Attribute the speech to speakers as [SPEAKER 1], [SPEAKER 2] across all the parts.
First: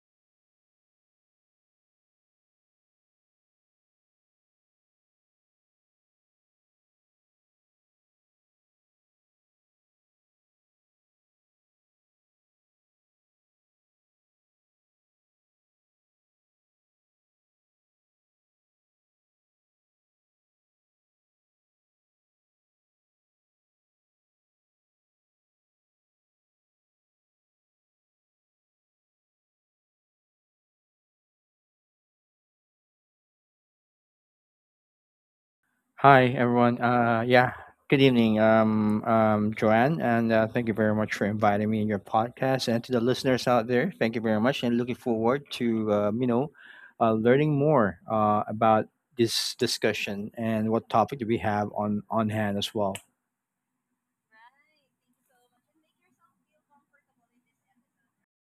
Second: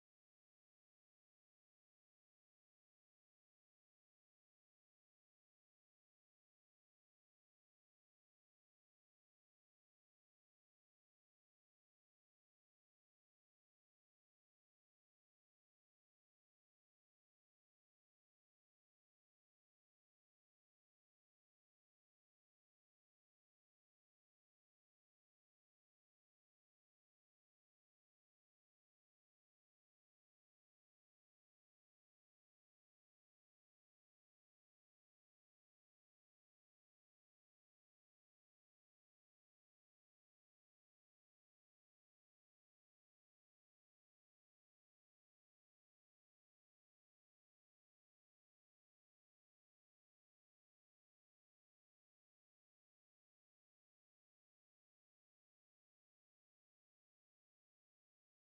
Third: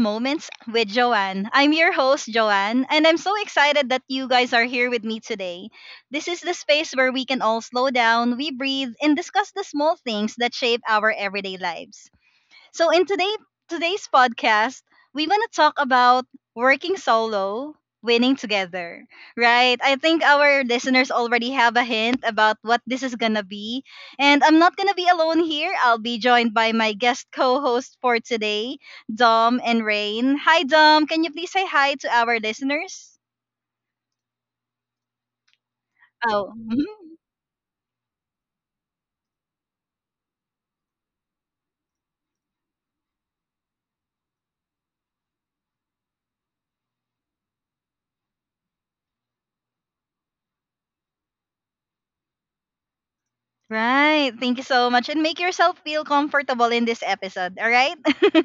[SPEAKER 1] Moments with Joanne. I'm your host, Joanne, and I'm so excited that you guys are here with me today. This is the space where we can all slow down, we breathe, and discuss the small things that shape our everyday lives. So in today's podcast, we want to talk about working solo, winning together, right? I think our listeners already have a hint about what this is going to be. And I'm not going to be alone here. I'll be joined by my guest co-host for today, Dom and Rain. Hi Dom, can you please say hi to our listeners?
[SPEAKER 2] Hi,
[SPEAKER 1] Oh.
[SPEAKER 2] everyone.
[SPEAKER 1] Mhm.
[SPEAKER 2] Yeah, good evening, Joanne, and thank you very much for inviting me in your podcast. And to the listeners out there, thank you very much, and looking forward to learning more about this discussion and what topic do we have on hand as well.
[SPEAKER 1] Right. Thank you so much. And make yourself feel comfortable in this episode. All right.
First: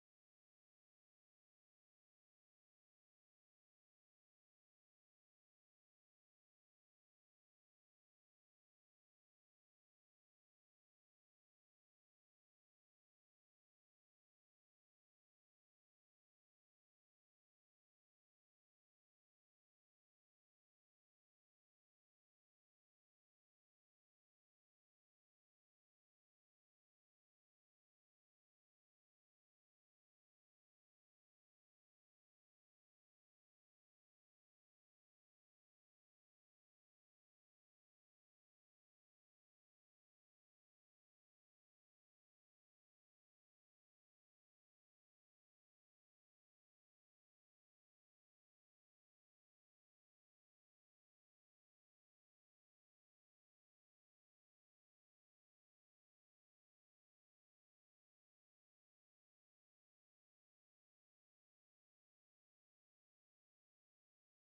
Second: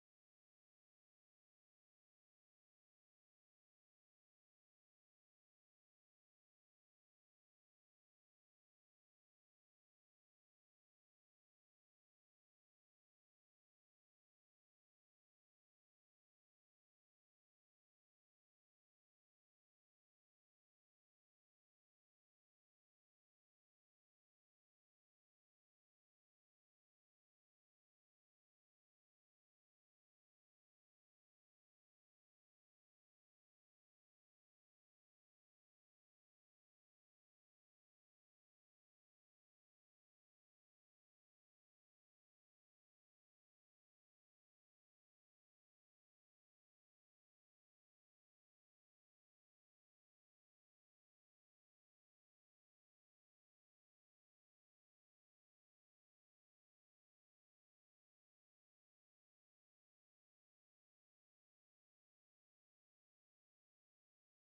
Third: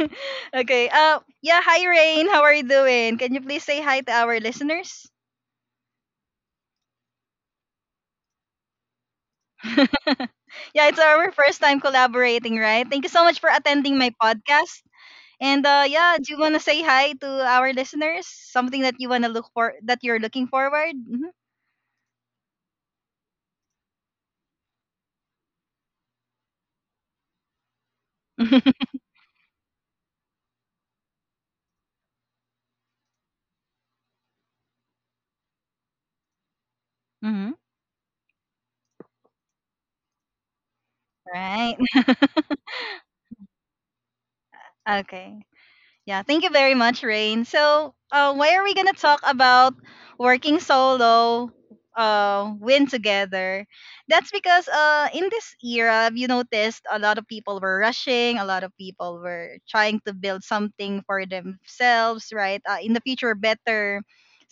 [SPEAKER 1] okay. Yeah, hi Rain. How are you doing? Can you please say hi to our listeners? yeah, it's our first time collaborating, right? Thank you so much for attending my podcast. And yeah, do you wanna say hi to our listeners? Something that you wanna look for that you're looking forward? Mm-hmm. hmm. Right. okay. Yeah, thank you very much, Rain. So, why are we gonna talk about working solo, win together? That's because in this era, you noticed a lot of people were rushing, a lot of people were trying to build something for themselves, right? In the future, better,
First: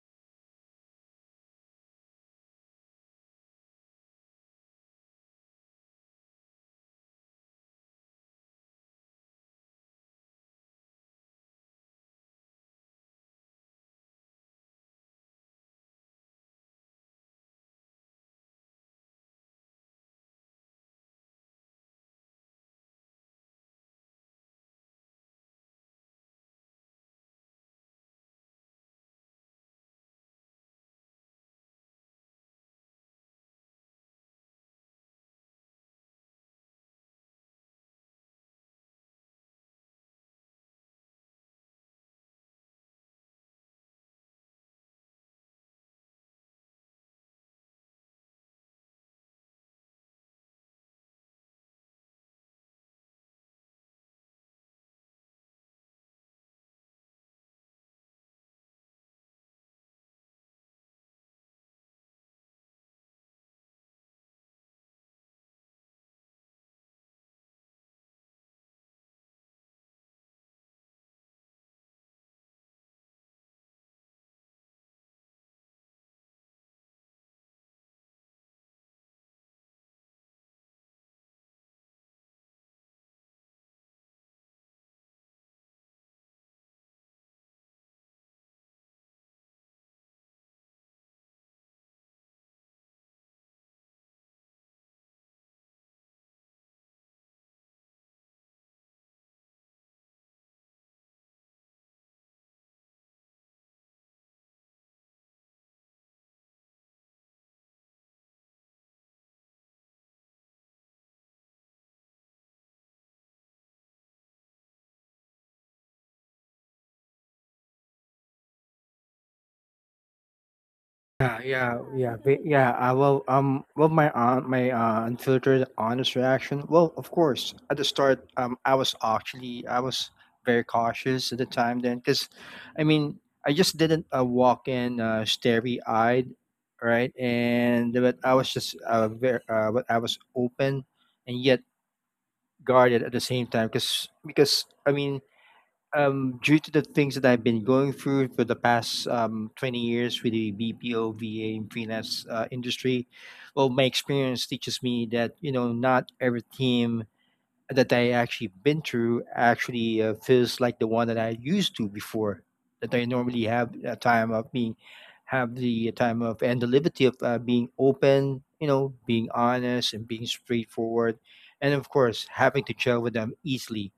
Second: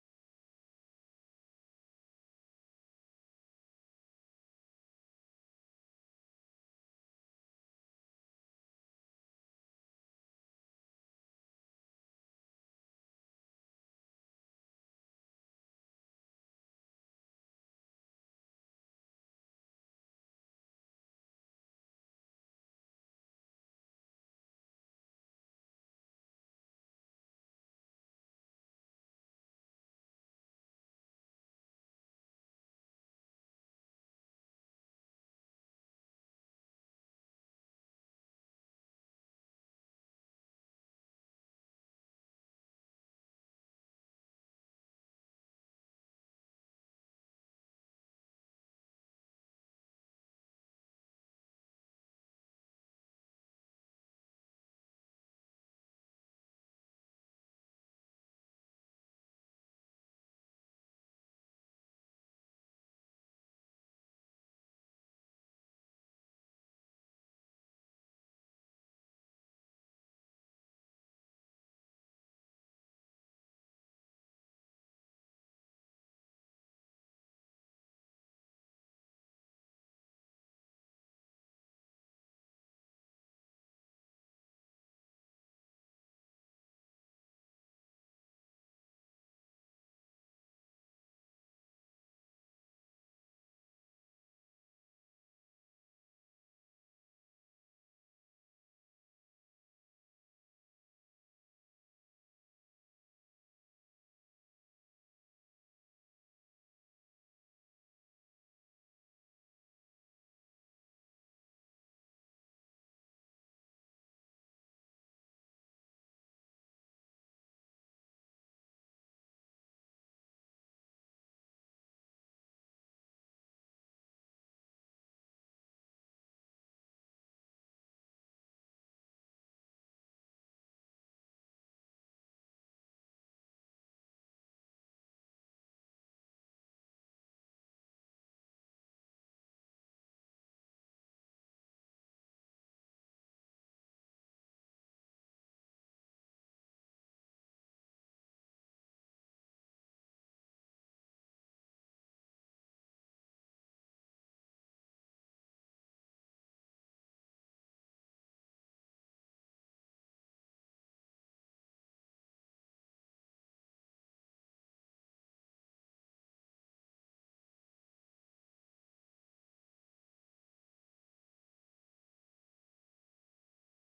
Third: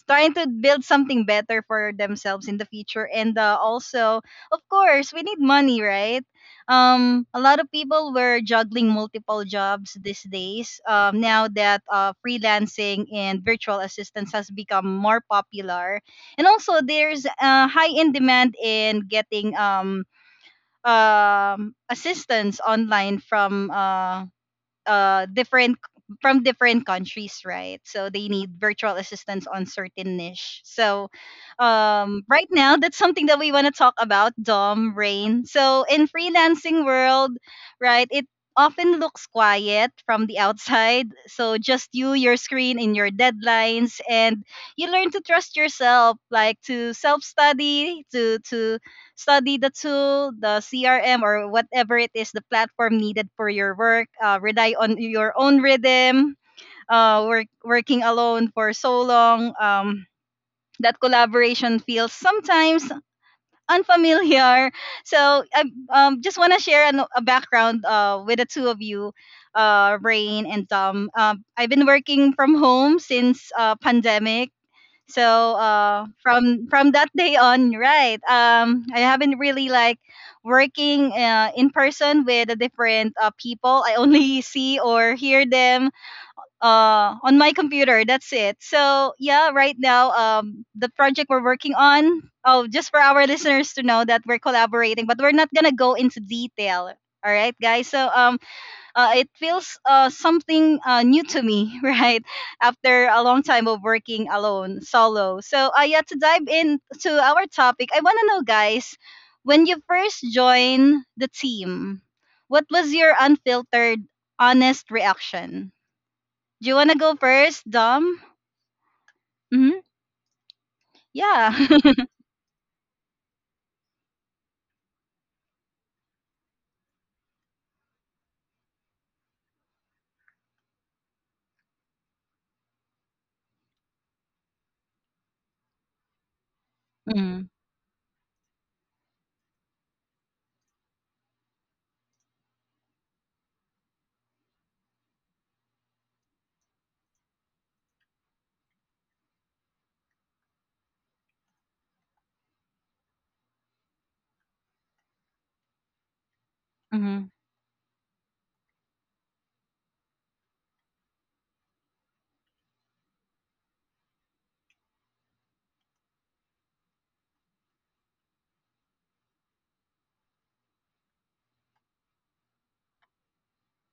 [SPEAKER 1] trying to build something better for themselves in the future, and also, of course, we need money, right? A lot of people were juggling multiple jobs these days, now that freelancing and virtual assistance has become more popular, and also there's high in demand in getting, assistance online uh different from different countries, right? So they need virtual assistants on certain niche. So right now, that's something that we want to talk about, Dom, Rain. So in freelancing world, right, it often looks quiet from the outside. So just you, your screen, and your deadlines, and you learn to trust yourself, like to self-study, to study the tool, the CRM, or whatever it is, the platform needed for your work. Rely on your own rhythm. Working alone for so long. That collaboration feels sometimes unfamiliar. So I just want to share a background with the two of you, Rain and Tom. I've been working from home since pandemic, so from that day on, right, I haven't really, like, working in person with the different people. I only see or hear them on my computer. That's it. So yeah, right now, the project we're working on, oh, just for our listeners to know that we're collaborating, but we're not gonna go into detail. All right, guys. So it feels something new to me, right? After a long time of working alone, solo. So, yeah, to dive into our topic, I want to know, guys, when you first joined the team, what was your unfiltered, honest reaction? Do you want to go first, Dom? Mm-hmm.
[SPEAKER 2] Yeah,
[SPEAKER 1] Yeah.
[SPEAKER 2] yeah, yeah, yeah. I will. Well, my unfiltered, honest reaction. Well, of course, at the start, I was very cautious at the time then, because, I mean, I just didn't walk in starry-eyed, right?
[SPEAKER 1] mm-hmm.
[SPEAKER 2] And but I was just very, but I was open and yet guarded at the same time, because I mean, due to the things that I've been going through for the past 20 years with the BPOVA and freelance industry. Well, my experience teaches me that, not every team
[SPEAKER 1] Mm-hmm.
[SPEAKER 2] that I actually been through actually feels like the one that I used to before, that I normally have the time of, and the liberty of being open, being honest and being straightforward. And of course, having to gel with them easily,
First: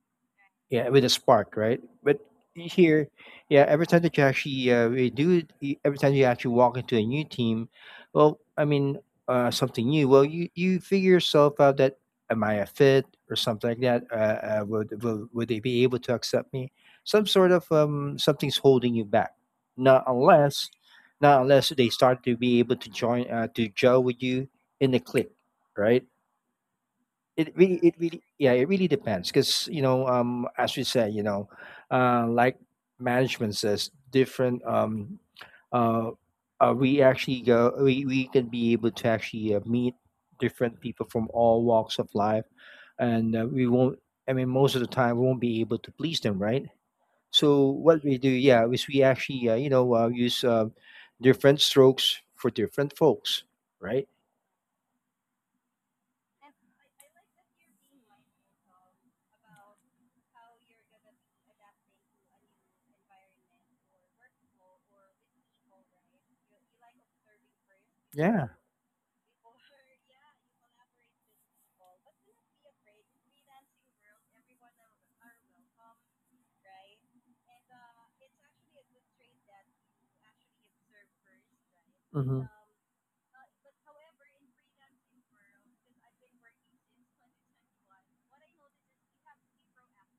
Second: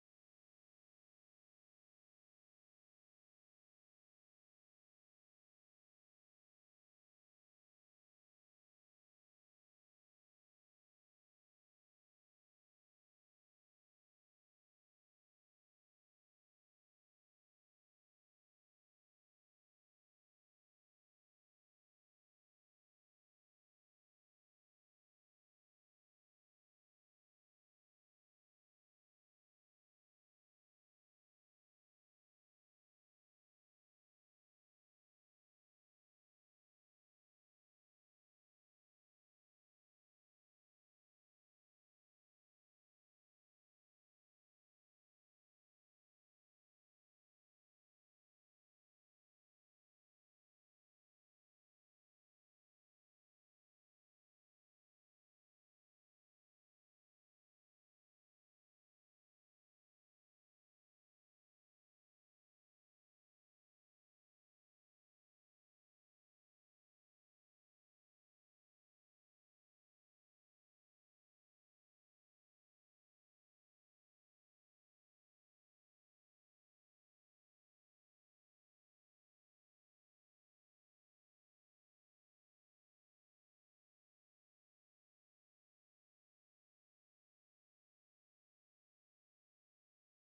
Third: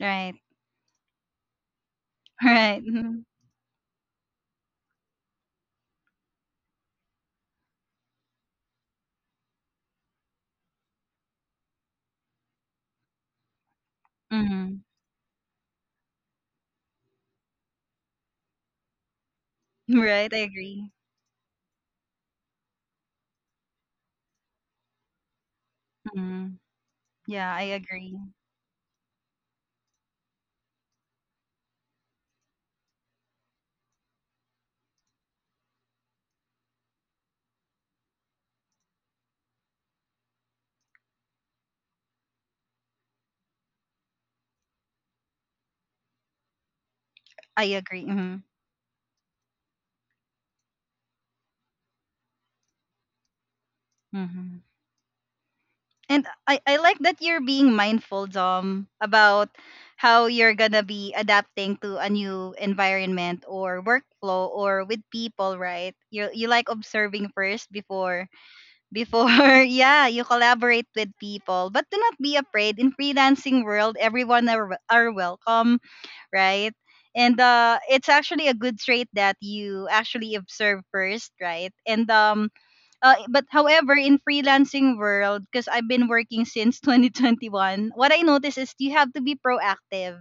[SPEAKER 1] Right.
[SPEAKER 2] yeah, with a spark, right? But
[SPEAKER 1] Right.
[SPEAKER 2] here,
[SPEAKER 1] Mm-hmm.
[SPEAKER 2] yeah, every time that you actually every time you actually walk into a new team, well, I mean, something new. Well, you figure yourself out that am I a fit or something like that.
[SPEAKER 1] Mm-hmm.
[SPEAKER 2] Would they be able to accept me? Some sort of, something's holding you back. not
[SPEAKER 1] Right. I
[SPEAKER 2] unless
[SPEAKER 1] agree.
[SPEAKER 2] not unless they start to be able to join, to gel with you in the clique, right?
[SPEAKER 1] Mm-hmm. Yeah,
[SPEAKER 2] It
[SPEAKER 1] I
[SPEAKER 2] really,
[SPEAKER 1] agree.
[SPEAKER 2] yeah, it really depends, because as we say, like management says different. Um uh, uh we actually go we we can be able to actually meet different people from all walks of life, and we won't I mean, most of the time we won't be able to please them, right?
[SPEAKER 1] I
[SPEAKER 2] So, what we do,
[SPEAKER 1] agree.
[SPEAKER 2] yeah, is we actually use different strokes for different folks, right?
[SPEAKER 1] Mm-hmm. And I like that you're being mindful, Dom, about how you're gonna be adapting to a new environment or workflow or with people, right? You like observing first before
[SPEAKER 2] Yeah. Before. Yeah.
[SPEAKER 1] before yeah, you collaborate with people. But do not be afraid. In freelancing world, everyone are welcome, right? And it's actually a good trait that you actually observe first, right? And but however in freelancing world, because I've been working since 2021, what I notice is you have to be proactive,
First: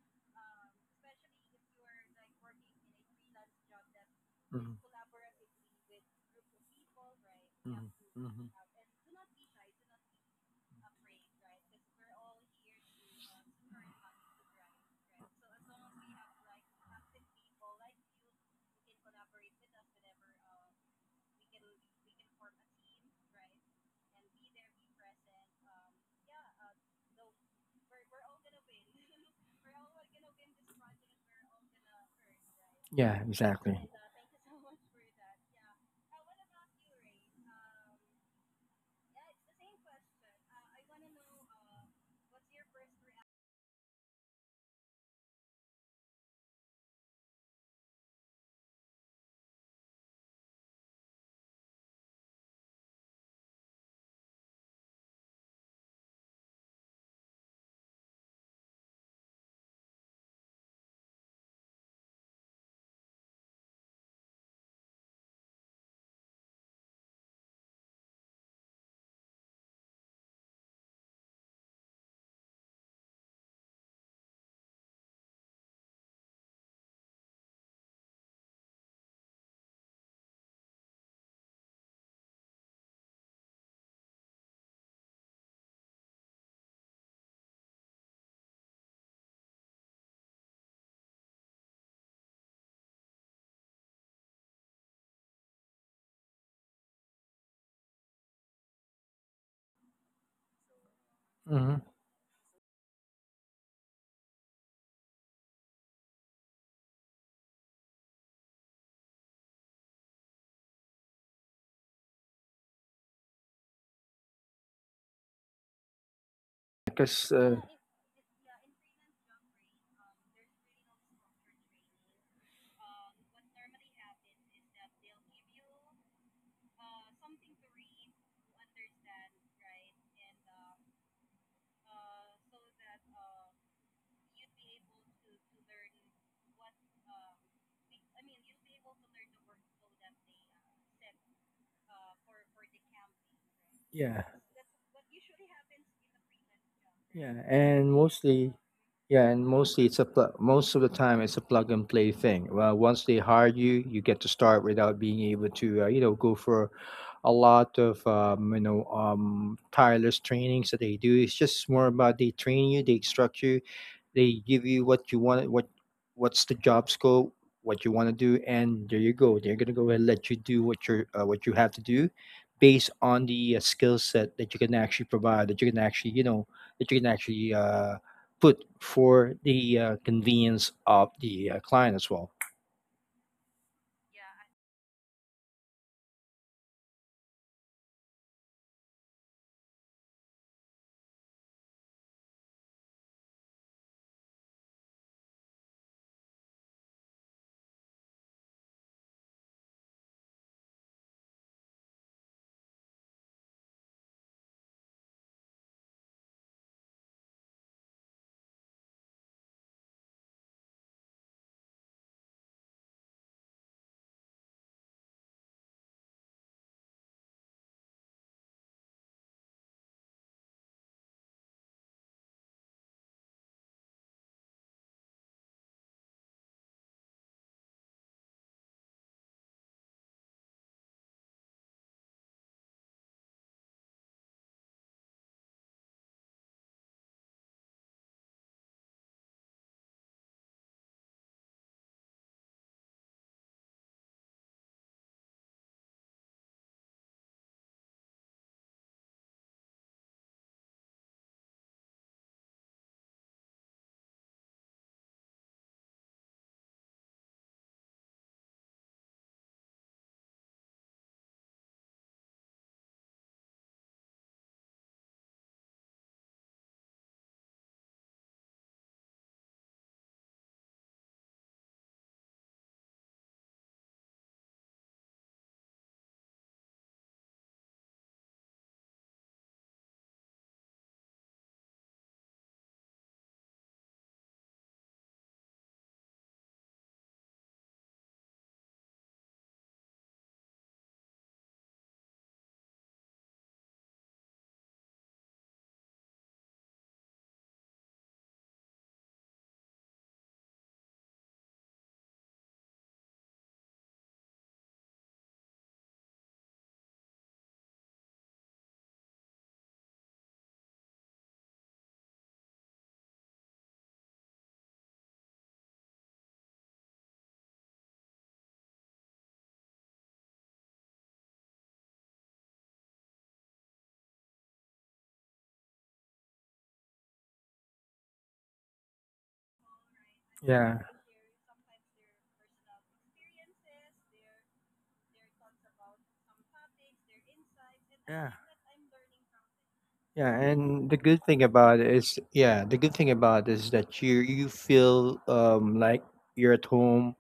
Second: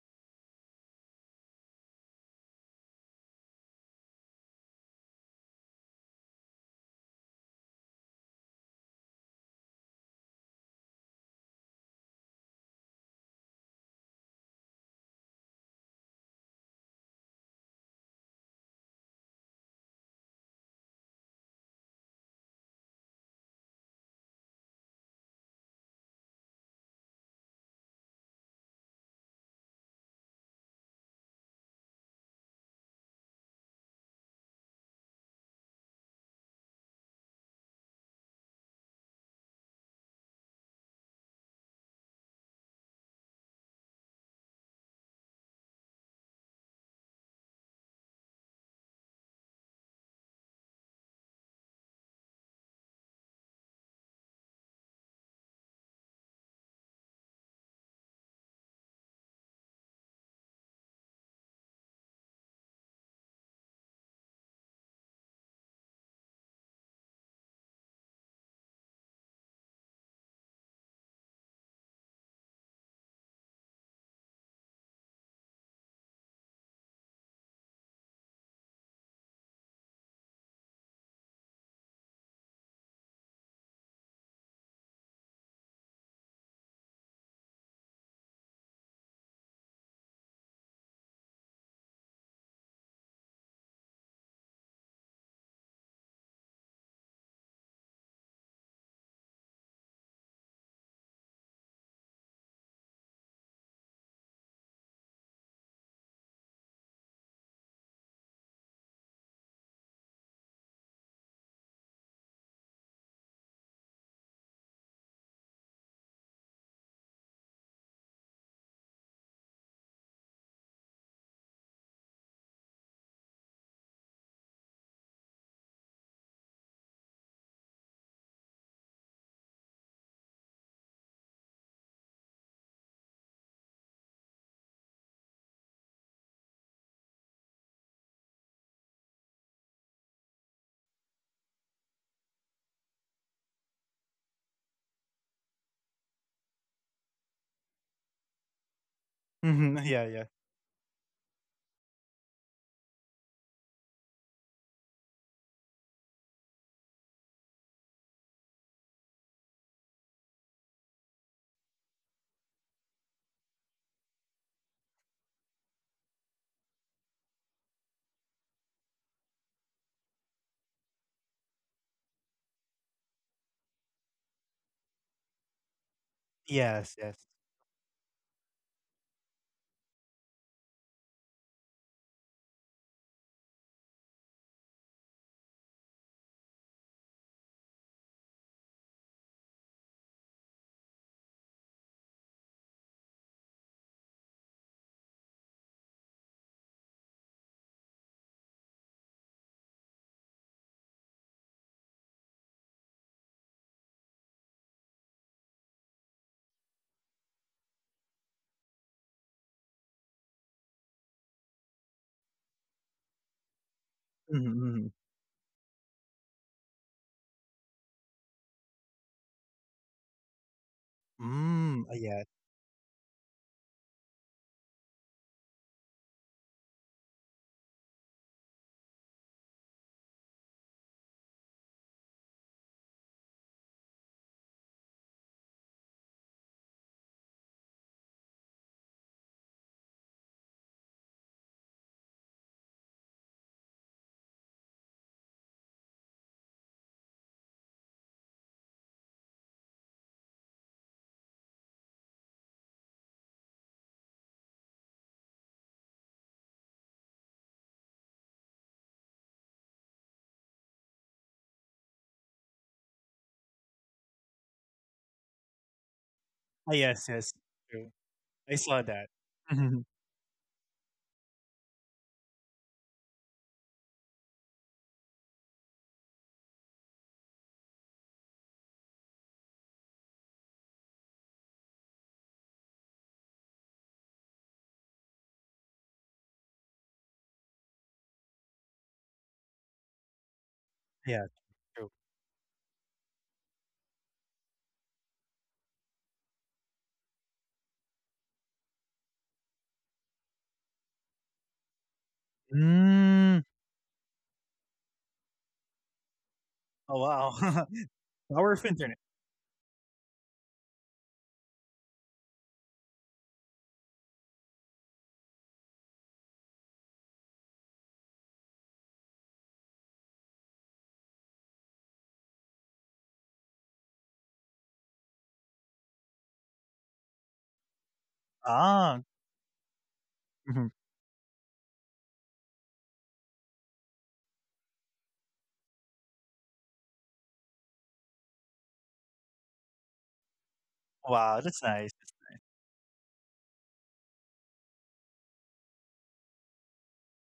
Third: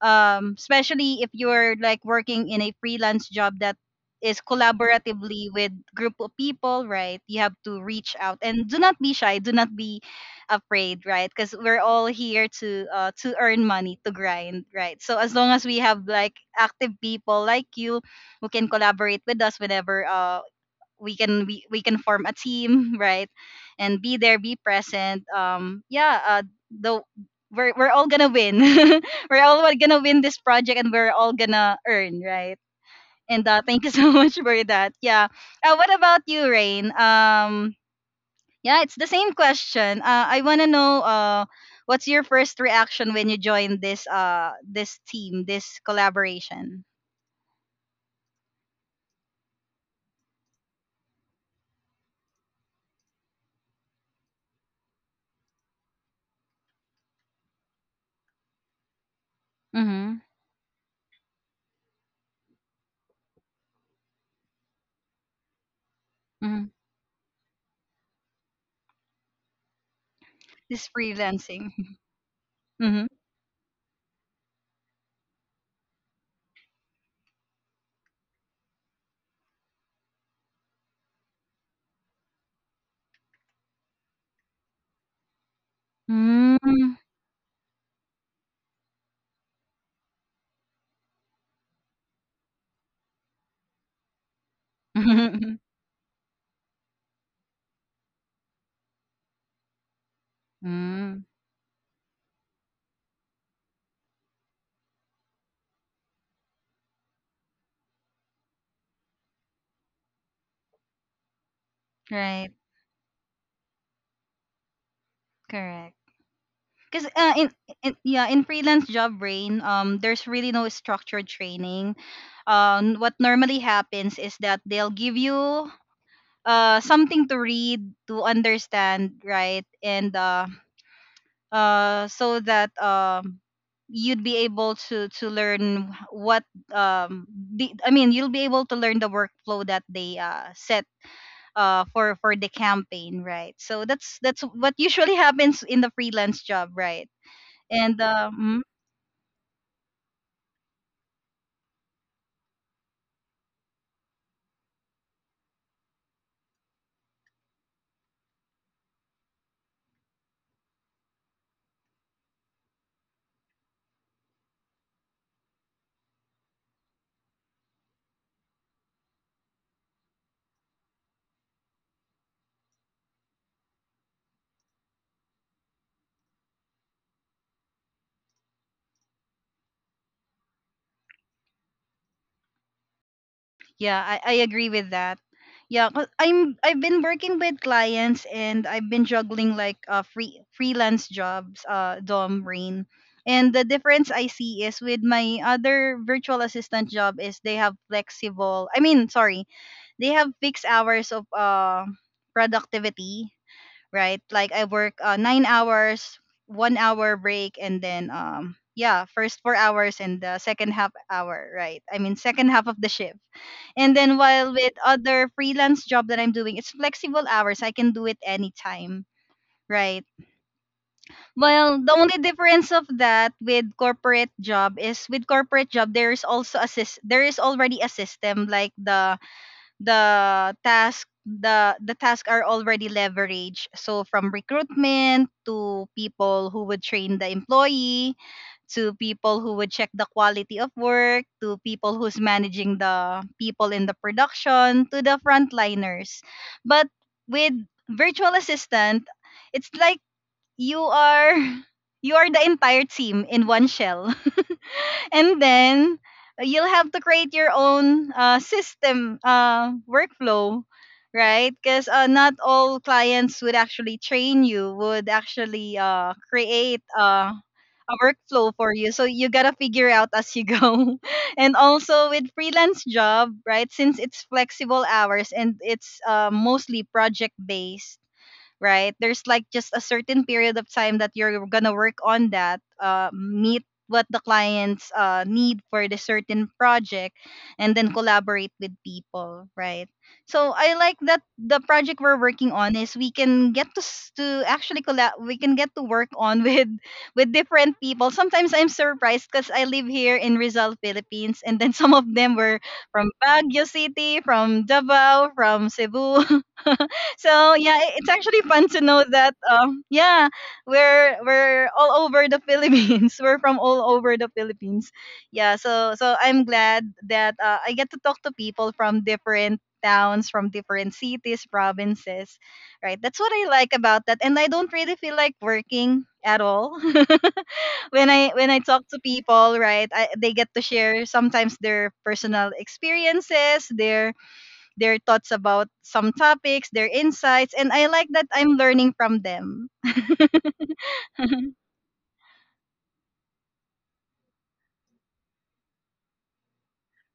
[SPEAKER 1] especially if you're, like, working in a freelance job that is collaboratively with group of people, right, you have to reach out,
[SPEAKER 2] Mm-hmm.
[SPEAKER 1] and do not be shy, do not be afraid, right? Because we're all here to earn money, to grind, right? So as long as we have, like, active people like you who can collaborate with us whenever, we can form a team, right, and be there, be present, yeah, though we're all gonna win. we're all gonna win this project and we're all gonna earn, right.
[SPEAKER 2] Yeah.
[SPEAKER 1] And
[SPEAKER 2] Exactly.
[SPEAKER 1] thank you so much for that. Yeah. What about you, Rain? Yeah, it's the same question. I want to know, what's your first reaction when you joined this team, this collaboration? Mm-hmm. Mm-hmm. This freelancing. mm-hmm. Mm. Mm.
[SPEAKER 2] Mm-hmm.
[SPEAKER 1] Right. Correct. Because
[SPEAKER 2] Because
[SPEAKER 1] uh, in, in yeah in freelance job, brain, there's really no structured training. What normally happens is that they'll give you something to read to understand, right, and so that you'd be able to learn what, um I mean, you'll be able to learn the workflow that they set for the campaign, right. So that's
[SPEAKER 2] yeah.
[SPEAKER 1] that's what usually happens in the freelance job, right.
[SPEAKER 2] Yeah, and
[SPEAKER 1] and uh,
[SPEAKER 2] mostly,
[SPEAKER 1] mm,
[SPEAKER 2] yeah, and
[SPEAKER 3] Mhm,
[SPEAKER 2] mostly
[SPEAKER 3] yeah, yeah.
[SPEAKER 2] most of the time it's a plug and play thing. Well, once they hire you, you get to start without being able to, go for a lot of tireless trainings that they do. It's just more about they train you, they instruct you, they give you what you want, what's the job scope, what you want to do, and there you go. They're gonna go and let you do what you have to do based on the skill set that you can actually provide, that
[SPEAKER 3] Yes,
[SPEAKER 2] you can
[SPEAKER 3] yes.
[SPEAKER 2] actually put for the convenience of the client as well.
[SPEAKER 1] yeah, I agree with that. Yeah, 'cause I've been working with clients, and I've been juggling, like, freelance jobs, Dom, Rain. And the difference I see is with my other virtual assistant job is they have flexible, I mean, sorry, they have fixed hours of productivity. Right? Like, I work 9 hours, 1 hour break, and then yeah, first 4 hours and the second half hour, right? I mean second half of the shift. And then
[SPEAKER 3] Mhm,
[SPEAKER 1] while with
[SPEAKER 3] mhm.
[SPEAKER 1] other freelance job that I'm doing, it's flexible hours. I can do it anytime. Right. Well,
[SPEAKER 3] Mm,
[SPEAKER 1] the
[SPEAKER 3] ah,
[SPEAKER 1] only
[SPEAKER 3] yeah.
[SPEAKER 1] difference of that with corporate job is with corporate job, there is also assist there is already a system like the tasks are already leveraged, so from recruitment to people who would train the employee, to people who would check the quality of work, to people who's managing the people in the production, to the frontliners. But with virtual assistant, it's like you are you are the entire team in one shell, and then you'll have to create your own system, workflow, right, because not all clients would actually train you, would actually
[SPEAKER 3] Ah,
[SPEAKER 1] create
[SPEAKER 3] yes, yes. True.
[SPEAKER 1] a
[SPEAKER 3] I
[SPEAKER 1] workflow for
[SPEAKER 3] saw
[SPEAKER 1] you, so
[SPEAKER 3] that.
[SPEAKER 1] you gotta
[SPEAKER 3] Mhm.
[SPEAKER 1] figure out as you go. and also with freelance job, right, since it's flexible hours and it's mostly project based, right? There's, like, just a certain period of time that you're gonna work on that, meet what the clients need for the certain project, and then collaborate with people, right? So I like that
[SPEAKER 3] Yeah,
[SPEAKER 1] the
[SPEAKER 3] true.
[SPEAKER 1] project we're working on is we can get to actually collab, we can get to work on with different people. Sometimes I'm surprised because I live here in Rizal, Philippines, and then some of them were from
[SPEAKER 3] Mm.
[SPEAKER 1] Baguio City, from Davao, from Cebu.
[SPEAKER 3] Oh,
[SPEAKER 1] So
[SPEAKER 3] wow.
[SPEAKER 1] yeah, it's actually
[SPEAKER 3] Power of
[SPEAKER 1] fun to
[SPEAKER 3] internet.
[SPEAKER 1] know that, yeah, we're all over the Philippines. We're from all over the Philippines. Yeah, so I'm glad that I get to talk to people from different towns, from different cities, provinces. Right? That's what I like about that, and I don't really feel like working at all when I talk
[SPEAKER 3] Ah,
[SPEAKER 1] to people, right? They get to
[SPEAKER 3] mhm.
[SPEAKER 2] Yeah
[SPEAKER 1] share sometimes their personal experiences, their thoughts about some topics, their insights, and I like
[SPEAKER 2] yeah.
[SPEAKER 1] that I'm learning from them.
[SPEAKER 2] Yeah, and the good thing
[SPEAKER 3] Wow, that's
[SPEAKER 2] about it
[SPEAKER 3] nice.
[SPEAKER 2] is, yeah, the good thing about it is that you feel, like, you're at home,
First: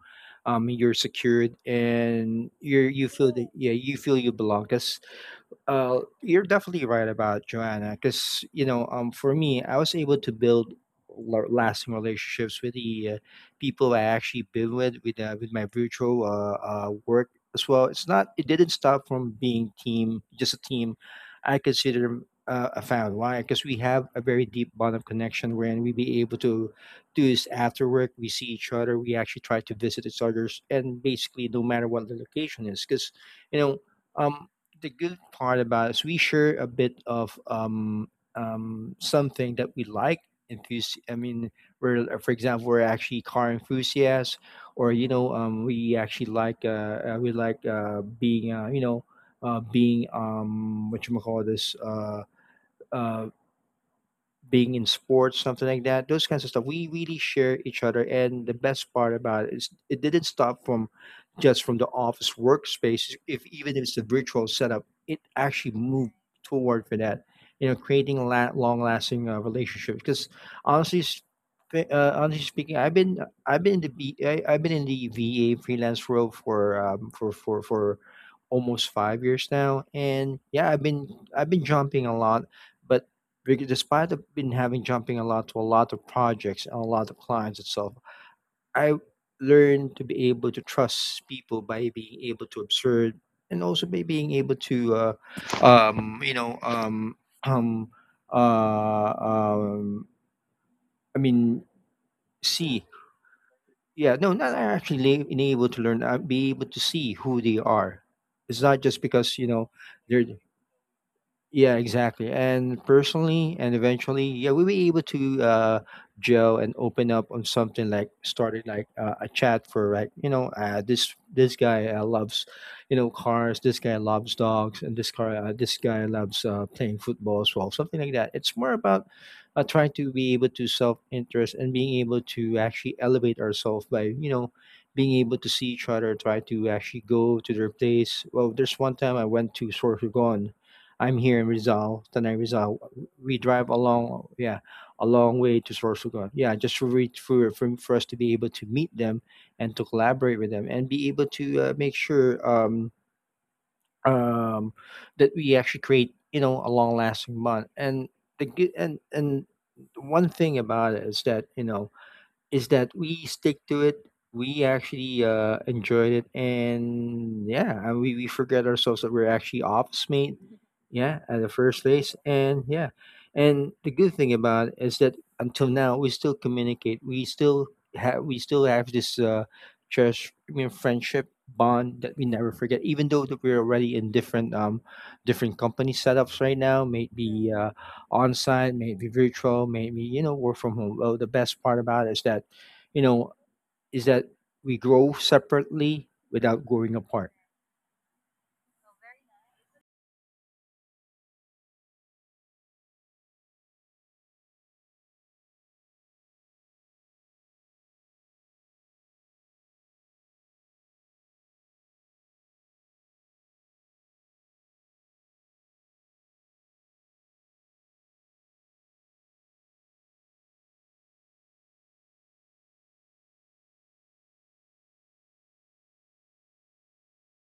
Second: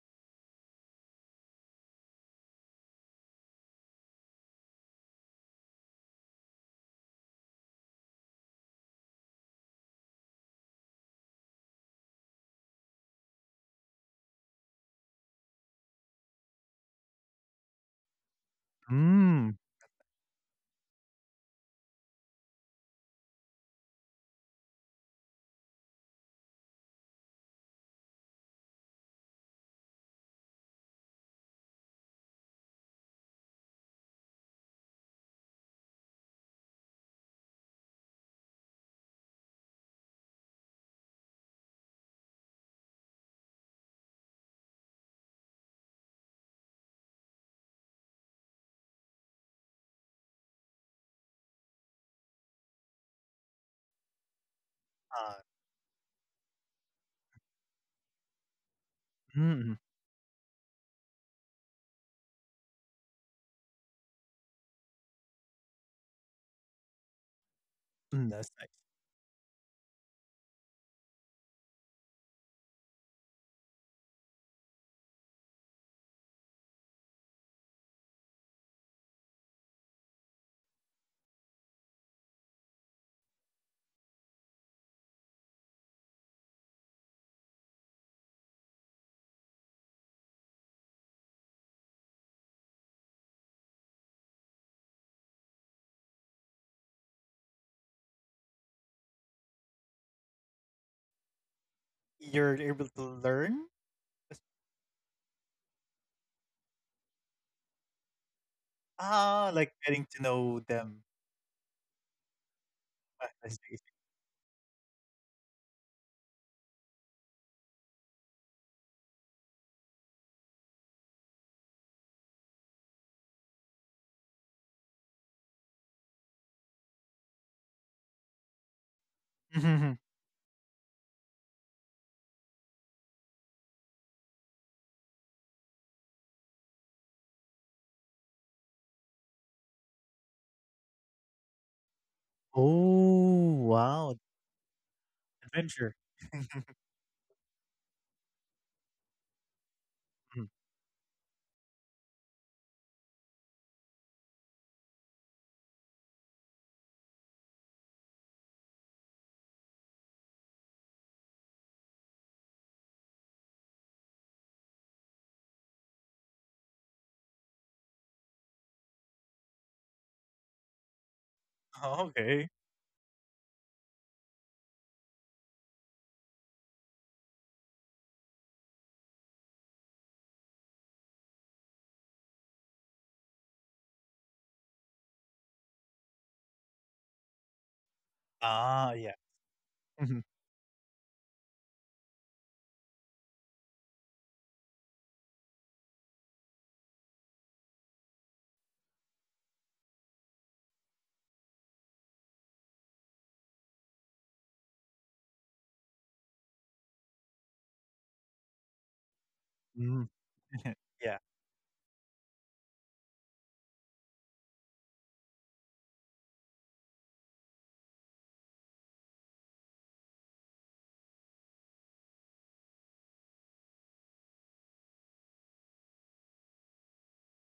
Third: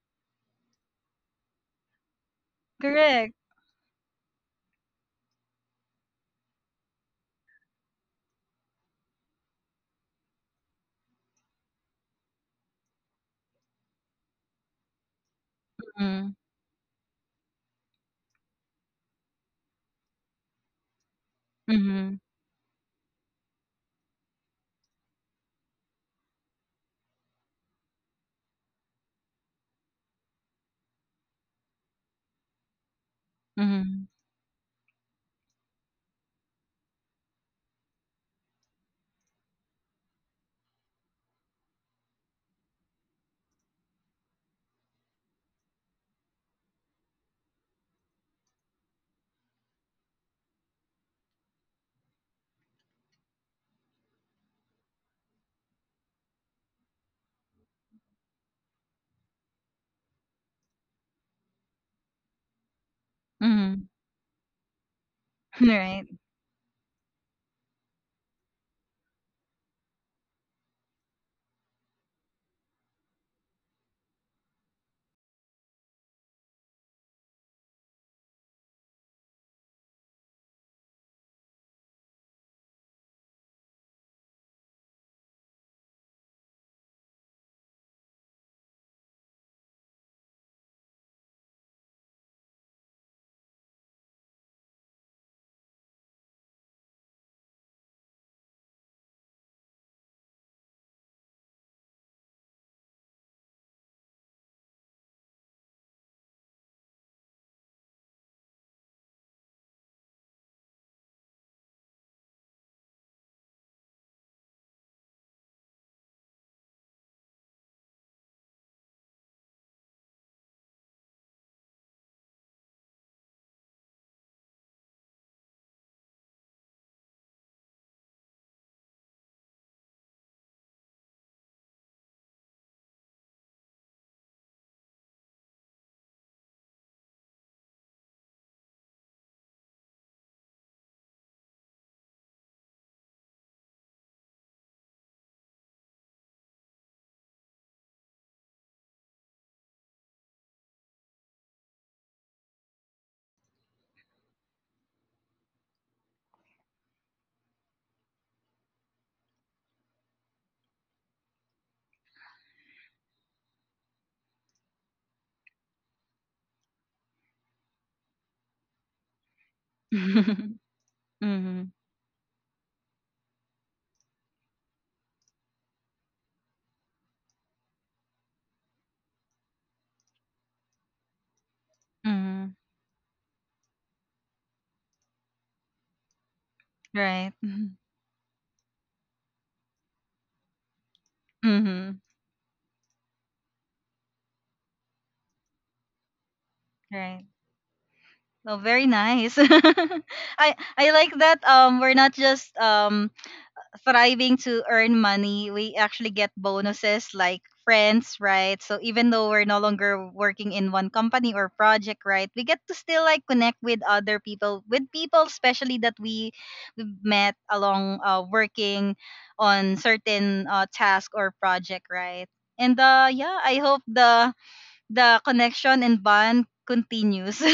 [SPEAKER 2] you're secured, and you feel
[SPEAKER 1] Correct.
[SPEAKER 2] that, yeah, you belong. 'Cause you're definitely right about Joanna, because for me, I was able to build lasting relationships with the people I actually been with with my virtual
[SPEAKER 1] Mm.
[SPEAKER 2] work as well. It didn't stop from
[SPEAKER 3] Mm.
[SPEAKER 2] being team, just a team. I
[SPEAKER 1] Mhm.
[SPEAKER 2] consider a family. Why? Because we have a very deep bond of connection wherein we be able to do this after work. We see each other. We actually try to visit each other's, and basically no matter what the location is, because you know.
[SPEAKER 1] Mhm.
[SPEAKER 2] Um, the good part about us, we share a bit of something that we like. I mean, we're for example, we're actually car enthusiasts, or, you know, we like being, being what you call this uh, being in sports,
[SPEAKER 3] Ah,
[SPEAKER 2] something like that, those kinds of stuff. We really share each other, and the best part about it is
[SPEAKER 3] mm,
[SPEAKER 2] it didn't stop from just from the office workspace. If even if
[SPEAKER 1] Mhm.
[SPEAKER 2] it's a virtual setup, it actually
[SPEAKER 1] Right.
[SPEAKER 2] moved toward for that. You know, creating
[SPEAKER 3] mm, that's nice.
[SPEAKER 2] long-lasting relationships. Because honestly, s- honestly speaking, I've been in the VA freelance world for almost 5 years now, and yeah, I've been jumping a lot. But, despite I've been having jumping a lot to a lot of projects and a lot of clients itself, I learned to be able to trust people by being able to observe, and also by being able to, um, you know, um, um, uh, um, I mean,
[SPEAKER 3] You're able
[SPEAKER 2] see.
[SPEAKER 3] to learn?
[SPEAKER 2] Yeah, no, not actually being able to learn. Be able to see who they are. It's not just because,
[SPEAKER 3] Ah,
[SPEAKER 2] you
[SPEAKER 3] like
[SPEAKER 2] know,
[SPEAKER 3] getting to
[SPEAKER 2] they're,
[SPEAKER 3] know them.
[SPEAKER 2] yeah, exactly. And
[SPEAKER 3] Ah, I
[SPEAKER 2] personally,
[SPEAKER 3] see,
[SPEAKER 2] and
[SPEAKER 3] I
[SPEAKER 2] eventually, yeah, we were able to gel and open up on something, like started like a chat for, like, you know, this guy loves, you know, cars, this guy loves dogs, and this guy loves playing football as well, something like that. It's more about
[SPEAKER 3] see. Mhm,
[SPEAKER 2] trying
[SPEAKER 3] mhm.
[SPEAKER 2] to be able to self interest and being able to actually elevate ourselves by, you know, being able to see each other, try to actually go to their place. Well, there's one time I went to Sorsogon. I'm here in Rizal, Tanay Rizal. We
[SPEAKER 3] Oh,
[SPEAKER 2] drive
[SPEAKER 3] wow.
[SPEAKER 2] along, yeah, a long way to
[SPEAKER 3] Adventure.
[SPEAKER 2] Sorsogon. Yeah, just for, reach for us to be able to meet them, and to collaborate
[SPEAKER 3] Mm.
[SPEAKER 2] with them, and be able to make sure, um, that we actually create, you know, a long lasting bond. And the good and one thing about it is that, you know, is that we stick to it. We actually enjoyed it, and yeah, and we forget ourselves that we're actually office mate. Yeah, at the
[SPEAKER 1] Mhm.
[SPEAKER 2] first
[SPEAKER 3] Oh,
[SPEAKER 2] place.
[SPEAKER 3] okay.
[SPEAKER 2] And yeah, and the good thing about it is that until now we still communicate. We still have this cherish, I mean, friendship bond, that we
[SPEAKER 1] Mhm.
[SPEAKER 2] never forget, even though that we're already in different, different company setups right now. Mm.
[SPEAKER 1] Right.
[SPEAKER 2] Maybe on site,
[SPEAKER 3] Ah,
[SPEAKER 2] may it be
[SPEAKER 3] yeah.
[SPEAKER 2] virtual, may it be,
[SPEAKER 3] Mhm.
[SPEAKER 2] you know, work from home. Well, the best part
[SPEAKER 1] Mm-hmm.
[SPEAKER 2] about it is that, you know, is that we grow separately without growing
[SPEAKER 1] Right.
[SPEAKER 2] apart.
[SPEAKER 1] Oh, very nice. I like that. We're not just thriving to earn money, we actually get bonuses like friends, right? So even though we're no longer
[SPEAKER 3] Mm.
[SPEAKER 1] working in one
[SPEAKER 3] Yeah.
[SPEAKER 1] company or project, right, we get to still, like, connect with other people, with people, especially that we met along working on certain task or project, right? And yeah, I hope the connection and bond continues.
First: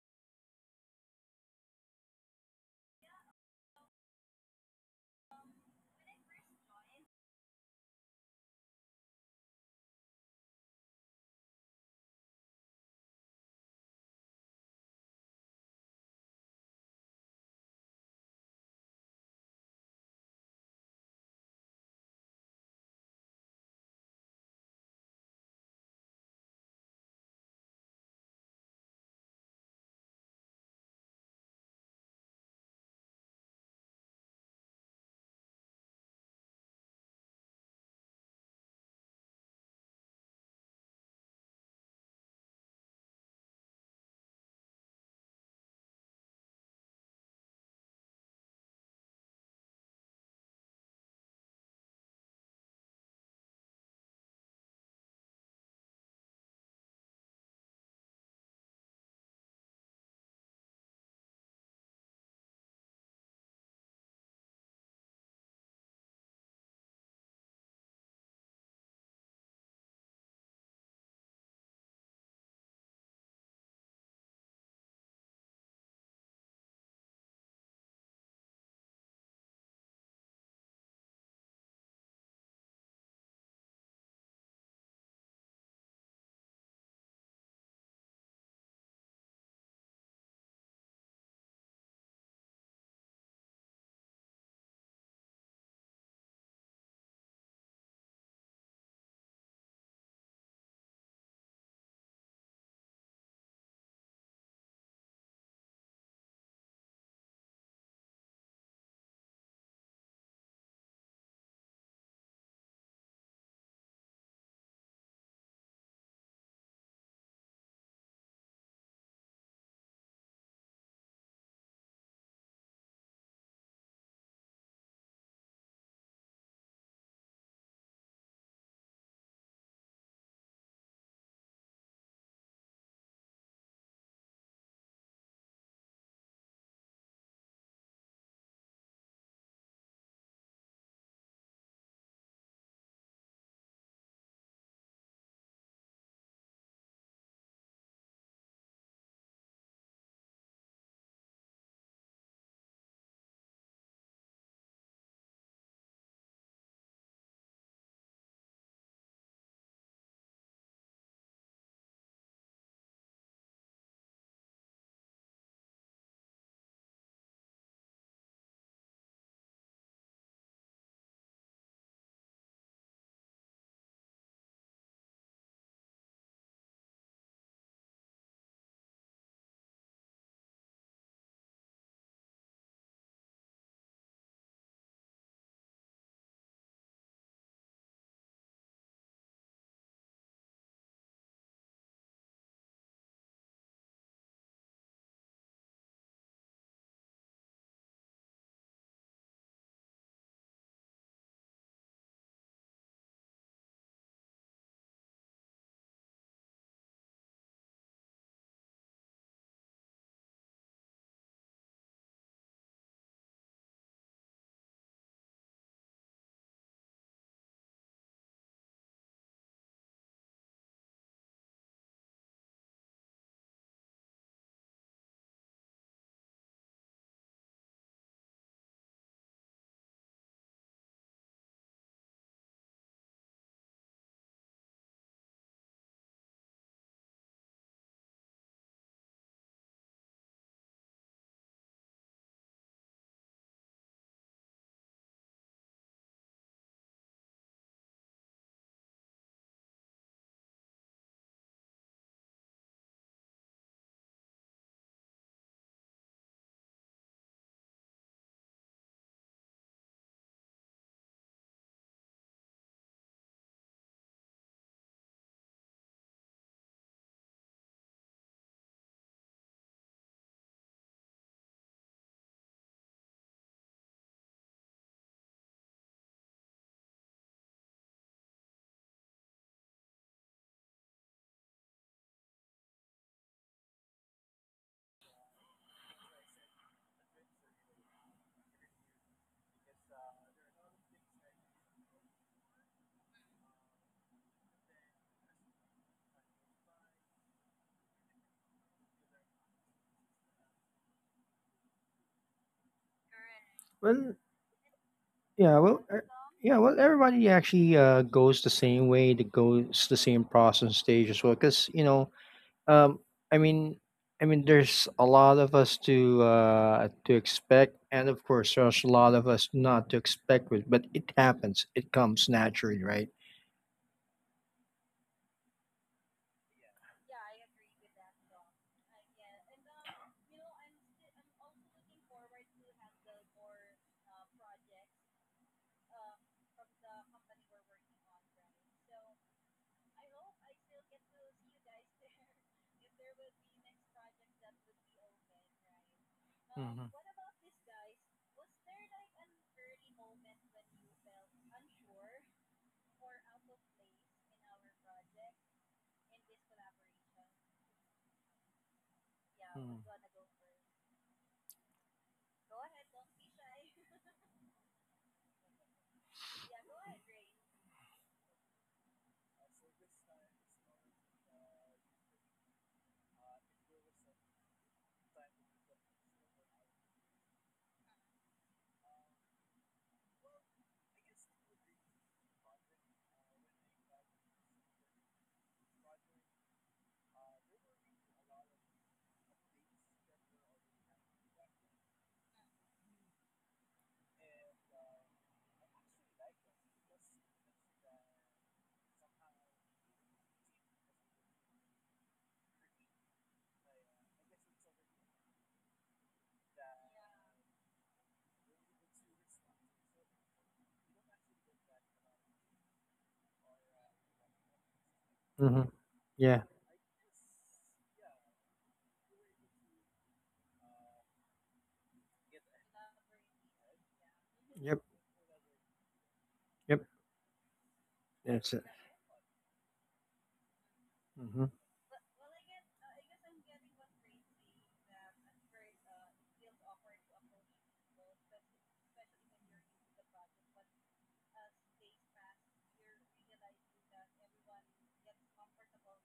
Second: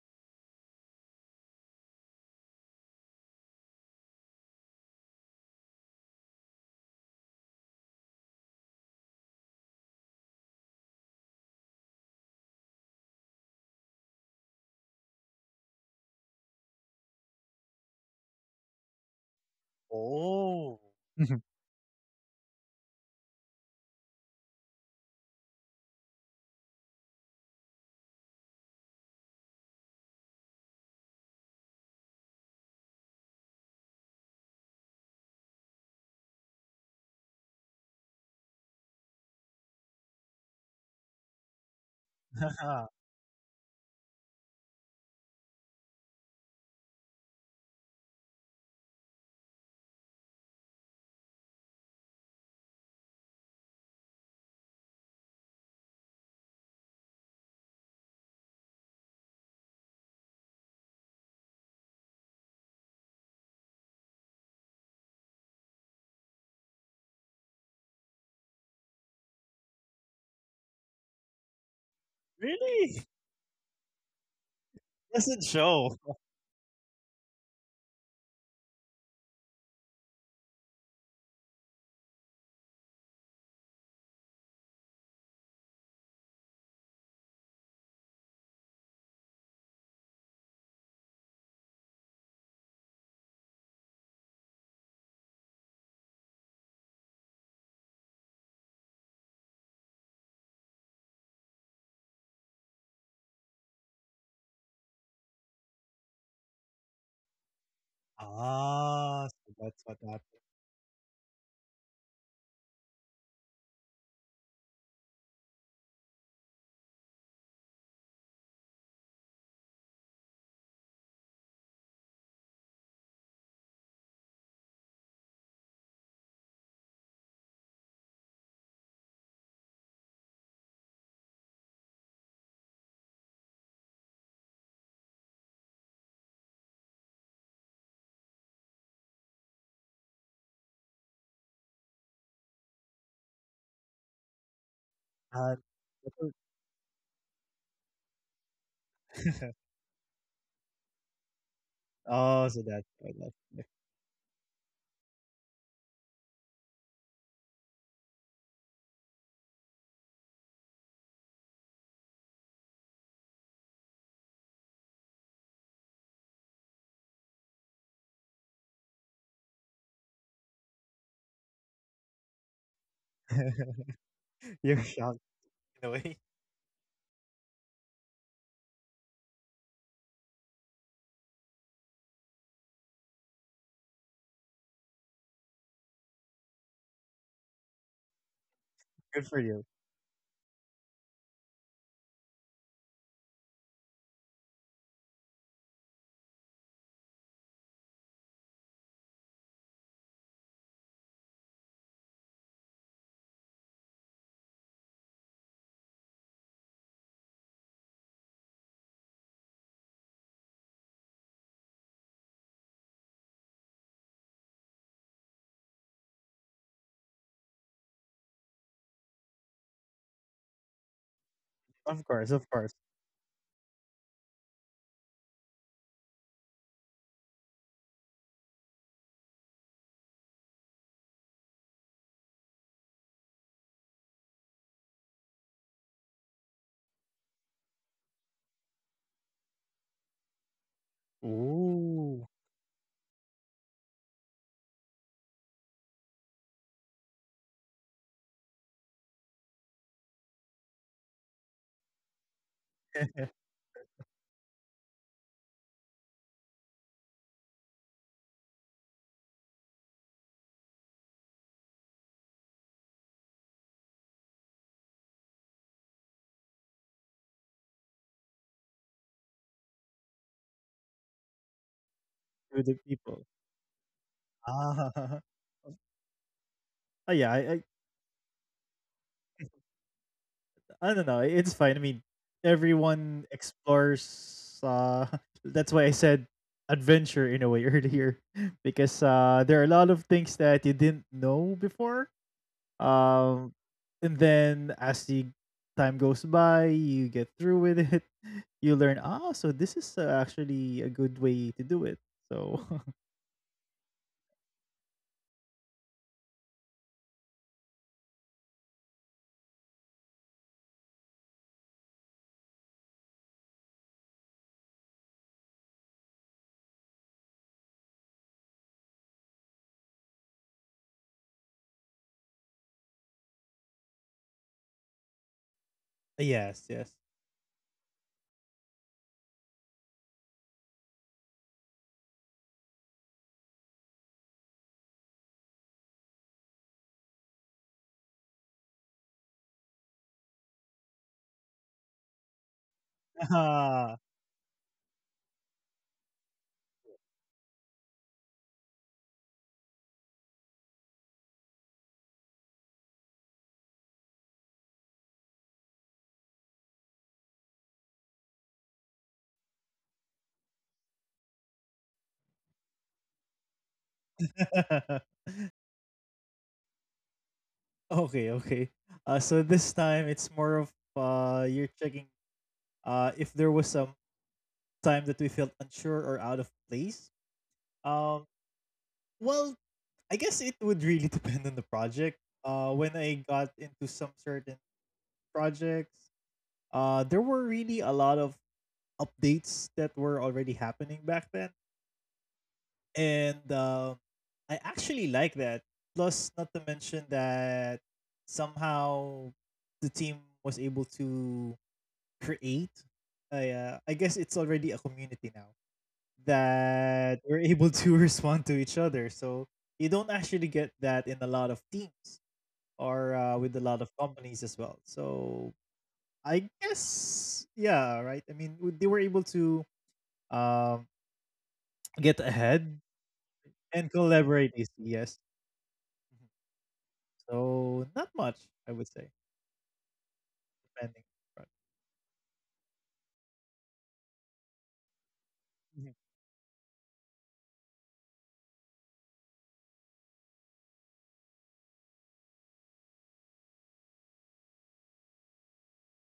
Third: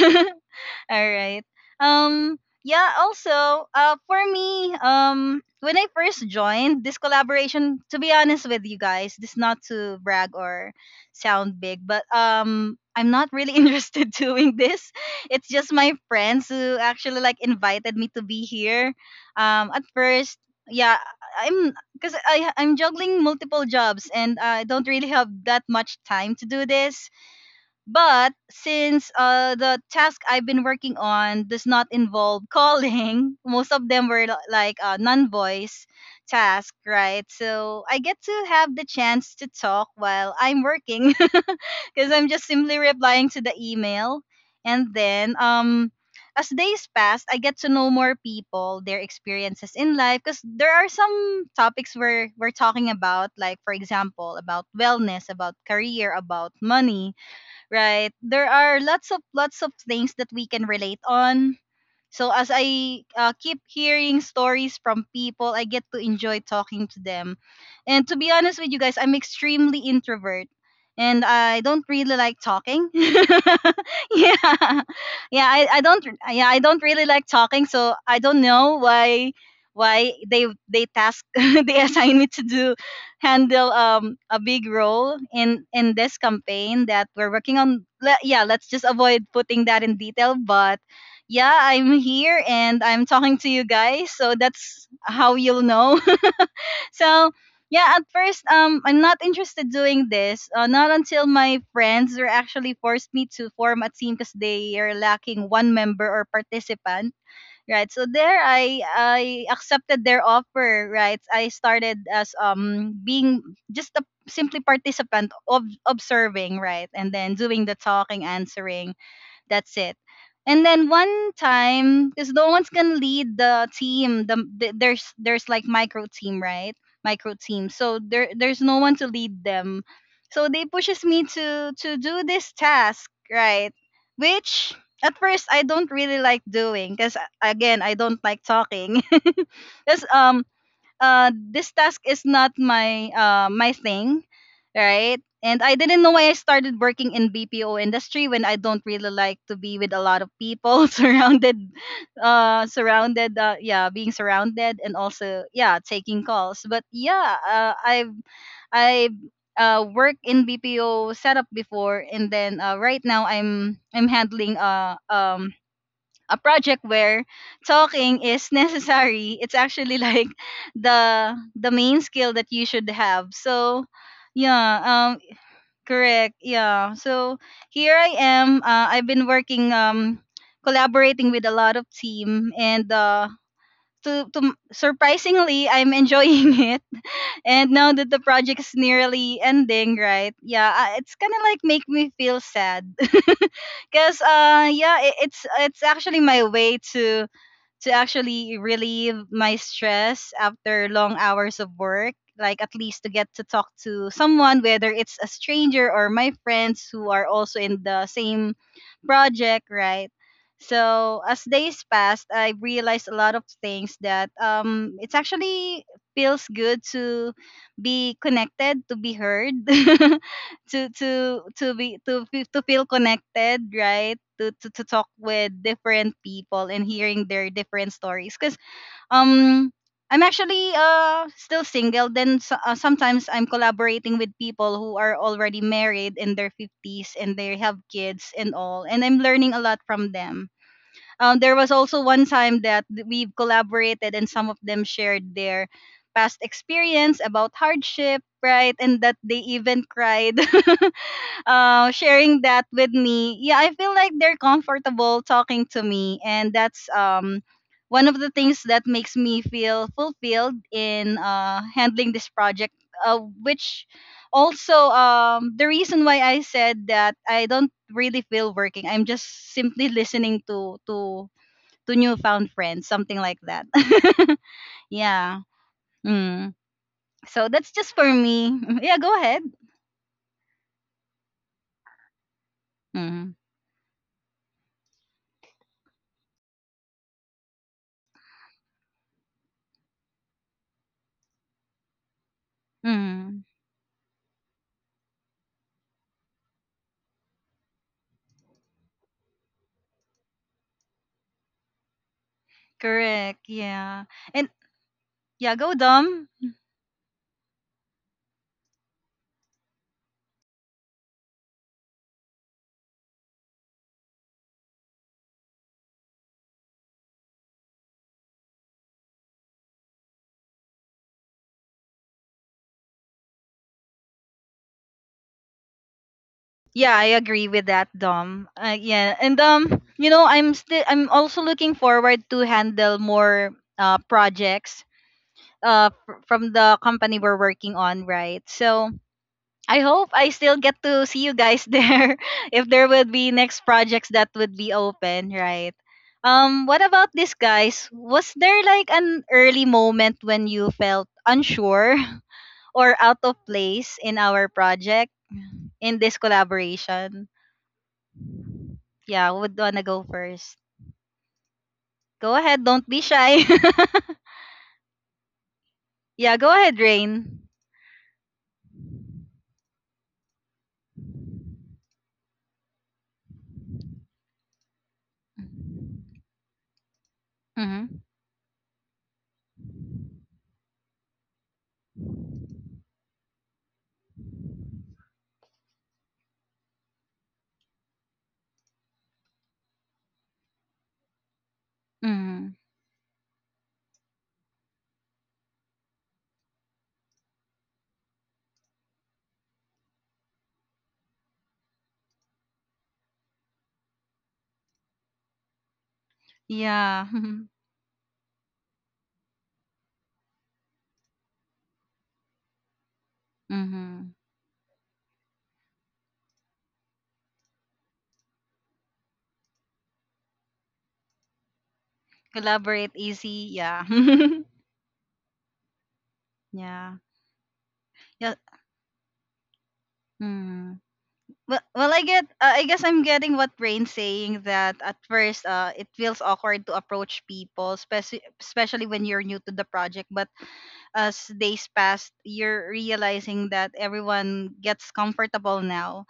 [SPEAKER 1] All right. Um yeah, also, for me, when I first joined this collaboration, to be honest with you guys, this not to brag or sound big, but I'm not really interested doing this. It's just my friends who actually like invited me to be here. At first,
[SPEAKER 3] Oh.
[SPEAKER 1] yeah, I'm because I I'm juggling multiple jobs and I don't really have that much time to do this. But since the task I've been working on does not involve calling, most of them were, like, non-voice task, right? So I get to have the chance to talk while I'm working, because I'm just simply replying to the email, and then As days pass, I get to know more people, their experiences in life, because there are some topics we're talking about, like, for example, about wellness, about career, about money, right? There are lots of things that we can relate on, so as I keep hearing stories from people, I get to enjoy talking to them. And to be honest with you guys, I'm extremely introvert and I don't really like talking.
[SPEAKER 3] Really?
[SPEAKER 1] Yeah.
[SPEAKER 3] Doesn't
[SPEAKER 1] Yeah, I
[SPEAKER 3] show.
[SPEAKER 1] don't yeah, I don't really like talking, so I don't know why they task they assign me to do handle a big role in this campaign that we're working on. Yeah, let's just avoid putting that in detail, but yeah, I'm here and I'm talking to you guys, so that's how you'll know. So, yeah, at first, I'm not interested doing this. Not until my friends were actually forced me to form a team because they are lacking one member or participant, right? So there I
[SPEAKER 3] Ah,
[SPEAKER 1] I
[SPEAKER 3] so that's what
[SPEAKER 1] accepted their
[SPEAKER 3] happened.
[SPEAKER 1] offer, right? I started as being just a simply participant of observing, right? And then doing the talking, answering. That's it. And then one time, because no one's gonna lead the team. There's like micro team, right? Micro team. So there's no one to lead them. So they pushes me to do this task, right? Which at first I don't really like doing, because again I don't like talking. Because this task is not my my thing, right, and I didn't know why I started working in BPO industry when I don't really like
[SPEAKER 3] And
[SPEAKER 1] to be with a lot of people surrounded
[SPEAKER 3] oh, so
[SPEAKER 1] uh
[SPEAKER 3] that's why
[SPEAKER 1] surrounded uh
[SPEAKER 3] that's
[SPEAKER 1] yeah, being surrounded, and also, yeah, taking calls, but yeah, I've worked in BPO setup before, and then, right now, I'm handling a project where talking is necessary. It's actually like the main skill that you should have, so yeah.
[SPEAKER 3] you're shocked in a way.
[SPEAKER 1] Correct. Yeah. So here I am. I've been working, collaborating with a lot of team, and surprisingly I'm enjoying it. And now that the project is
[SPEAKER 3] Good for
[SPEAKER 1] nearly
[SPEAKER 3] you.
[SPEAKER 1] ending, right? Yeah, it's kind of like make me feel sad because, yeah, it's actually my way to actually relieve my stress after long hours of work. Like at least to get to talk to someone, whether it's a stranger or my friends who are also in the same project, right? So as days passed, I realized a lot of things that it's actually feels good to be connected, to be heard. to to to be
[SPEAKER 3] Of
[SPEAKER 1] to
[SPEAKER 3] course, of
[SPEAKER 1] fe- to
[SPEAKER 3] course.
[SPEAKER 1] feel connected, right? To talk with different people and hearing their different stories because, um I'm actually, still single then, so, sometimes I'm collaborating with people who are already married in their 50s and they have kids and all, and I'm learning a lot from them. There was also one
[SPEAKER 3] Ooh.
[SPEAKER 1] time that we've collaborated and some of them shared their past experience about hardship, right? And that they even cried. Sharing that with
[SPEAKER 3] To
[SPEAKER 1] me. Yeah, I feel like they're comfortable talking to me, and that's, one of the things that makes me feel fulfilled in handling this project. Which also, the reason why I said that I don't really feel working. I'm just simply listening to newfound
[SPEAKER 3] the
[SPEAKER 1] friends, something
[SPEAKER 3] people.
[SPEAKER 1] like that.
[SPEAKER 3] Ah.
[SPEAKER 1] Yeah. Mm.
[SPEAKER 3] Oh, yeah, I,
[SPEAKER 1] So
[SPEAKER 3] I
[SPEAKER 1] that's just for me. Yeah, go ahead.
[SPEAKER 3] I don't know. It's fine. I mean, everyone
[SPEAKER 1] Mm.
[SPEAKER 3] explores. That's why I said adventure in a way earlier, because there are a lot of things that you didn't know before.
[SPEAKER 1] Mm.
[SPEAKER 3] Um, and then as the time goes by, you get through with it. You learn. Ah, so this is actually a good way to do it. So
[SPEAKER 1] Correct. Yeah.
[SPEAKER 2] Well,
[SPEAKER 1] And Yeah,
[SPEAKER 2] yeah.
[SPEAKER 1] go,
[SPEAKER 2] Well,
[SPEAKER 1] Dom.
[SPEAKER 2] yeah, well, everybody actually goes the same way, that goes the same process stage as well. Because, you know, um, I mean, there's a lot of us to expect, and of course, there's a lot of us not to expect with, but it happens. It comes naturally, right?
[SPEAKER 3] yes, yes.
[SPEAKER 1] Yeah, I agree with that, Dom. Yeah, and, I'm also looking forward to handle more projects from the company we're working on, right? So I hope I still get to see you guys there if there would be next
[SPEAKER 3] Ah.
[SPEAKER 1] projects that would be open, right? What about this, guys? Was there like an early moment when you felt unsure or out of place in our project, in this collaboration? Yeah, who would wanna go first? Go ahead, don't be shy. Yeah, go ahead, Rain.
[SPEAKER 3] Okay, okay. So this time it's more of you're checking if there was some time that we felt unsure or out of place.
[SPEAKER 1] Mm-hmm.
[SPEAKER 3] Um, well, I guess it would really depend on the project. When I got into some certain projects, there were really a lot of updates that were already happening back then,
[SPEAKER 1] Mm-hmm.
[SPEAKER 3] and I actually like that. Plus, not to mention that somehow the team was able to create. I guess it's already a community now
[SPEAKER 1] Yeah.
[SPEAKER 3] that we're able to respond to each other. So you don't actually get that in a lot of teams or with a lot of
[SPEAKER 1] Mm-hmm.
[SPEAKER 3] companies as well. So
[SPEAKER 2] Mm-hmm.
[SPEAKER 3] I
[SPEAKER 2] Yeah.
[SPEAKER 3] guess yeah, right. They were able to um, get ahead
[SPEAKER 1] Collaborate easy. Yeah.
[SPEAKER 3] and collaborate
[SPEAKER 2] Yep.
[SPEAKER 3] easily. Yes. Mhm.
[SPEAKER 2] Yep.
[SPEAKER 1] Yeah.
[SPEAKER 3] So not much,
[SPEAKER 1] Yeah.
[SPEAKER 2] That's
[SPEAKER 3] I
[SPEAKER 2] it.
[SPEAKER 3] would say,
[SPEAKER 1] Mm.
[SPEAKER 3] depending. But
[SPEAKER 2] Mm-hmm.
[SPEAKER 1] Well, well, I get. I guess I'm getting what Rain's saying that at first,
[SPEAKER 3] mhm.
[SPEAKER 1] it
[SPEAKER 3] Of
[SPEAKER 1] feels awkward to approach people, especially when you're new to the project. But as days passed, you're realizing that everyone gets comfortable now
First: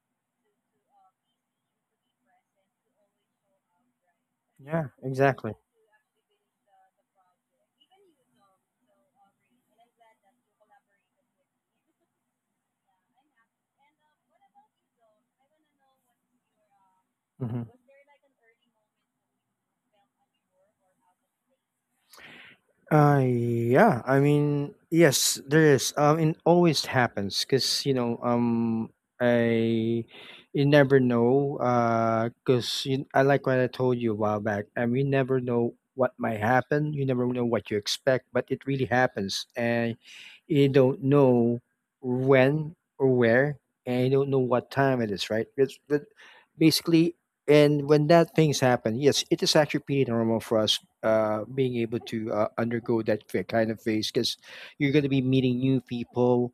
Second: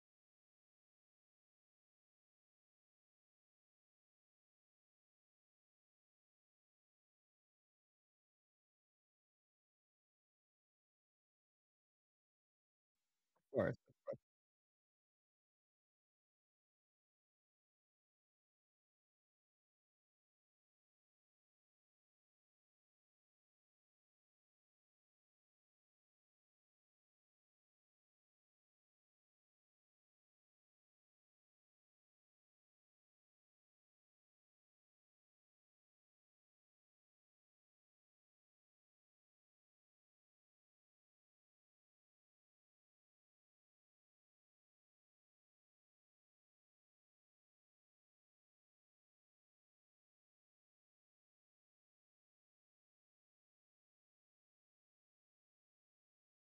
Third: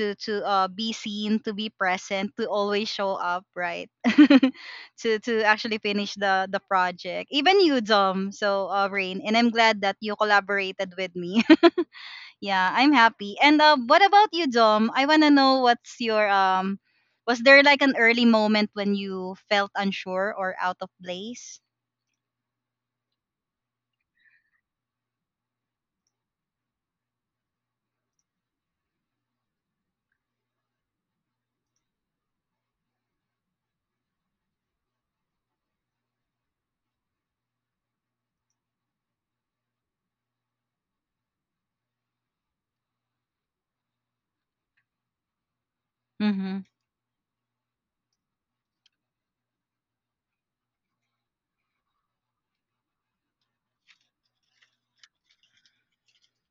[SPEAKER 1] to be seen, to be present, to always show up, right?
[SPEAKER 2] Yeah.
[SPEAKER 1] To
[SPEAKER 2] Exactly.
[SPEAKER 1] actually finish the project, even you, Dom. So, Rain, and I'm glad that you collaborated with me. Yeah, I'm happy. And
[SPEAKER 3] course.
[SPEAKER 1] what about you, Dom? I wanna know what's your. Was there
[SPEAKER 2] Mm-hmm.
[SPEAKER 1] like an early moment when you felt unsure or out of place?
[SPEAKER 2] Yeah. I mean, yes, there is. It always happens because, you know, I you never know. Because I like what I told you a while back, and we never know what might happen. You never know what you expect, but it really happens, and you don't know when or where, and you don't know what time it is, right? It's, but
[SPEAKER 1] Mm-hmm.
[SPEAKER 2] basically. And when that things happen, yes, it is actually pretty normal for us, being able to undergo that kind of phase, because you're going to be meeting new people,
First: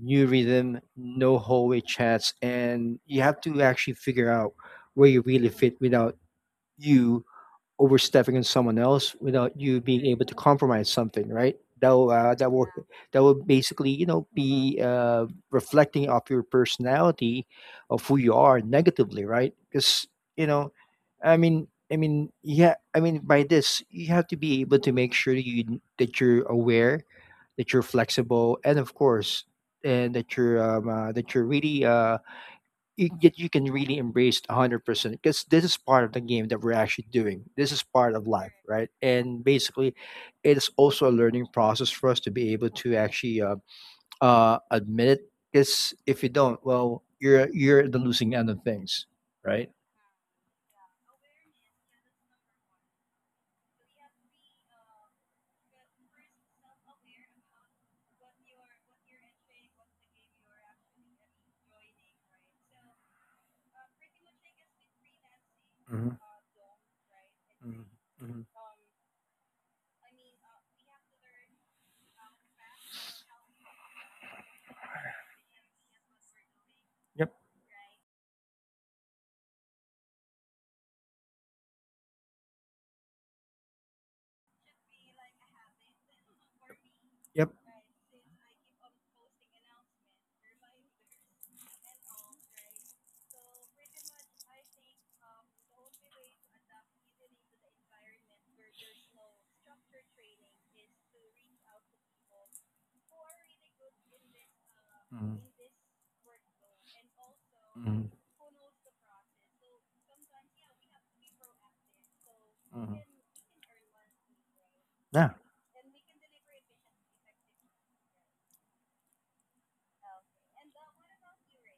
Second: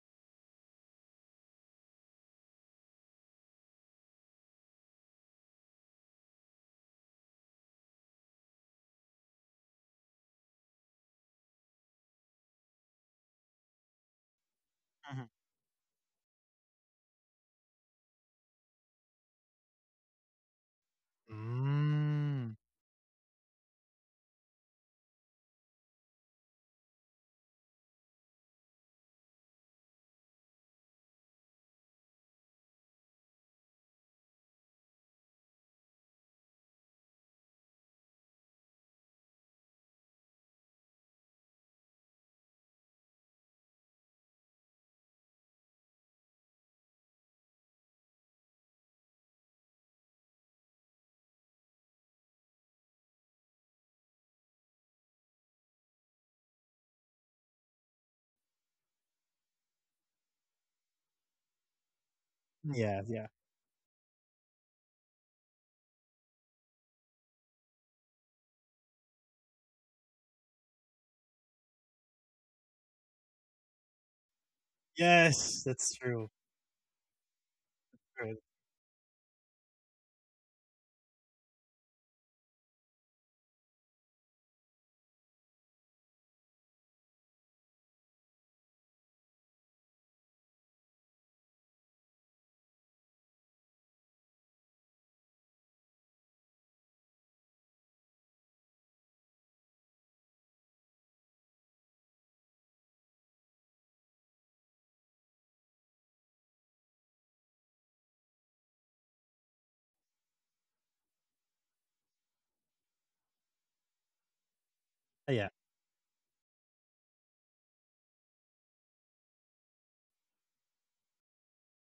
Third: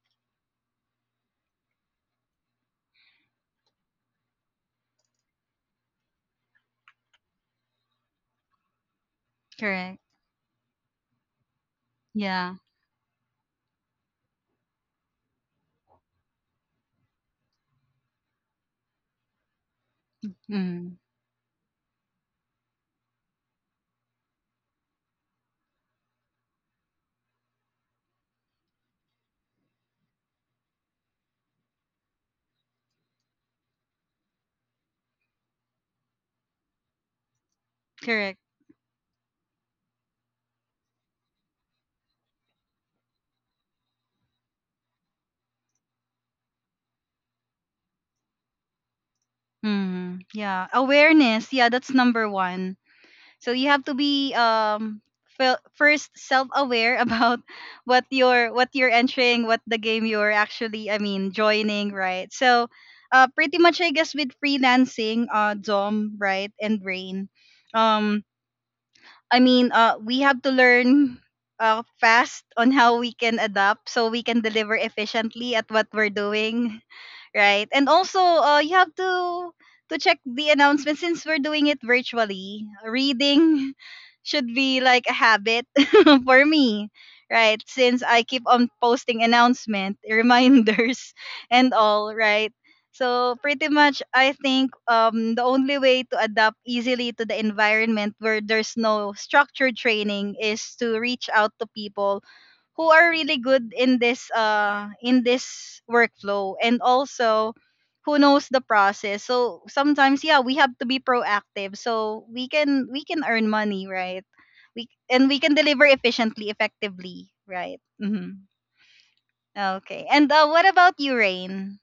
[SPEAKER 2] new rhythm, no hallway chats, and you have to actually figure out where you really fit without you overstepping on someone else, without you
[SPEAKER 1] Correct.
[SPEAKER 2] being able to compromise something, right? That will, uh, that
[SPEAKER 1] Yeah.
[SPEAKER 2] will that will basically, you know, be
[SPEAKER 3] Mhm.
[SPEAKER 2] reflecting of your personality, of who you are negatively, right? Because, you know,
[SPEAKER 1] Mm.
[SPEAKER 3] Mm.
[SPEAKER 2] yeah, I mean, by this you have to be able to make sure that you're aware, that you're flexible, and of course, and that you can really embrace 100%, because this is part of the game that we're actually doing. This is part of
[SPEAKER 1] Correct.
[SPEAKER 2] life, right? And basically it's also a learning process for us to be able to actually admit it, because if you don't, well, you're at the losing end of things, right?
[SPEAKER 1] Hmm. Yeah, awareness. Yeah, that's number one. So you have to be first self-aware about what you're entering, what the game you're actually, I mean, joining, right? So,
[SPEAKER 3] Yeah. Yeah.
[SPEAKER 1] pretty much, I guess with freelancing, Dom, right, and Rain, um, I mean, we have to learn, fast on how we can adapt so we can deliver efficiently
[SPEAKER 3] Yes,
[SPEAKER 1] at what
[SPEAKER 3] that's
[SPEAKER 1] we're
[SPEAKER 3] true.
[SPEAKER 1] doing, right? And also,
[SPEAKER 3] True.
[SPEAKER 1] you have to check the announcement since we're doing it virtually. Reading should be like a habit for me,
[SPEAKER 2] Yep.
[SPEAKER 1] right? Since I keep on posting announcement reminders and all, right? So pretty much, I think, the only way to adapt easily to the environment where there's no structured training is to reach out to people who are really good in this, in this workflow, and also who knows the process. So sometimes, yeah, we have to be proactive so we can earn money, right?
[SPEAKER 2] Yeah,
[SPEAKER 1] We
[SPEAKER 3] Yeah.
[SPEAKER 1] can deliver efficiently, effectively, right? Mm-hmm. Okay. And what about you, Rain?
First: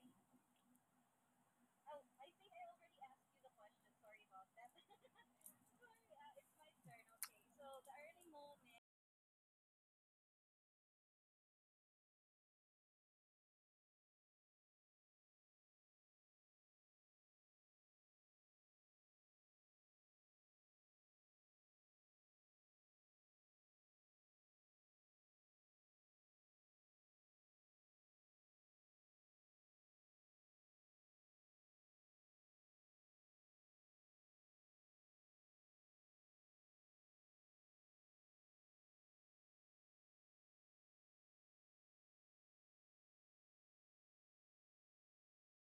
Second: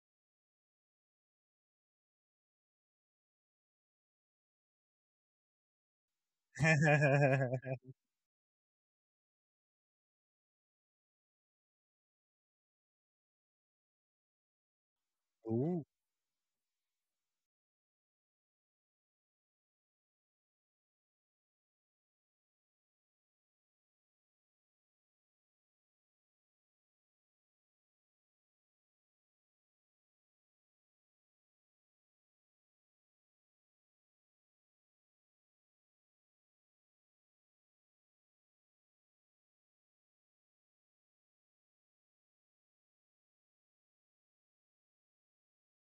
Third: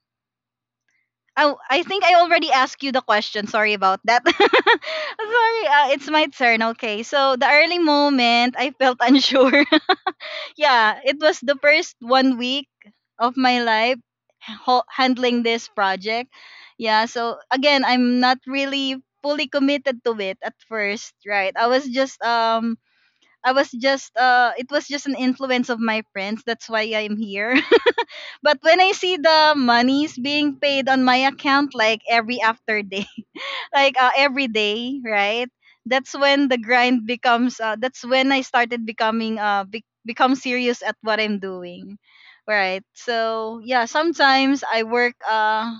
[SPEAKER 1] Oh, I think I already asked you the question. Sorry about that. Sorry, it's my turn. Okay, so the early moment, I felt unsure. Yeah, it was the first one week of my life handling this
[SPEAKER 3] Ooh.
[SPEAKER 1] project. Yeah, so again, I'm not really fully committed to it at first, right? I was just it was just an influence of my friends. That's why I'm here. But when I see the monies being paid on my account, like every after day, like, every day, right? That's when the grind becomes. That's when I started becoming become serious at what I'm doing, right? So yeah, sometimes I work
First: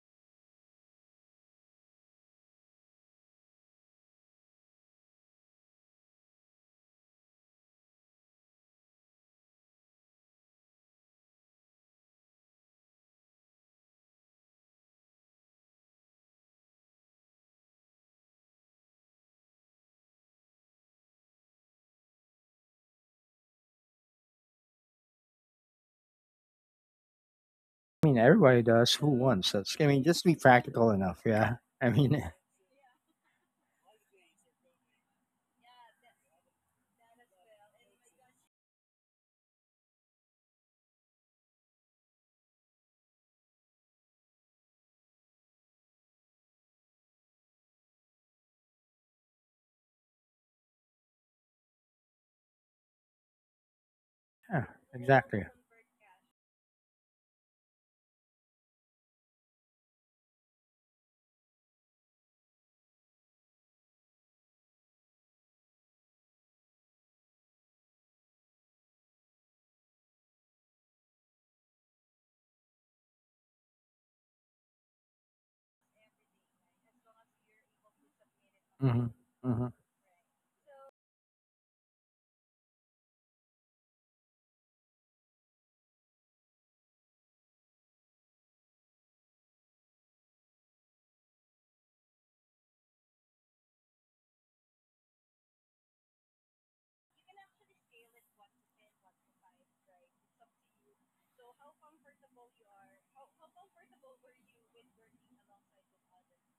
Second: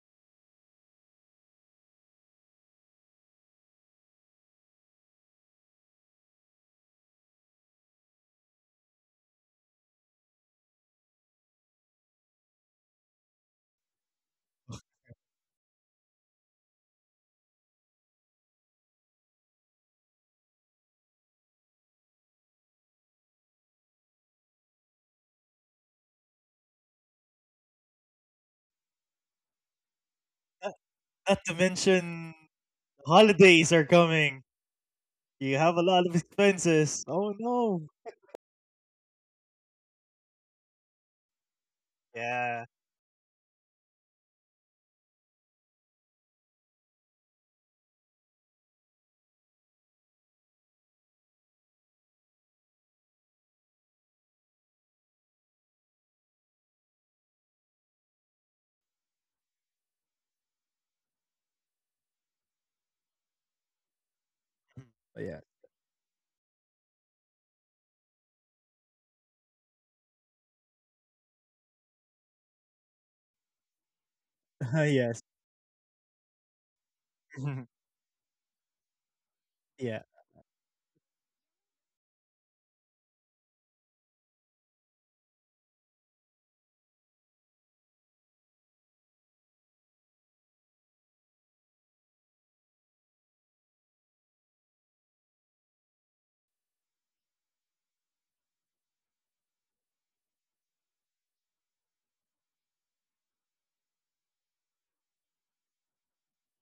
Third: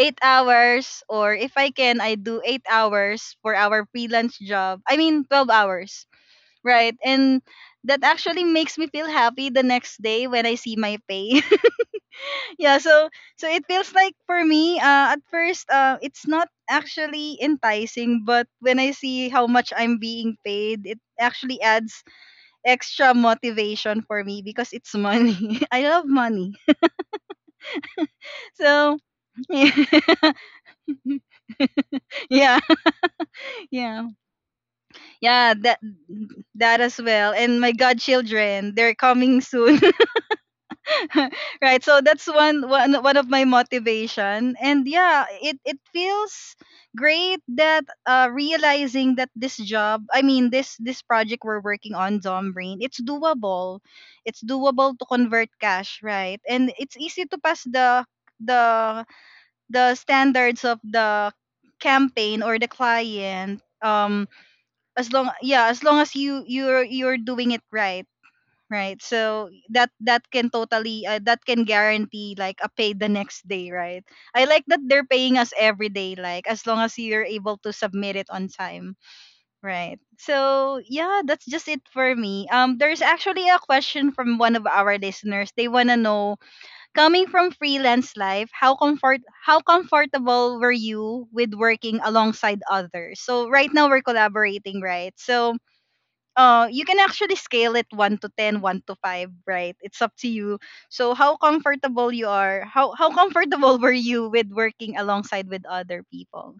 [SPEAKER 1] 8 hours, or if I can, I do 8 hours for our freelance job. I mean, 12 hours, right? And that actually makes me feel happy the next day when I see my pay. Yeah, so it feels like for me, at first, it's not actually enticing, but when I see how much I'm being paid, it actually adds extra motivation for me because it's money. I love money.
[SPEAKER 2] I mean, everybody does
[SPEAKER 1] So.
[SPEAKER 2] who wants,
[SPEAKER 1] Yeah,
[SPEAKER 2] that's, I mean, just be practical enough.
[SPEAKER 3] Not to
[SPEAKER 2] Yeah, I mean,
[SPEAKER 3] mention
[SPEAKER 1] yeah,
[SPEAKER 3] holidays are
[SPEAKER 1] yeah,
[SPEAKER 3] coming.
[SPEAKER 1] yeah,
[SPEAKER 3] You have
[SPEAKER 1] that
[SPEAKER 3] a lot of
[SPEAKER 1] that as
[SPEAKER 3] expenses. Oh
[SPEAKER 1] well, and my
[SPEAKER 3] no.
[SPEAKER 1] godchildren they're coming soon. Right, so that's
[SPEAKER 3] Yeah.
[SPEAKER 1] one of my motivation, and yeah, it feels great that, realizing that this job, I mean, this project we're working on Zombrain. It's doable. It's
[SPEAKER 2] yeah,
[SPEAKER 1] doable to
[SPEAKER 2] exactly.
[SPEAKER 1] convert cash, right? And it's easy to pass the the standards of the campaign or the client, as
[SPEAKER 3] Mm,
[SPEAKER 1] long,
[SPEAKER 3] yeah.
[SPEAKER 1] yeah, as long as you're doing it right, right? So that can totally, that can guarantee like a pay the next day, right? I like that they're
[SPEAKER 3] Yes.
[SPEAKER 1] paying us every day, like, as long as you're able
[SPEAKER 3] Mhm,
[SPEAKER 1] to submit it on time, right?
[SPEAKER 3] yeah.
[SPEAKER 1] So yeah, that's just it for me. There's actually a question from one of our listeners. They want to know, coming from freelance life, how comfortable were you with working alongside others? So right now we're collaborating, right? So, you can actually scale it 1 to 10, one to 5, right? It's up to you. So how comfortable you are, how comfortable were you with working alongside with other people.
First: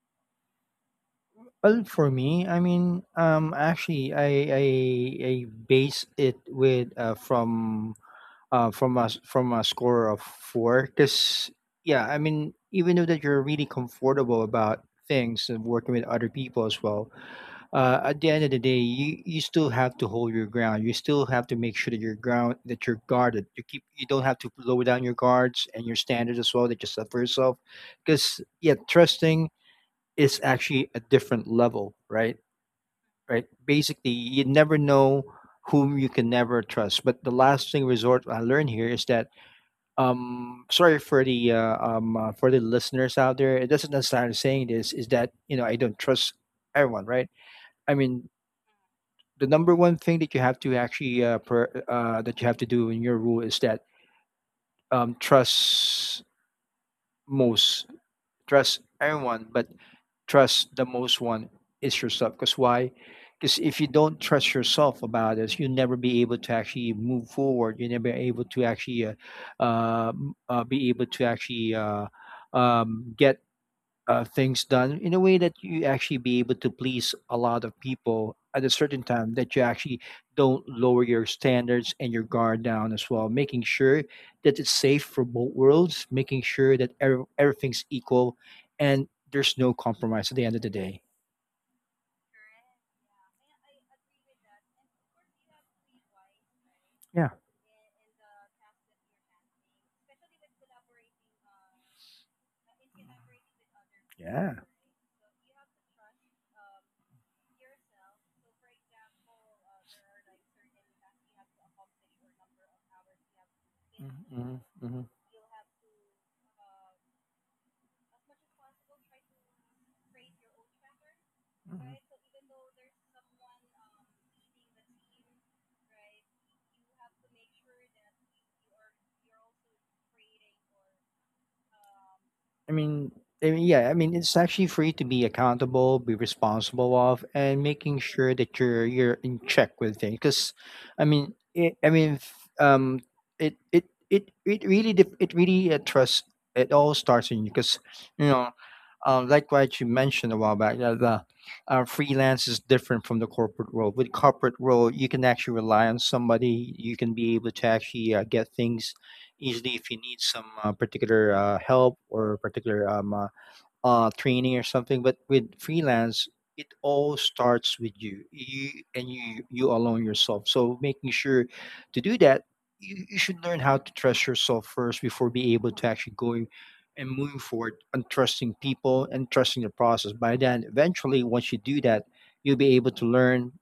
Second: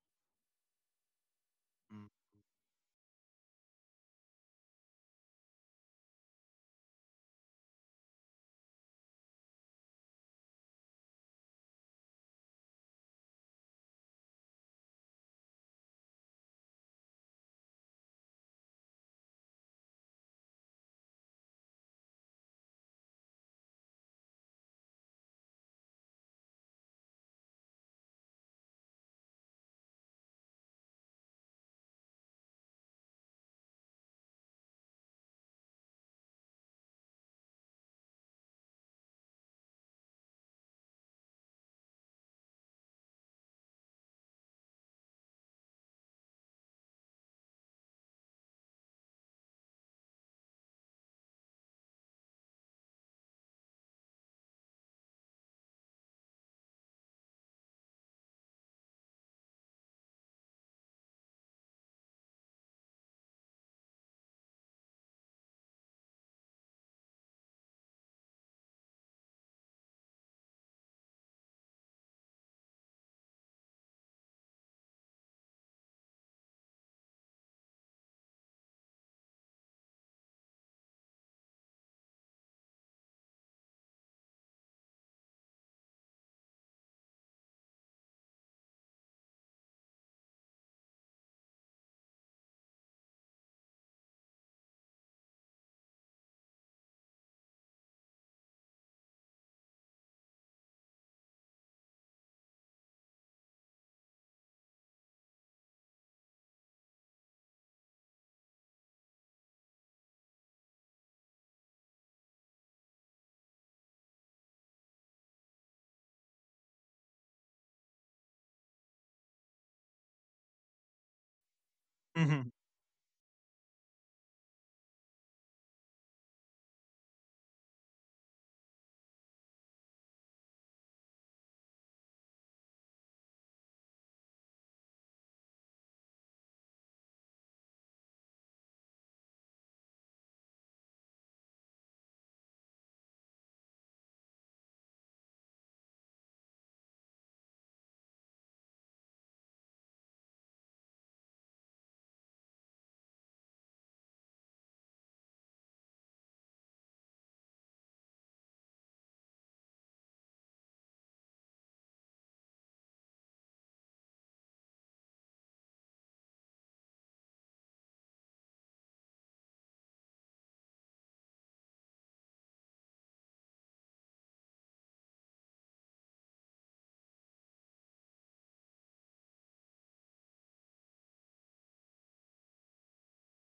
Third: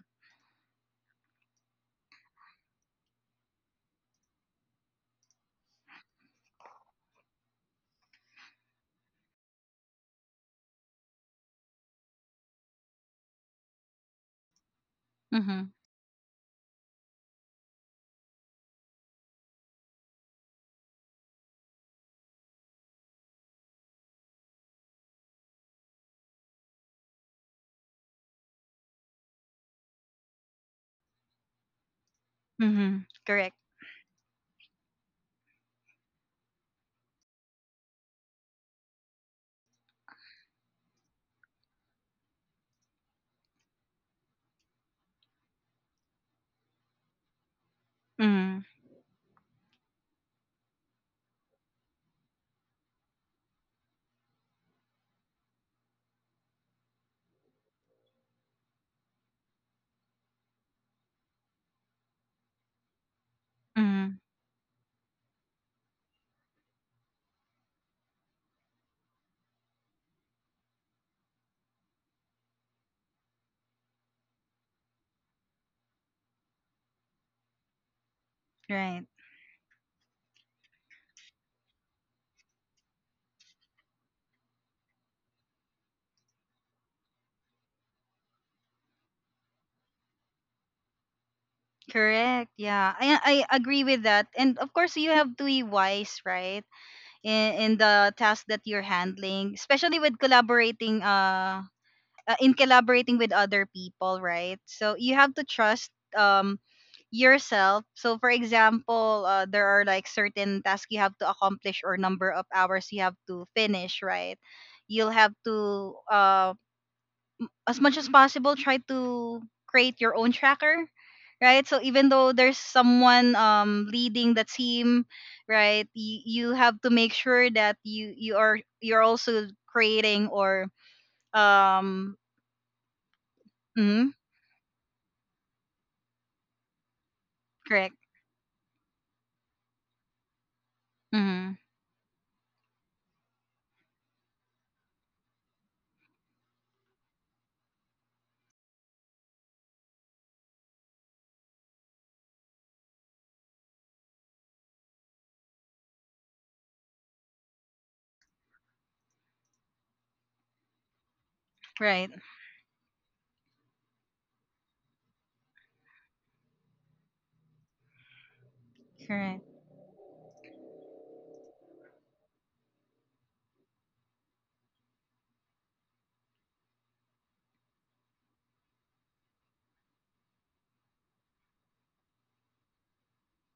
[SPEAKER 2] Well,
[SPEAKER 3] Mm.
[SPEAKER 2] for me, I I, base it with from a score of four. Because yeah, I mean, even though that you're really comfortable about things and
[SPEAKER 1] Mm-hmm.
[SPEAKER 2] working with other people as well, at the end of the day, you still have to hold your ground. You still have to make sure that your ground that you're guarded. You keep you don't have to lower down your guards and your standards as well that you set for yourself. Because yeah, trusting is actually a different level, right?
[SPEAKER 1] Mm-hmm.
[SPEAKER 2] Right.
[SPEAKER 1] Correct.
[SPEAKER 2] Basically, you never know whom you can never trust. But the last thing resort I learned here is that sorry for the listeners out there, it doesn't necessarily saying this is that I don't trust everyone, right? I mean,
[SPEAKER 1] Mm-hmm.
[SPEAKER 2] the number one thing that you have to actually that you have to do in your rule is that trust most trust everyone but trust the most one is yourself. Because why? Because if you
[SPEAKER 1] Mm-hmm.
[SPEAKER 2] don't trust yourself about this, you'll never be able to actually move forward. You'll never be able to actually uh, be able to actually get things done in a way that you actually be able to please a lot of people at a certain
[SPEAKER 1] Right.
[SPEAKER 2] time that you actually don't lower your standards and your guard down as well, making sure that it's safe for both worlds, making sure that everything's equal and there's no compromise at the end of the day.
[SPEAKER 1] Correct. Yeah, I agree with that and of course, you have to be wise, right?
[SPEAKER 2] Yeah,
[SPEAKER 1] In the task that you're handling, especially with collaborating, in collaborating with other people, right? So you have to trust, um yourself. So for example, there are like certain tasks you have to accomplish or number of hours you have to finish, right? You'll have to as much as possible try to create your own tracker, right? So even though
[SPEAKER 3] Mhm.
[SPEAKER 1] there's someone leading the team, right? You have to make sure that you're also creating or um
[SPEAKER 2] I mean, I mean, yeah, I
[SPEAKER 1] mhm,
[SPEAKER 2] mean, it's actually free to be accountable, be responsible of, and making
[SPEAKER 1] correct.
[SPEAKER 2] sure that you're in check with things. Because, I mean,
[SPEAKER 1] Mm-hmm.
[SPEAKER 2] it, I mean, f- um, it it it it really trust. It all starts in you because, you know, like what you mentioned a while back, the freelance is different from the corporate world. With corporate world, you can actually rely on somebody. You can be able to actually get things easily if you need some particular help
[SPEAKER 1] Right.
[SPEAKER 2] or particular training or something. But with freelance, it all starts with you, you and you
[SPEAKER 1] Correct.
[SPEAKER 2] you alone yourself. So making sure to do that, you should learn how to trust yourself first before being able to actually go and move forward and trusting people and trusting the process. By then, eventually, once you do that, you'll be able to learn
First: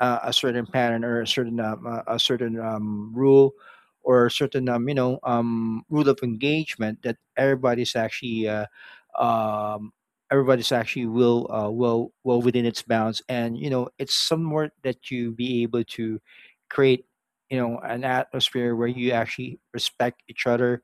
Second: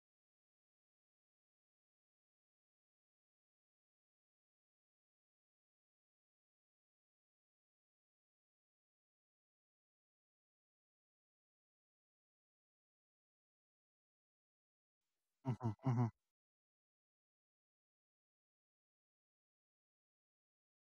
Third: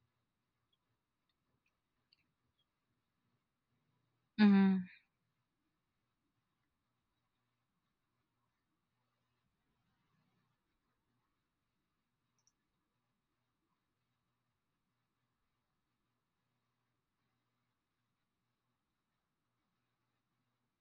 [SPEAKER 2] a certain pattern or a certain rule or a certain
[SPEAKER 1] Mm-hmm.
[SPEAKER 2] rule of engagement that um, everybody's actually will well well within its bounds, and you know it's somewhat that you be
[SPEAKER 3] Mhm.
[SPEAKER 2] able
[SPEAKER 3] Mhm.
[SPEAKER 2] to create, you know, an atmosphere where you actually respect each other,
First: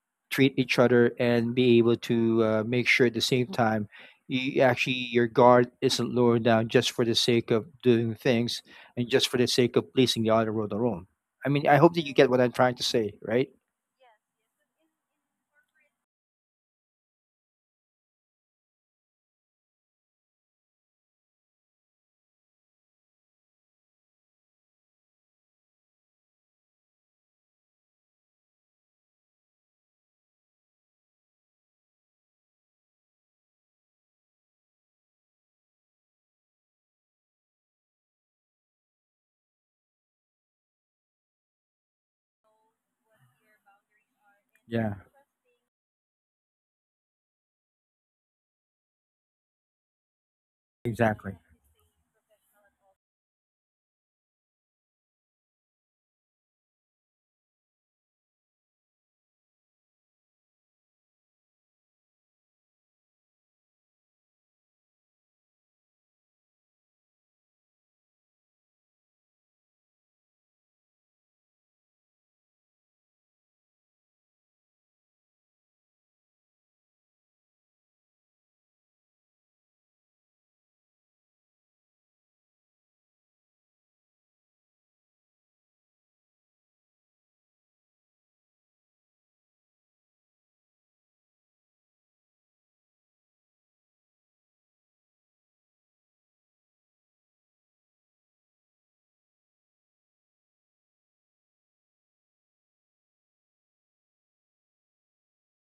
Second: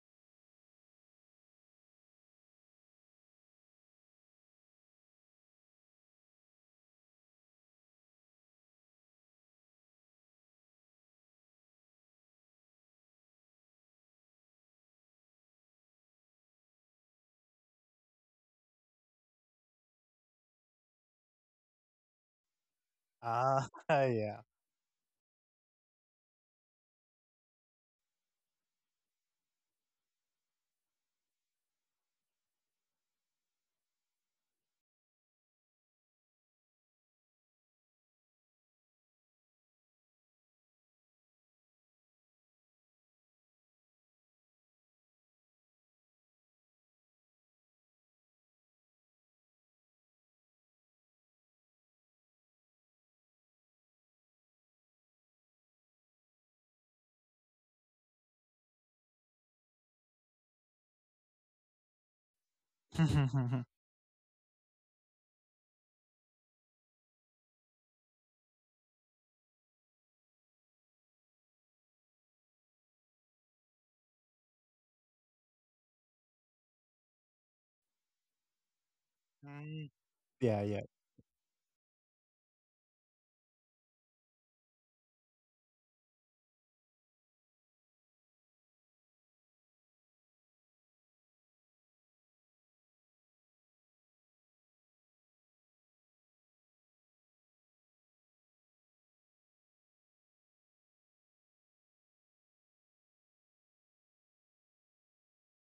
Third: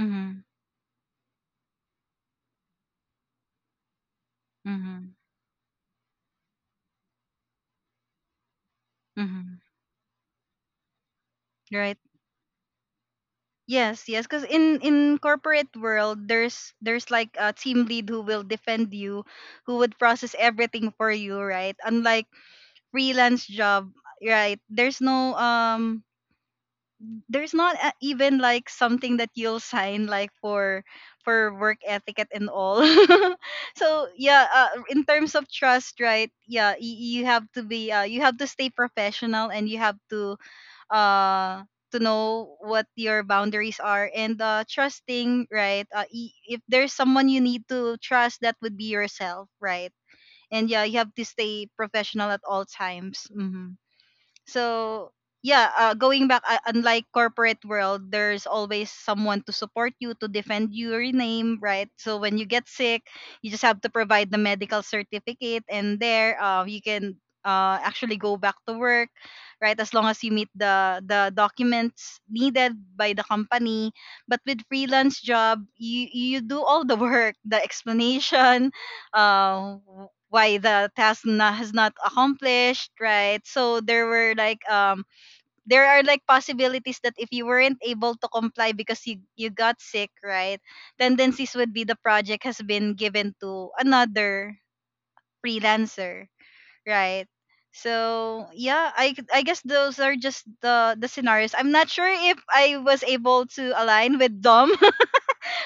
[SPEAKER 1] Mm-hmm.
[SPEAKER 2] treat each other, and be able to make sure at the same time you actually
[SPEAKER 1] Mm-hmm.
[SPEAKER 2] your guard isn't lowered down just for the sake of doing things and just for the
[SPEAKER 1] Mm-hmm.
[SPEAKER 2] sake of pleasing the other world alone. I mean, I hope
[SPEAKER 1] Right.
[SPEAKER 2] that you get what I'm trying to say, right?
[SPEAKER 1] Yes, yes, because in corporate world, there's like a team lead who will defend you, who would process everything for you, right? Unlike freelance
[SPEAKER 3] Ah,
[SPEAKER 1] job,
[SPEAKER 3] yeah.
[SPEAKER 1] right? There's no there's not a, even like something that you'll sign like for work etiquette and all so yeah, in terms of trust, right, yeah, you have to be you have to stay professional and you have uh to know what your boundaries are, and trusting, right? If there's someone you need to trust, that would be yourself, right? And yeah, you have to stay professional at all times. Hmm. So yeah, going back, unlike corporate world, there's always someone to support you, to defend your name, right? So when you get sick, you just have to provide the medical certificate, and there, you can actually go back to work, right? As long as you meet the documents needed by the company. But with freelance job, you do all the work, the explanation,
[SPEAKER 3] Mm.
[SPEAKER 1] why
[SPEAKER 3] Yeah, yeah.
[SPEAKER 1] the task na, has not accomplished, right? So there were like there are like possibilities that if you weren't able to comply because you got sick, right? Tendencies would be the project has been given to another freelancer, right? So yeah, I guess those are just the scenarios. I'm not sure if I was able to align with Dom,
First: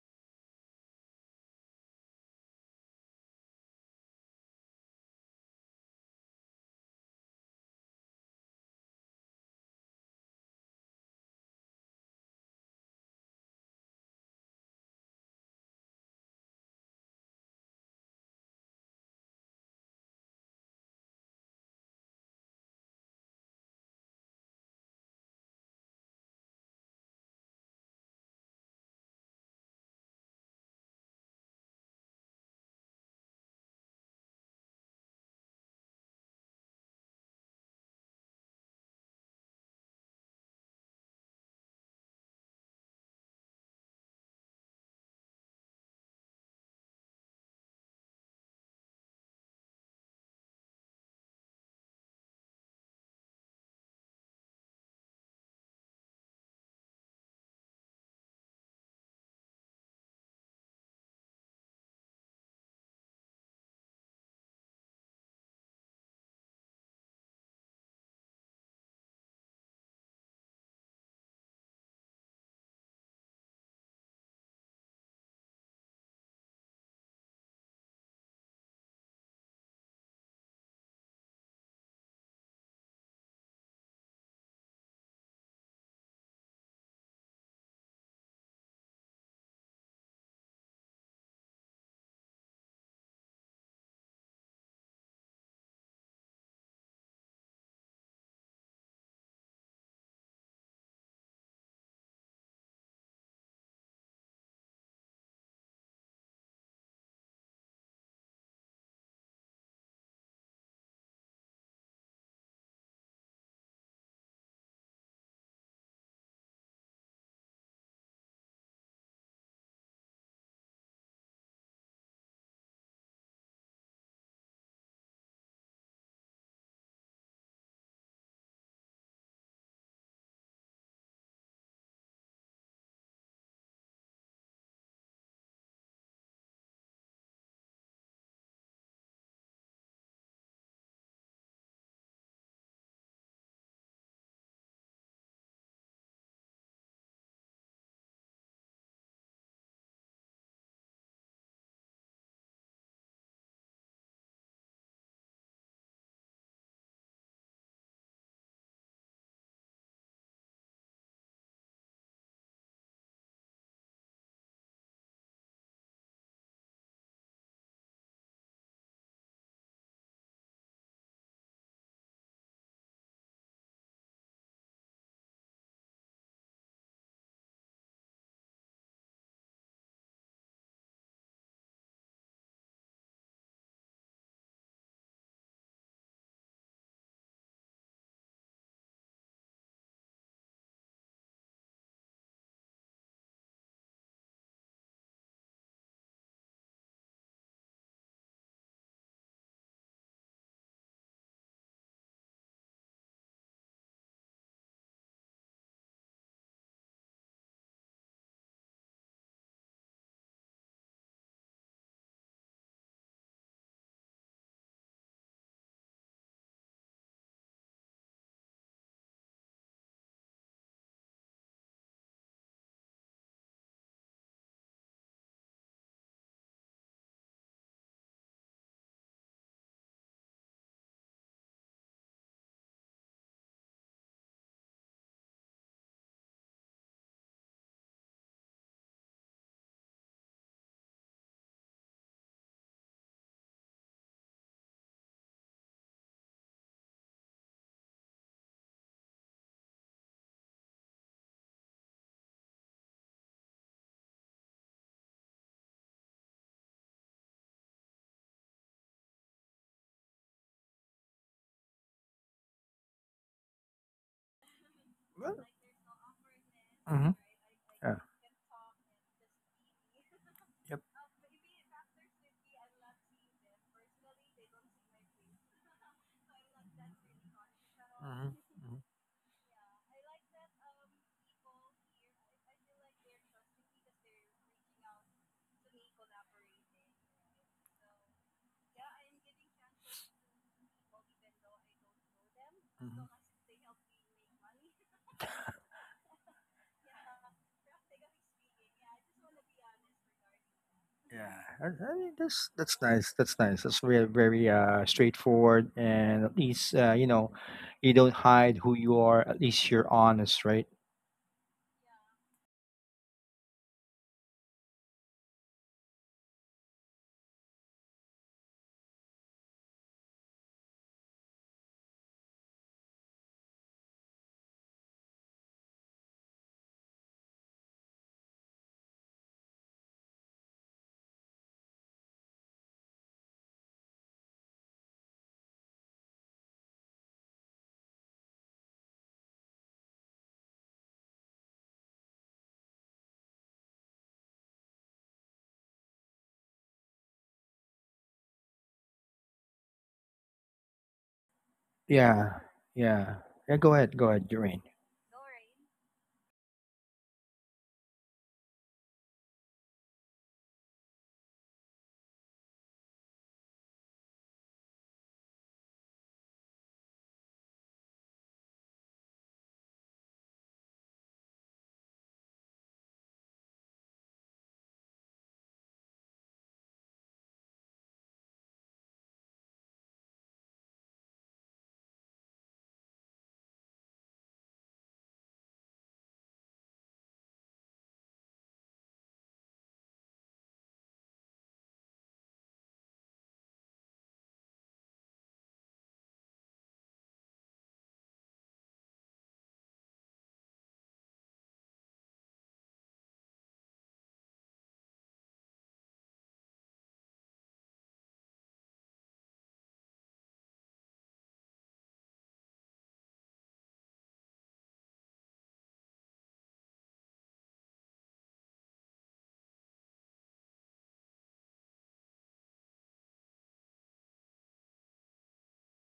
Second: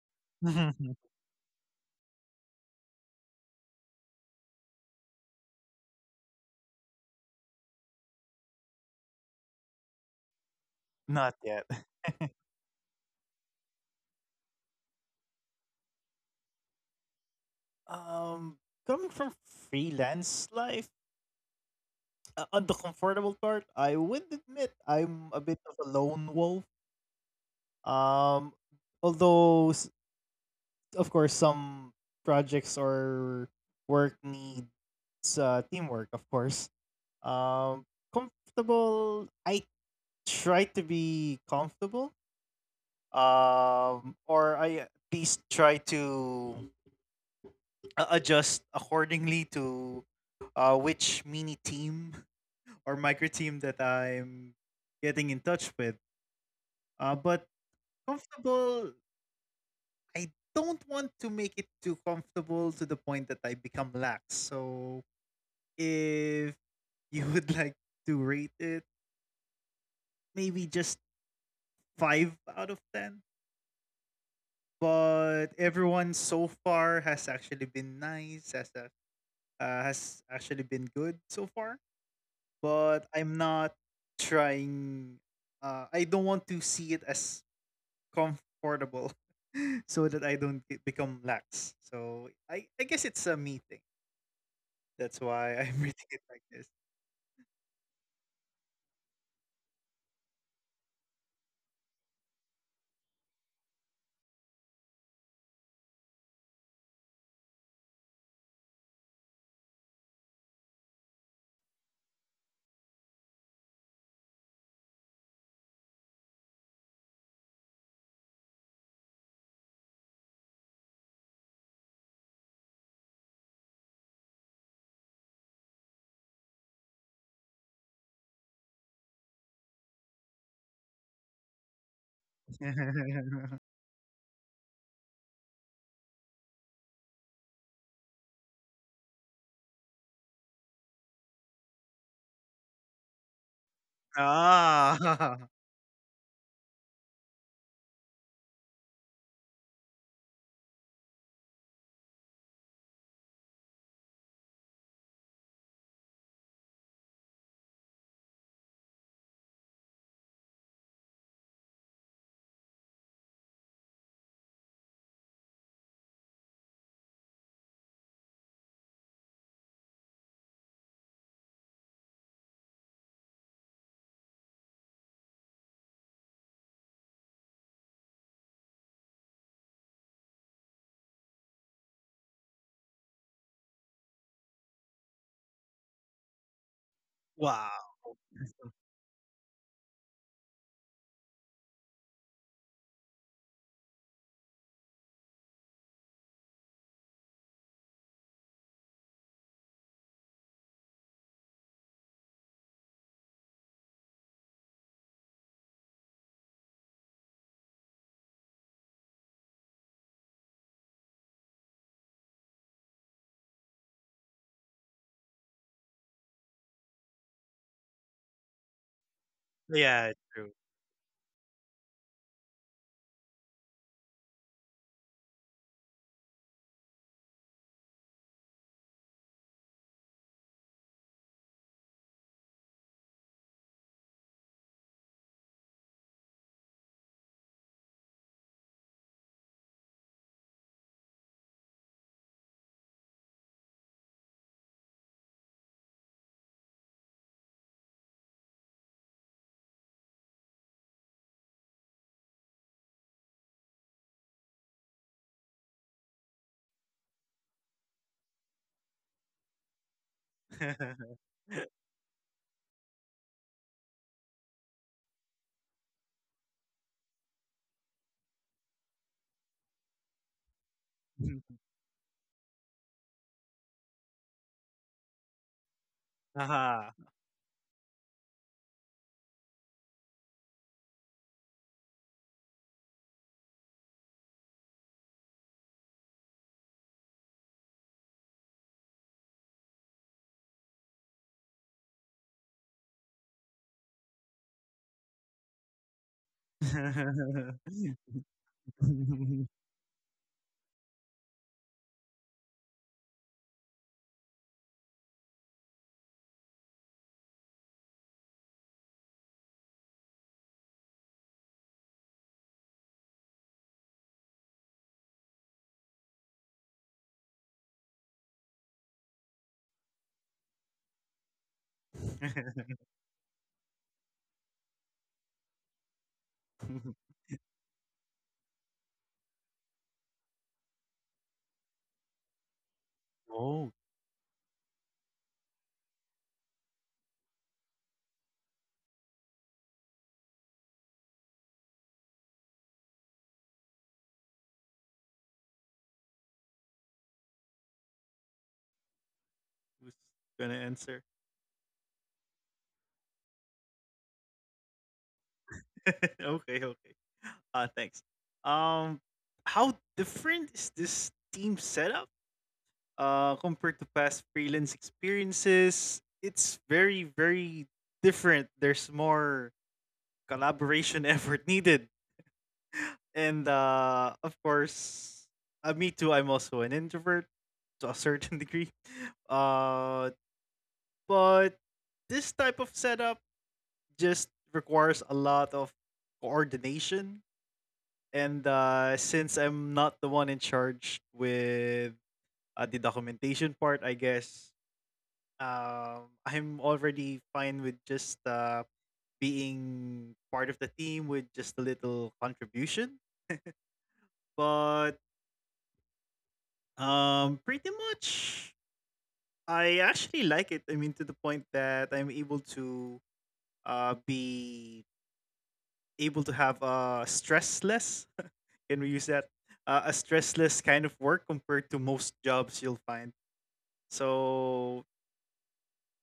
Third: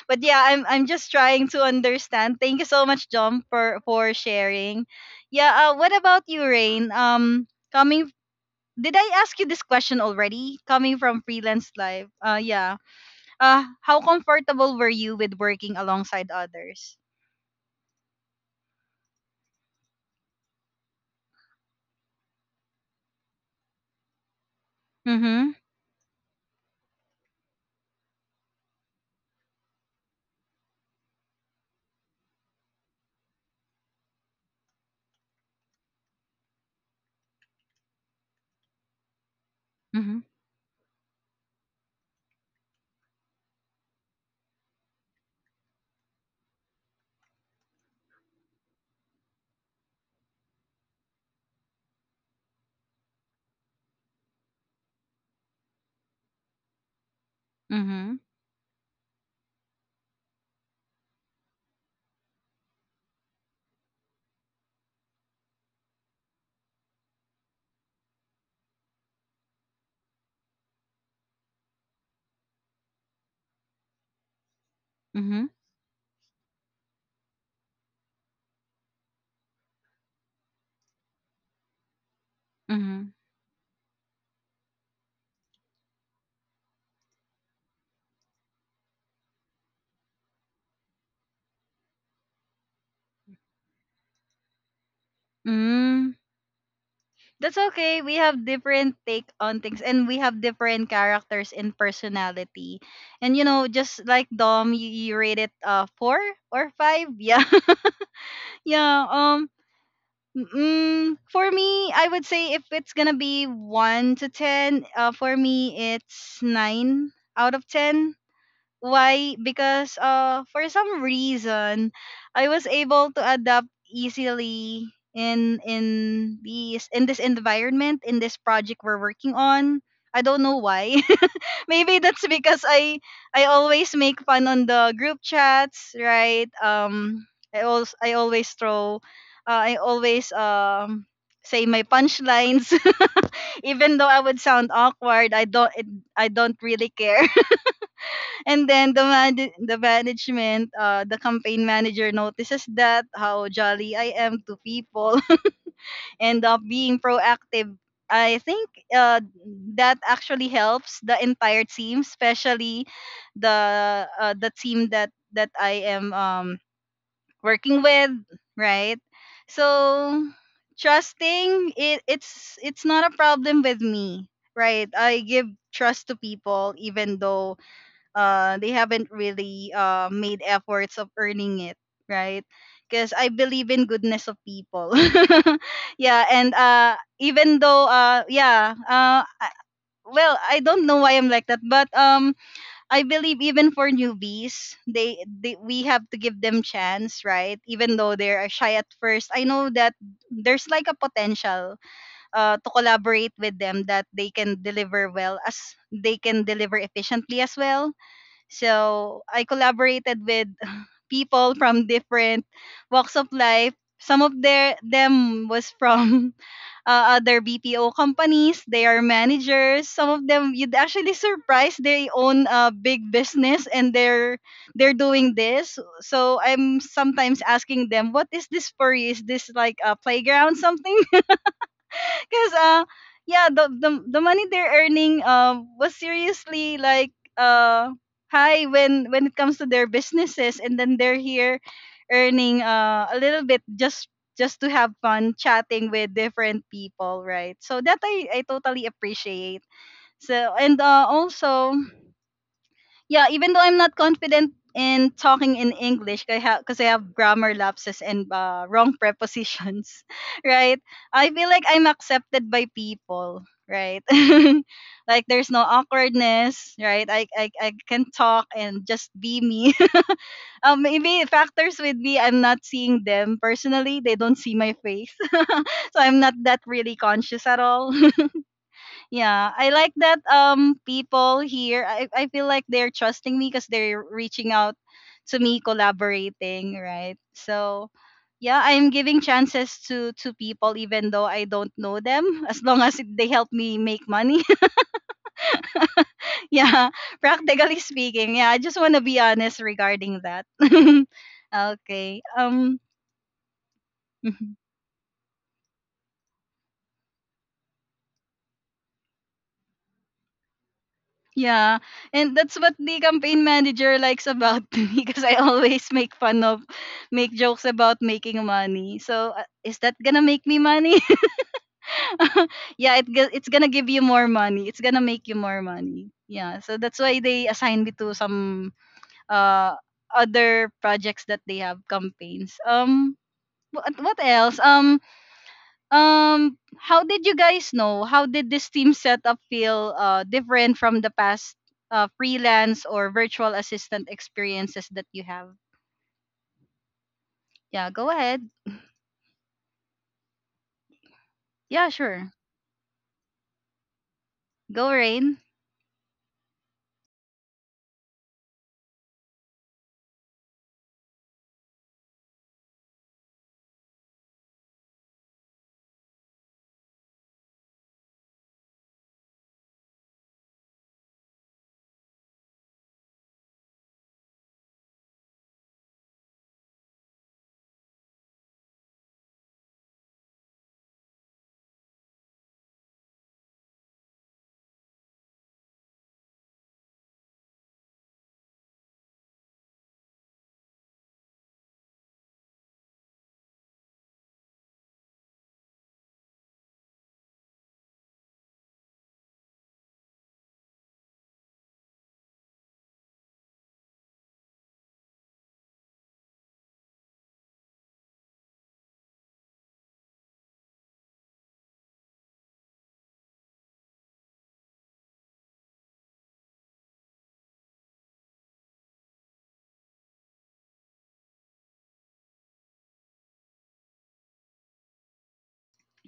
[SPEAKER 1] but yeah, I'm just trying to understand. Thank you so much, John, for sharing. Yeah, what about you, Rain? Coming. Did I ask you this question already? Coming from
[SPEAKER 3] Not yet.
[SPEAKER 1] freelance life. Yeah. How comfortable were you with working alongside others?
[SPEAKER 3] Um, coming from freelance life, on the comfortable part, I would admit I'm a
[SPEAKER 1] Mm-hmm.
[SPEAKER 3] bit of a lone wolf. Um, although of course some projects or work needs teamwork of course, um comfortable, I
[SPEAKER 1] Mm-hmm.
[SPEAKER 3] try to be comfortable, um, or I at least try to adjust accordingly to which mini team or micro team that I'm getting in touch with. But
[SPEAKER 1] Mm-hmm.
[SPEAKER 3] comfortable, I don't want to make it too comfortable to the point that I become lax. So if you would like to rate it, maybe just five out of ten.
[SPEAKER 1] Mm-hmm.
[SPEAKER 3] But everyone so far has actually been nice, has actually been good so far. But
[SPEAKER 1] Mm-hmm.
[SPEAKER 3] I'm not trying. I don't want to see it as comfortable, so that I don't become lax. So I guess it's a me thing. That's why I'm rating
[SPEAKER 1] Mm-hmm.
[SPEAKER 3] it like this.
[SPEAKER 1] That's okay. We have different take on things, and we have different characters and personality. And you know, just like Dom, you rate it four or five. Yeah. Yeah. For me, I would say if it's gonna be one to ten, for me it's nine out of ten. Why? Because for some reason I was able to adapt easily in this environment, in this project we're working on. I don't know why. Maybe that's because I always make fun on the group chats, right? I always throw I always say my punchlines even though I would sound awkward,
[SPEAKER 3] Ah,
[SPEAKER 1] I don't it, I don't really care. And then the the management, the campaign manager notices that how jolly I am to people and being proactive. I think that actually helps the entire team, especially the team that I am working with, right? So trusting, it's not a problem with me, right? I give trust to people even though they haven't really made efforts of earning it, right, because I believe in goodness of people. Yeah, and even
[SPEAKER 3] wow.
[SPEAKER 1] though I- well, I don't know why I'm like that, but I believe even for newbies, they we have to give them chance, right, even though they're shy at first. I know that there's like a potential to collaborate with them, that they can deliver well, as they can deliver efficiently as well. So I collaborated with people from different walks of life. Some of their them was from other BPO companies. They are managers. Some
[SPEAKER 3] Yeah,
[SPEAKER 1] of them you'd actually surprise they own a big business, and they're doing this. So I'm sometimes asking them, what is this for you? Is this like a playground something? Because yeah, the money they're earning was seriously like high when it comes to their businesses, and then they're here earning a little bit just to have fun chatting with different people, right? So that I totally appreciate. So and also yeah, even though I'm not confident in talking in English, because I have, because I have grammar lapses and wrong prepositions, right?
[SPEAKER 3] true.
[SPEAKER 1] I feel like I'm accepted by people, right? Like there's no awkwardness, right? I can talk and just be me. Maybe factors with me, I'm not seeing them personally. They don't see my face, so I'm not that
[SPEAKER 3] Haha.
[SPEAKER 1] really conscious at all. Yeah, I like that people here, I feel like they're trusting me because they're reaching out to me collaborating, right? So yeah, I'm giving chances to people even though I don't know them as long as they help me make money. Yeah, practically speaking. Yeah, I just want to be honest regarding that.
[SPEAKER 2] I mean,
[SPEAKER 1] Okay. Um.
[SPEAKER 2] that's nice. That's nice. That's very very straightforward, and at least you know, you don't hide who you are. At least you're honest, right?
[SPEAKER 1] Yeah, and that's what the campaign manager likes about me because I always make fun of, make jokes about making money. So is that gonna make me money? Yeah, it's gonna give you more money. It's gonna make you more money. Yeah, so that's why they assigned me to some uh other projects that they have campaigns.
[SPEAKER 3] Oh,
[SPEAKER 1] What else? How did you guys know, how did this team setup feel different from the past freelance or virtual assistant experiences that you have? Yeah, go ahead.
[SPEAKER 3] who's gonna answer?
[SPEAKER 1] Yeah, sure.
[SPEAKER 2] Yeah, yeah. Yeah. Go ahead. Go ahead, Doreen.
[SPEAKER 1] Go, Rain.
[SPEAKER 3] Okay, okay. Uh, thanks. Um, how different is this team setup compared to past freelance experiences? It's very, very different. There's more collaboration effort needed. And of course, me too. I'm also an introvert to a certain degree. Uh, but this type of setup just requires a lot of coordination. And since I'm not the one in charge with the documentation part, I guess I'm already fine with just being part of the team with just a little contribution. But pretty much I actually like it. I mean, to the point that I'm able to be able to have a stressless. Can we use that? A stressless kind of work compared to most jobs you'll find. So,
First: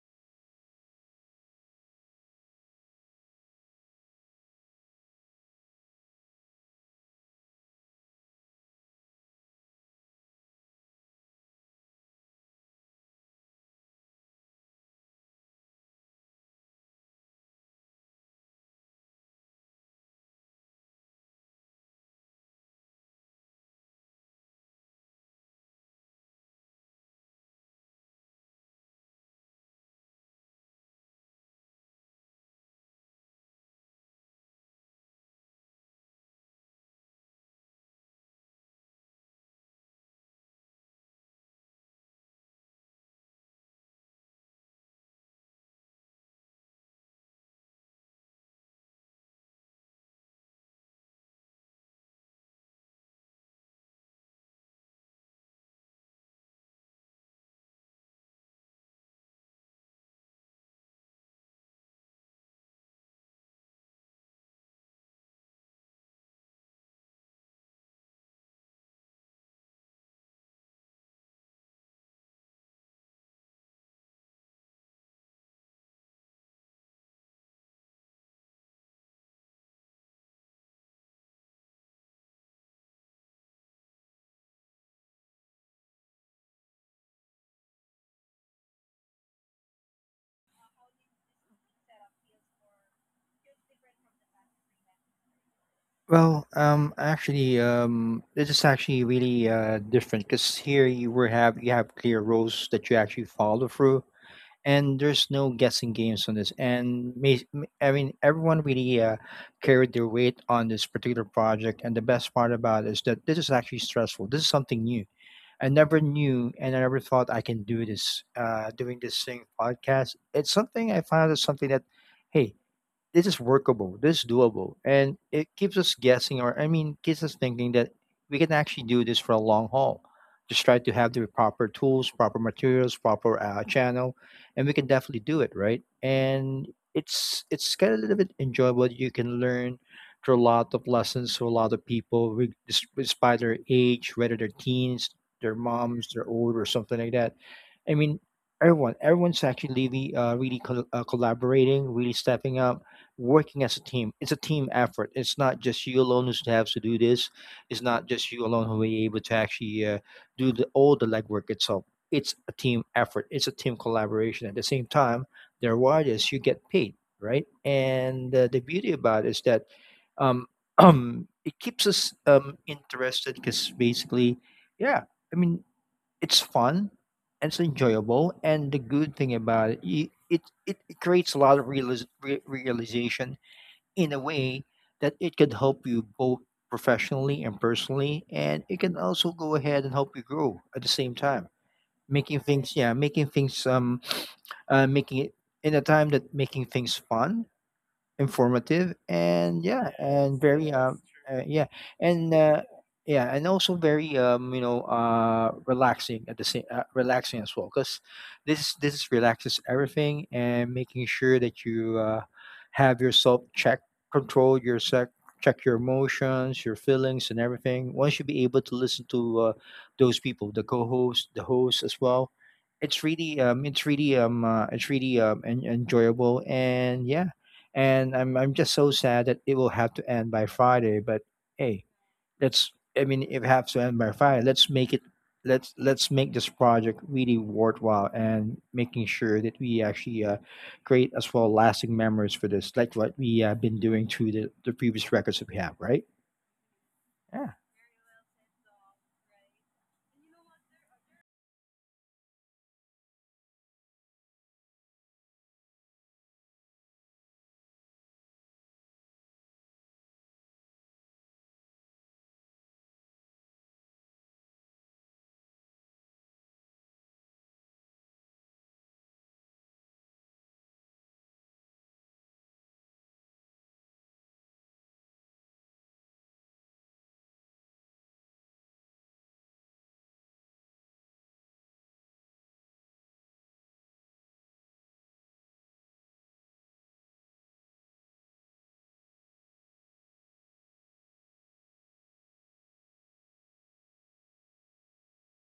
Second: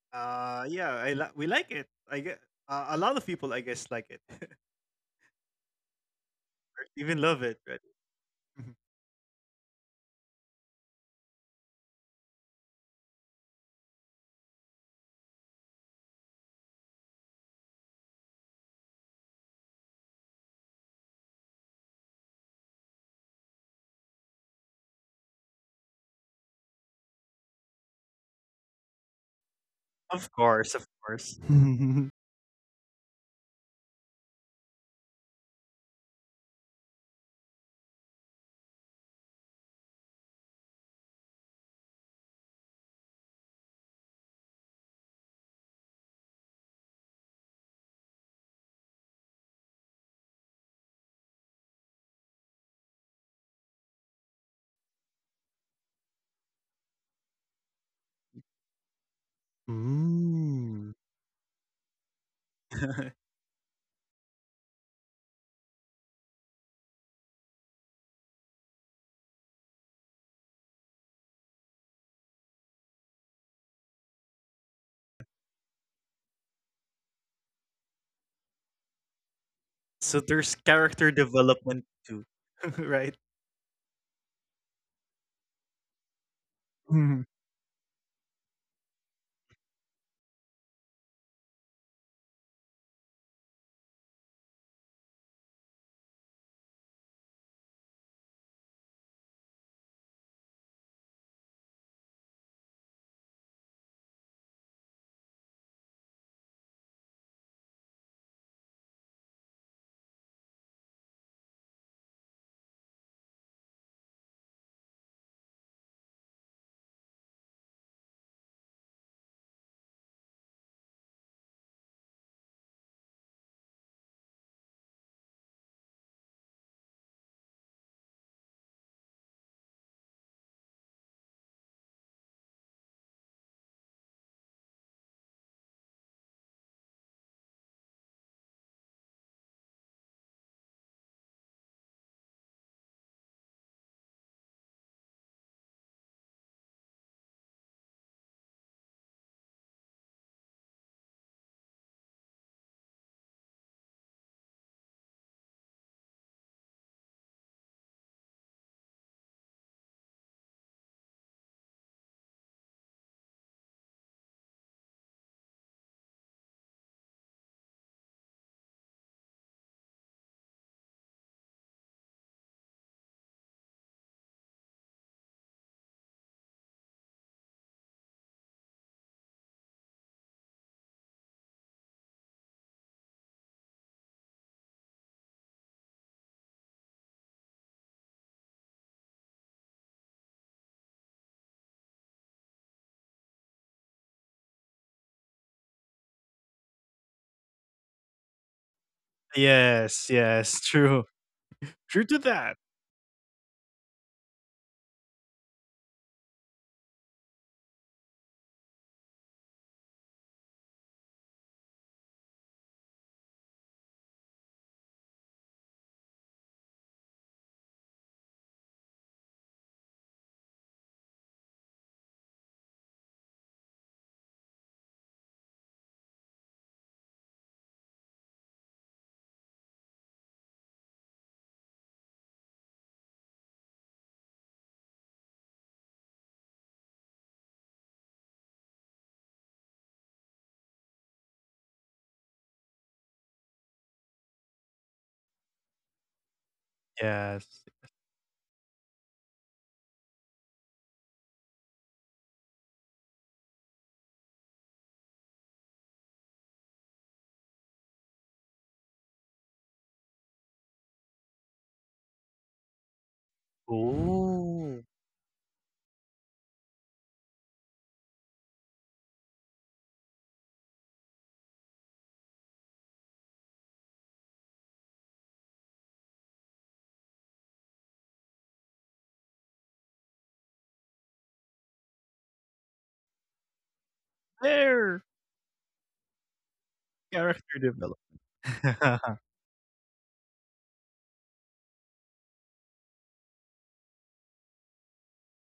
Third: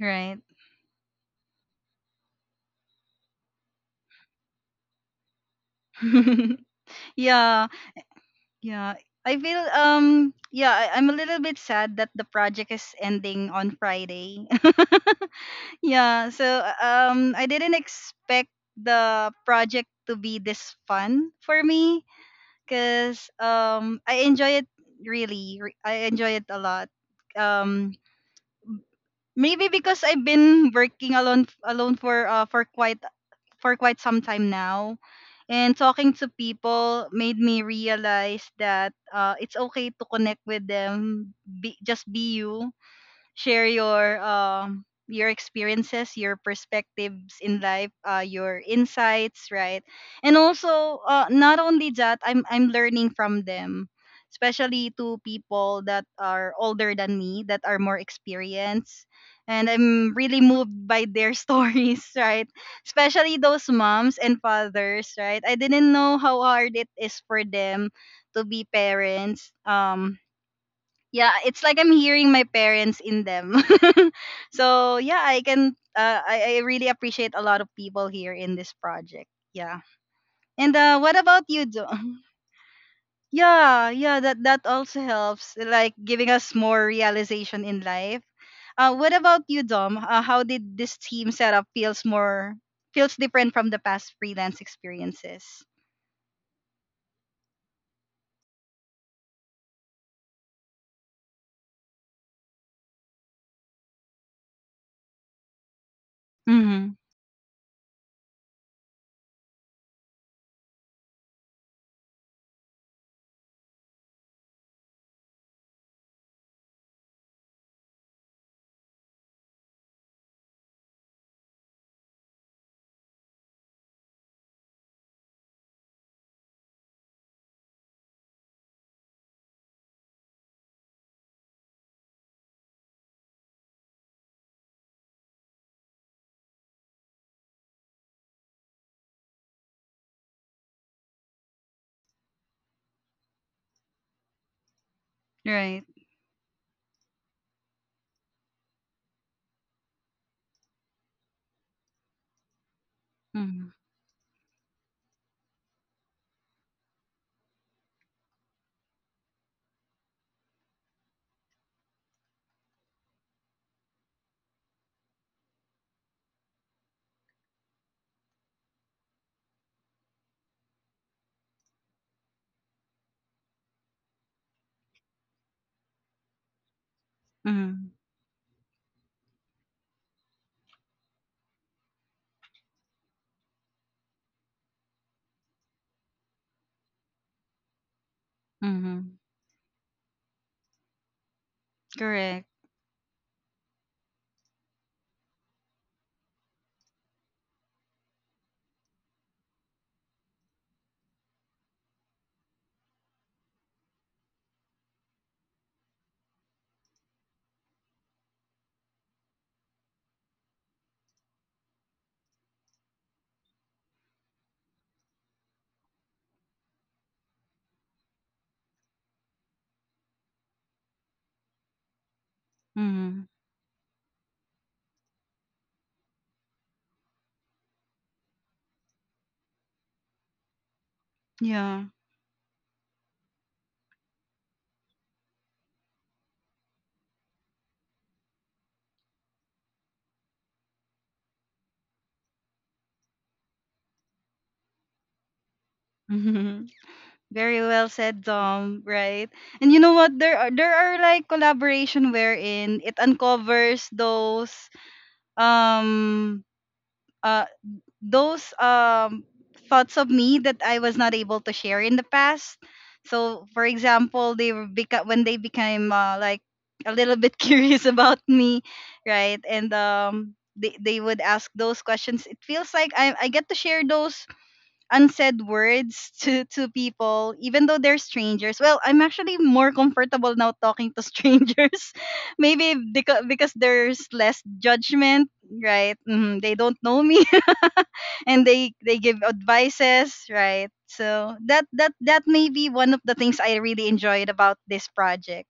[SPEAKER 1] Right.
[SPEAKER 3] yeah, we like it. I guess a lot of people, I guess, like it, or even love it.
[SPEAKER 1] Yeah,
[SPEAKER 3] Right? Mhm.
[SPEAKER 1] yeah, I feel yeah, I'm a little bit sad that the project is ending on Friday. Yeah, so I didn't expect the project to be this fun for me, because I enjoy it really. I enjoy it a lot. Um, maybe because I've
[SPEAKER 3] Of
[SPEAKER 1] been
[SPEAKER 3] course, of
[SPEAKER 1] working
[SPEAKER 3] course.
[SPEAKER 1] alone alone for quite some time now, and talking to people made me realize that it's okay to connect with them. Be, just be you, share your experiences, your perspectives in life, your insights, right? And also, not only that, I'm learning from them, especially to people that are older than me, that are more experienced, and I'm really moved
[SPEAKER 3] Mm.
[SPEAKER 1] by their stories, right? Especially those moms and fathers, right? I didn't know how hard it is for them to be parents. Yeah, it's like I'm hearing my parents in them. So yeah, I can I really appreciate a lot of people here in this project. Yeah,
[SPEAKER 3] So there's
[SPEAKER 1] and
[SPEAKER 3] character
[SPEAKER 1] what about you,
[SPEAKER 3] development
[SPEAKER 1] Do.
[SPEAKER 3] too, right?
[SPEAKER 1] Yeah, yeah, that that also helps, like giving us more
[SPEAKER 3] Mhm.
[SPEAKER 1] realization in life. Uh, what about you, Dom? Uh, how did this team setup feels more feels different from the past freelance experiences?
[SPEAKER 2] Well, this is actually really different because here you were have you have clear rules that you actually follow through, and there's no guessing games on this.
[SPEAKER 1] Mm-hmm.
[SPEAKER 2] And I mean everyone really carried their weight on this particular project. And the best part about it is that this is actually stressful. This is something new. I never knew and I never thought I can do this, doing this thing podcast. It's something I found is something that hey, this is workable, this is doable, and it keeps us guessing, or I mean, keeps us thinking that we can actually do this for a long haul. Just try to have the proper tools, proper materials, proper channel, and we can definitely do it, right? And it's kind of a little bit enjoyable. You can learn through a lot of lessons to a lot of people, despite their age, whether they're teens, their
[SPEAKER 1] Right.
[SPEAKER 2] moms, they're old, or something like that. I mean, everyone's actually really, collaborating, really stepping up, working as a
[SPEAKER 1] Hmm.
[SPEAKER 2] team. It's a team effort. It's not just you alone who has to do this. It's not just you alone who will be able to actually do all the legwork itself. It's a team effort. It's a team collaboration. At the same time, the reward is you get paid, right? And the beauty about it is that um, it keeps us interested because basically, yeah, I mean, it's fun. And it's
[SPEAKER 1] Mm-hmm,
[SPEAKER 2] enjoyable, and the good thing about it, it creates a lot of realization in a way that it could help you both professionally and personally, and it can
[SPEAKER 1] mm-hmm.
[SPEAKER 2] also go ahead and help you grow at the same time, making
[SPEAKER 1] Correct.
[SPEAKER 2] things, yeah, making things making it in a time that making things fun, informative, and yeah,
[SPEAKER 3] Yes,
[SPEAKER 2] and
[SPEAKER 3] yes,
[SPEAKER 2] very
[SPEAKER 3] true.
[SPEAKER 2] yeah.
[SPEAKER 3] True to
[SPEAKER 2] And
[SPEAKER 3] that.
[SPEAKER 2] also very relaxing at the same relaxing as well, because this relaxes everything and making sure that you have yourself check, control your sec check your emotions, your feelings, and everything once you be able to listen to those people, the co-host, the host as well. It's
[SPEAKER 1] Hmm.
[SPEAKER 2] really it's really it's really en- enjoyable, and yeah. And I'm just so sad that it will have to end by Friday. But hey,
[SPEAKER 1] Yeah.
[SPEAKER 2] let's I mean if it has to end by Friday, let's make it, let's make this project really worthwhile and making sure that we actually create as well lasting memories for this, like what we have been doing through the previous records that we have, right?
[SPEAKER 3] Yes.
[SPEAKER 1] Very well said, Dom. Right, and you know what? There are like collaboration wherein it uncovers those um uh those um thoughts of me that I was not able to share in the past. So, for example, they were
[SPEAKER 3] Oh,
[SPEAKER 1] when they became like a little bit curious about me, right? And they would ask those questions. It feels like I get to share those unsaid words to people even though they're strangers. Well, I'm actually more comfortable now talking to strangers maybe because there's less
[SPEAKER 3] there
[SPEAKER 1] judgment, right? Mhm, they don't know me.
[SPEAKER 3] character
[SPEAKER 1] And they
[SPEAKER 3] development.
[SPEAKER 1] give advices, right? So that that that may be one of the things I really enjoyed about this project,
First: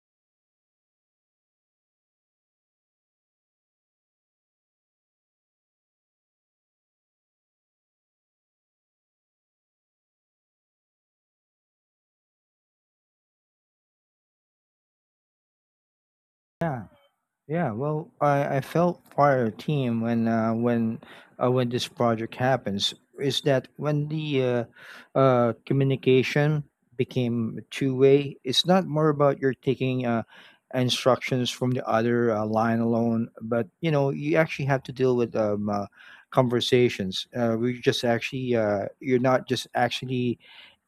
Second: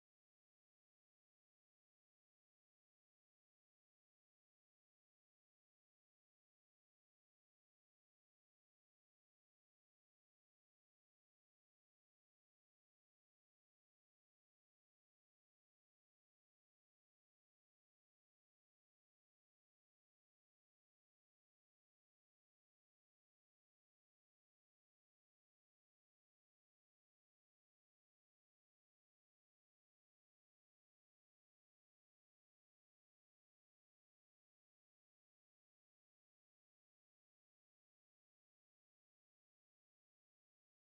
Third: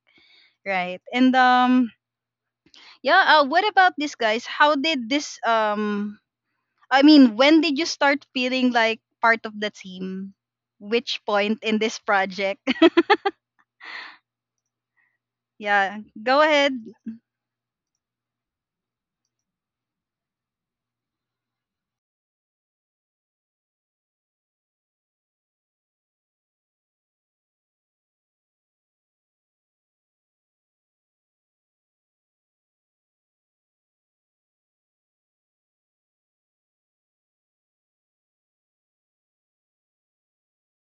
[SPEAKER 1] right? And yeah, what about this, guys? How did this I mean, when did you start feeling like part of the team? Which point in this project? Yeah, go ahead.
[SPEAKER 2] Yeah. Yeah, well, I felt part of the team when when this project happens is that when the communication became two way. It's not more about you're taking instructions from the other line alone, but you know you actually have to deal with conversations. We just actually you're not just actually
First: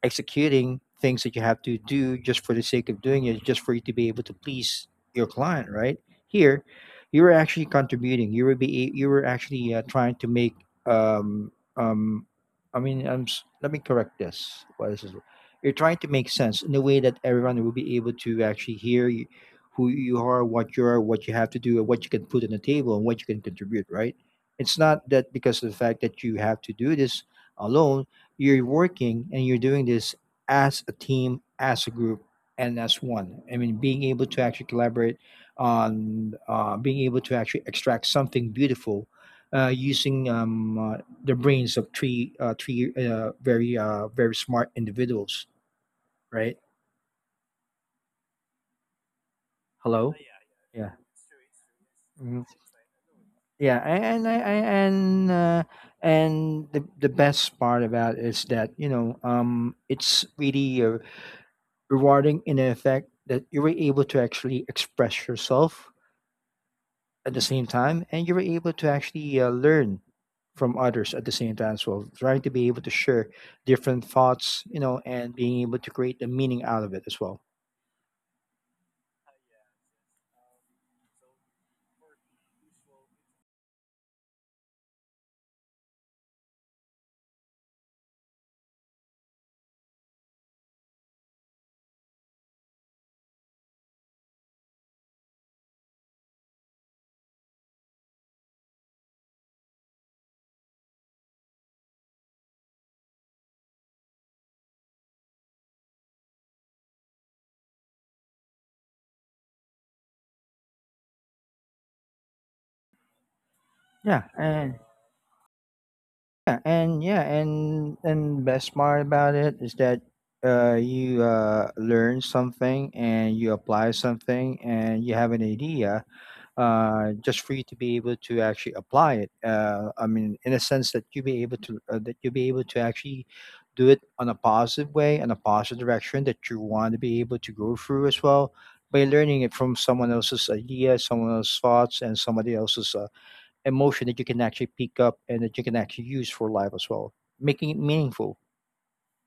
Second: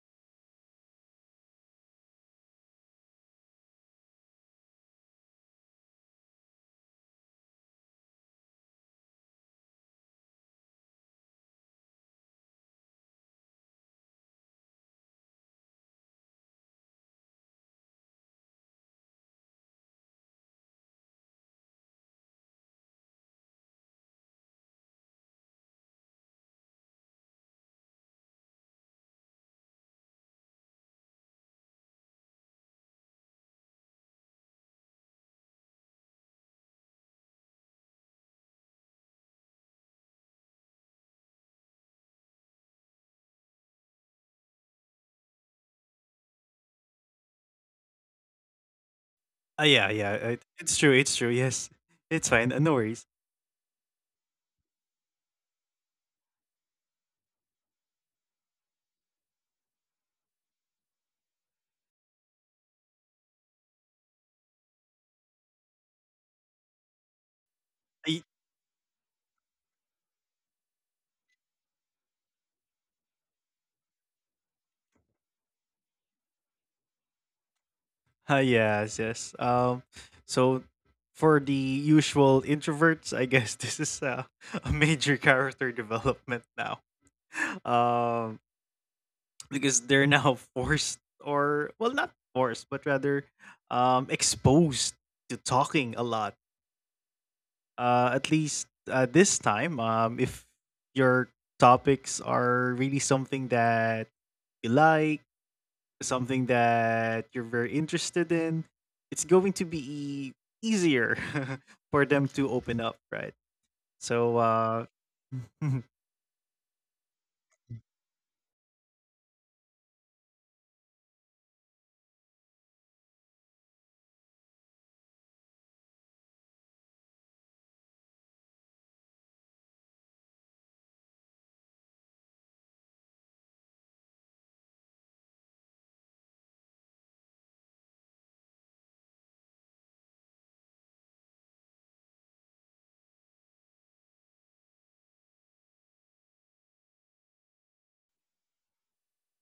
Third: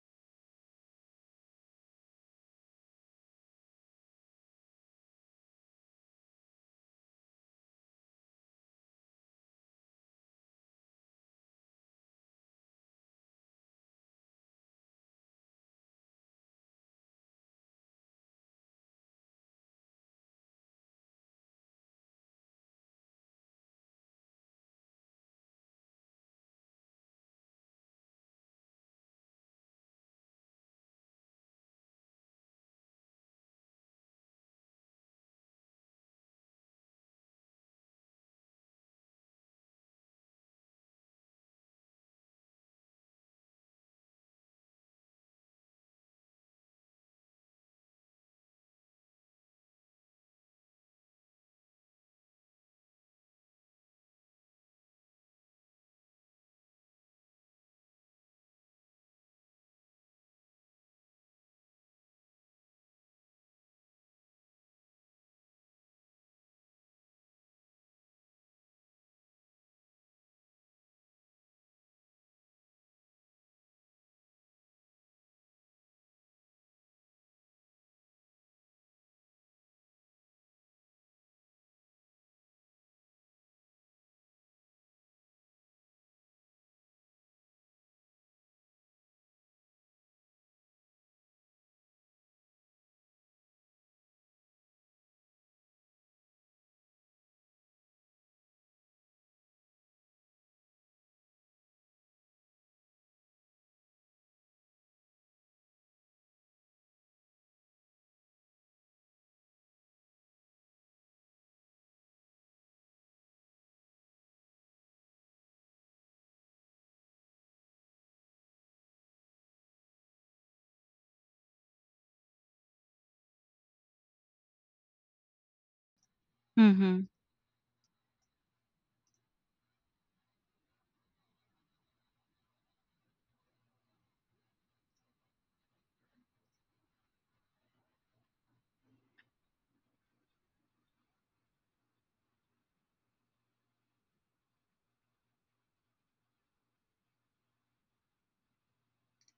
[SPEAKER 2] executing things that you have to do just for the sake of doing it, just for you to be able to please your client, right? Here, you were actually contributing. You were be you were actually trying to make um um I mean let me correct this. What is this? You're trying to make sense in a way that everyone will be able to actually hear you, who you are, what you are, what you have to do, and what you can put on the table and what you can contribute. Right? It's not that because of the fact that you have to do this alone. You're working and you're doing this as a team, as a group, and as one. I mean, being able to actually collaborate on being able to actually extract something beautiful using the brains of three very smart individuals. Right?
[SPEAKER 3] Yeah,
[SPEAKER 2] Hello.
[SPEAKER 3] yeah, it's true, it's true. Yes, it's
[SPEAKER 2] Mhm.
[SPEAKER 3] fine. Uh, no worries.
[SPEAKER 2] Yeah, and I and uh, and the best part about it is that you know it's really rewarding in the effect that you were able to actually express yourself at the same time,
[SPEAKER 3] Y-
[SPEAKER 2] and you were able to actually learn from others at the same time as well, trying to be able to share different thoughts, you know, and being able to create the meaning out of it as well.
[SPEAKER 3] Yes, yes. So for the usual introverts, I guess this is a, a major character development now, um, because they're now forced, or well, not forced, but rather exposed to talking a lot. At least this time, if your topics are really something that you like, something that you're very interested in, it's going to be easier for them to open up, right?
[SPEAKER 2] Yeah.
[SPEAKER 3] So,
[SPEAKER 2] and Yeah, and yeah, and and best part about it is that you learn something and you apply something and you have an idea
[SPEAKER 1] Mm-hmm.
[SPEAKER 2] just for you to be able to actually apply it, I mean in a sense that you be able to that you be able to actually do it on a positive way and a positive direction that you want to be able to go through as well by learning it from someone else's idea, someone else's thoughts, and somebody else's emotion that you can actually pick up and that you can actually use for life as well, making it meaningful.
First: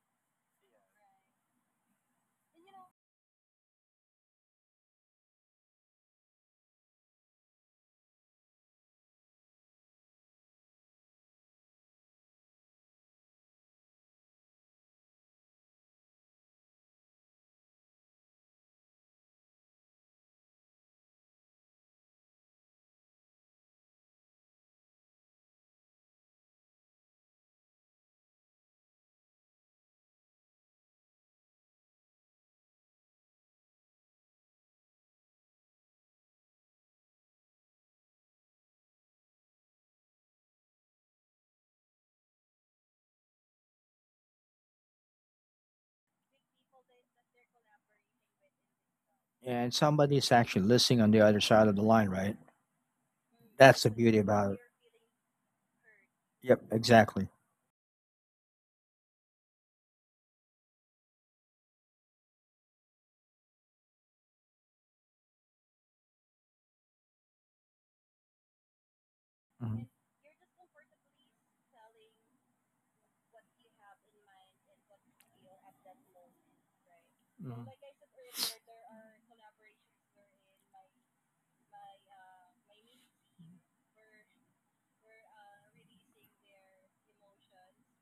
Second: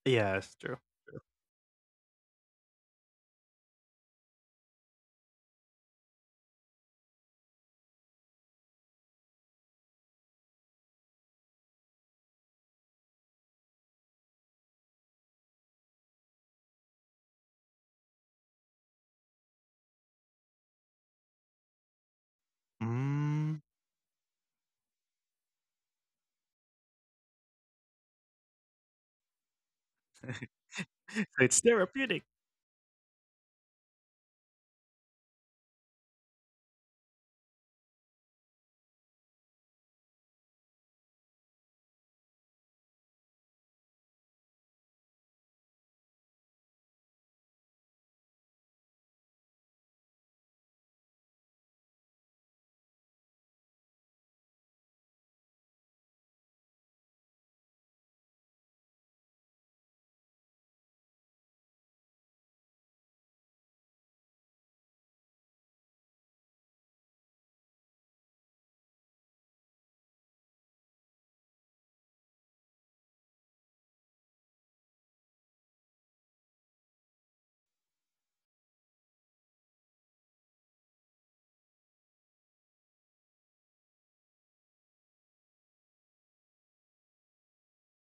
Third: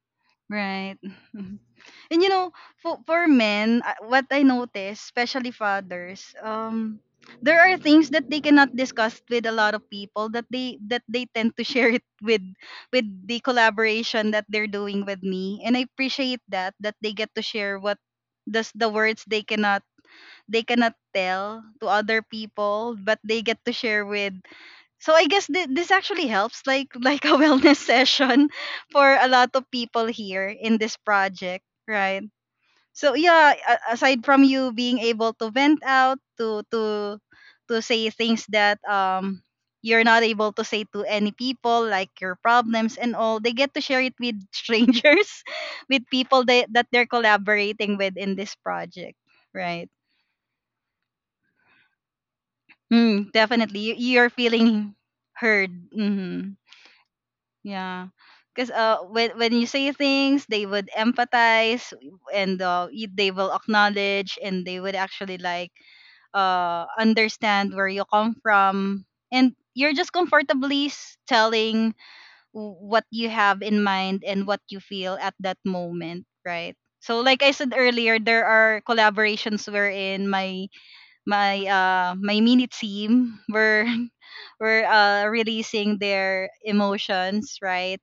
[SPEAKER 3] yeah, it's true.
[SPEAKER 1] Right. Mhm. And you know, for men, what I notice, especially fathers, there are things that they cannot discuss with a lot of people, that they tend to share it with the collaboration that they're doing with me, and I appreciate that that they get to share what does the words they cannot tell to other people, but they get
[SPEAKER 3] Mm.
[SPEAKER 1] to share with. So I guess this actually helps, like like a wellness session for a lot of people here in this
[SPEAKER 3] So it's
[SPEAKER 1] project, right?
[SPEAKER 3] therapeutic.
[SPEAKER 1] So yeah, aside from you being able to vent out to say things that you're not able to say to any people, like your problems and all, they get to share it with strangers, with people that they're collaborating with in this project,
[SPEAKER 2] And
[SPEAKER 1] right?
[SPEAKER 2] somebody is actually listening on the other side of the line, right?
[SPEAKER 1] Mm, definitely.
[SPEAKER 2] That's the
[SPEAKER 1] You,
[SPEAKER 2] beauty
[SPEAKER 1] you're
[SPEAKER 2] about it.
[SPEAKER 1] feeling heard. Hmm.
[SPEAKER 2] Yep, exactly.
[SPEAKER 1] Yeah. Because when you say things, they would empathize and they will acknowledge and they would actually like understand where you come from. And you're just comfortably telling what you have in mind and what you feel at that moment, right? So, like I said earlier, there are collaborations wherein my mini team were were releasing their emotions, right?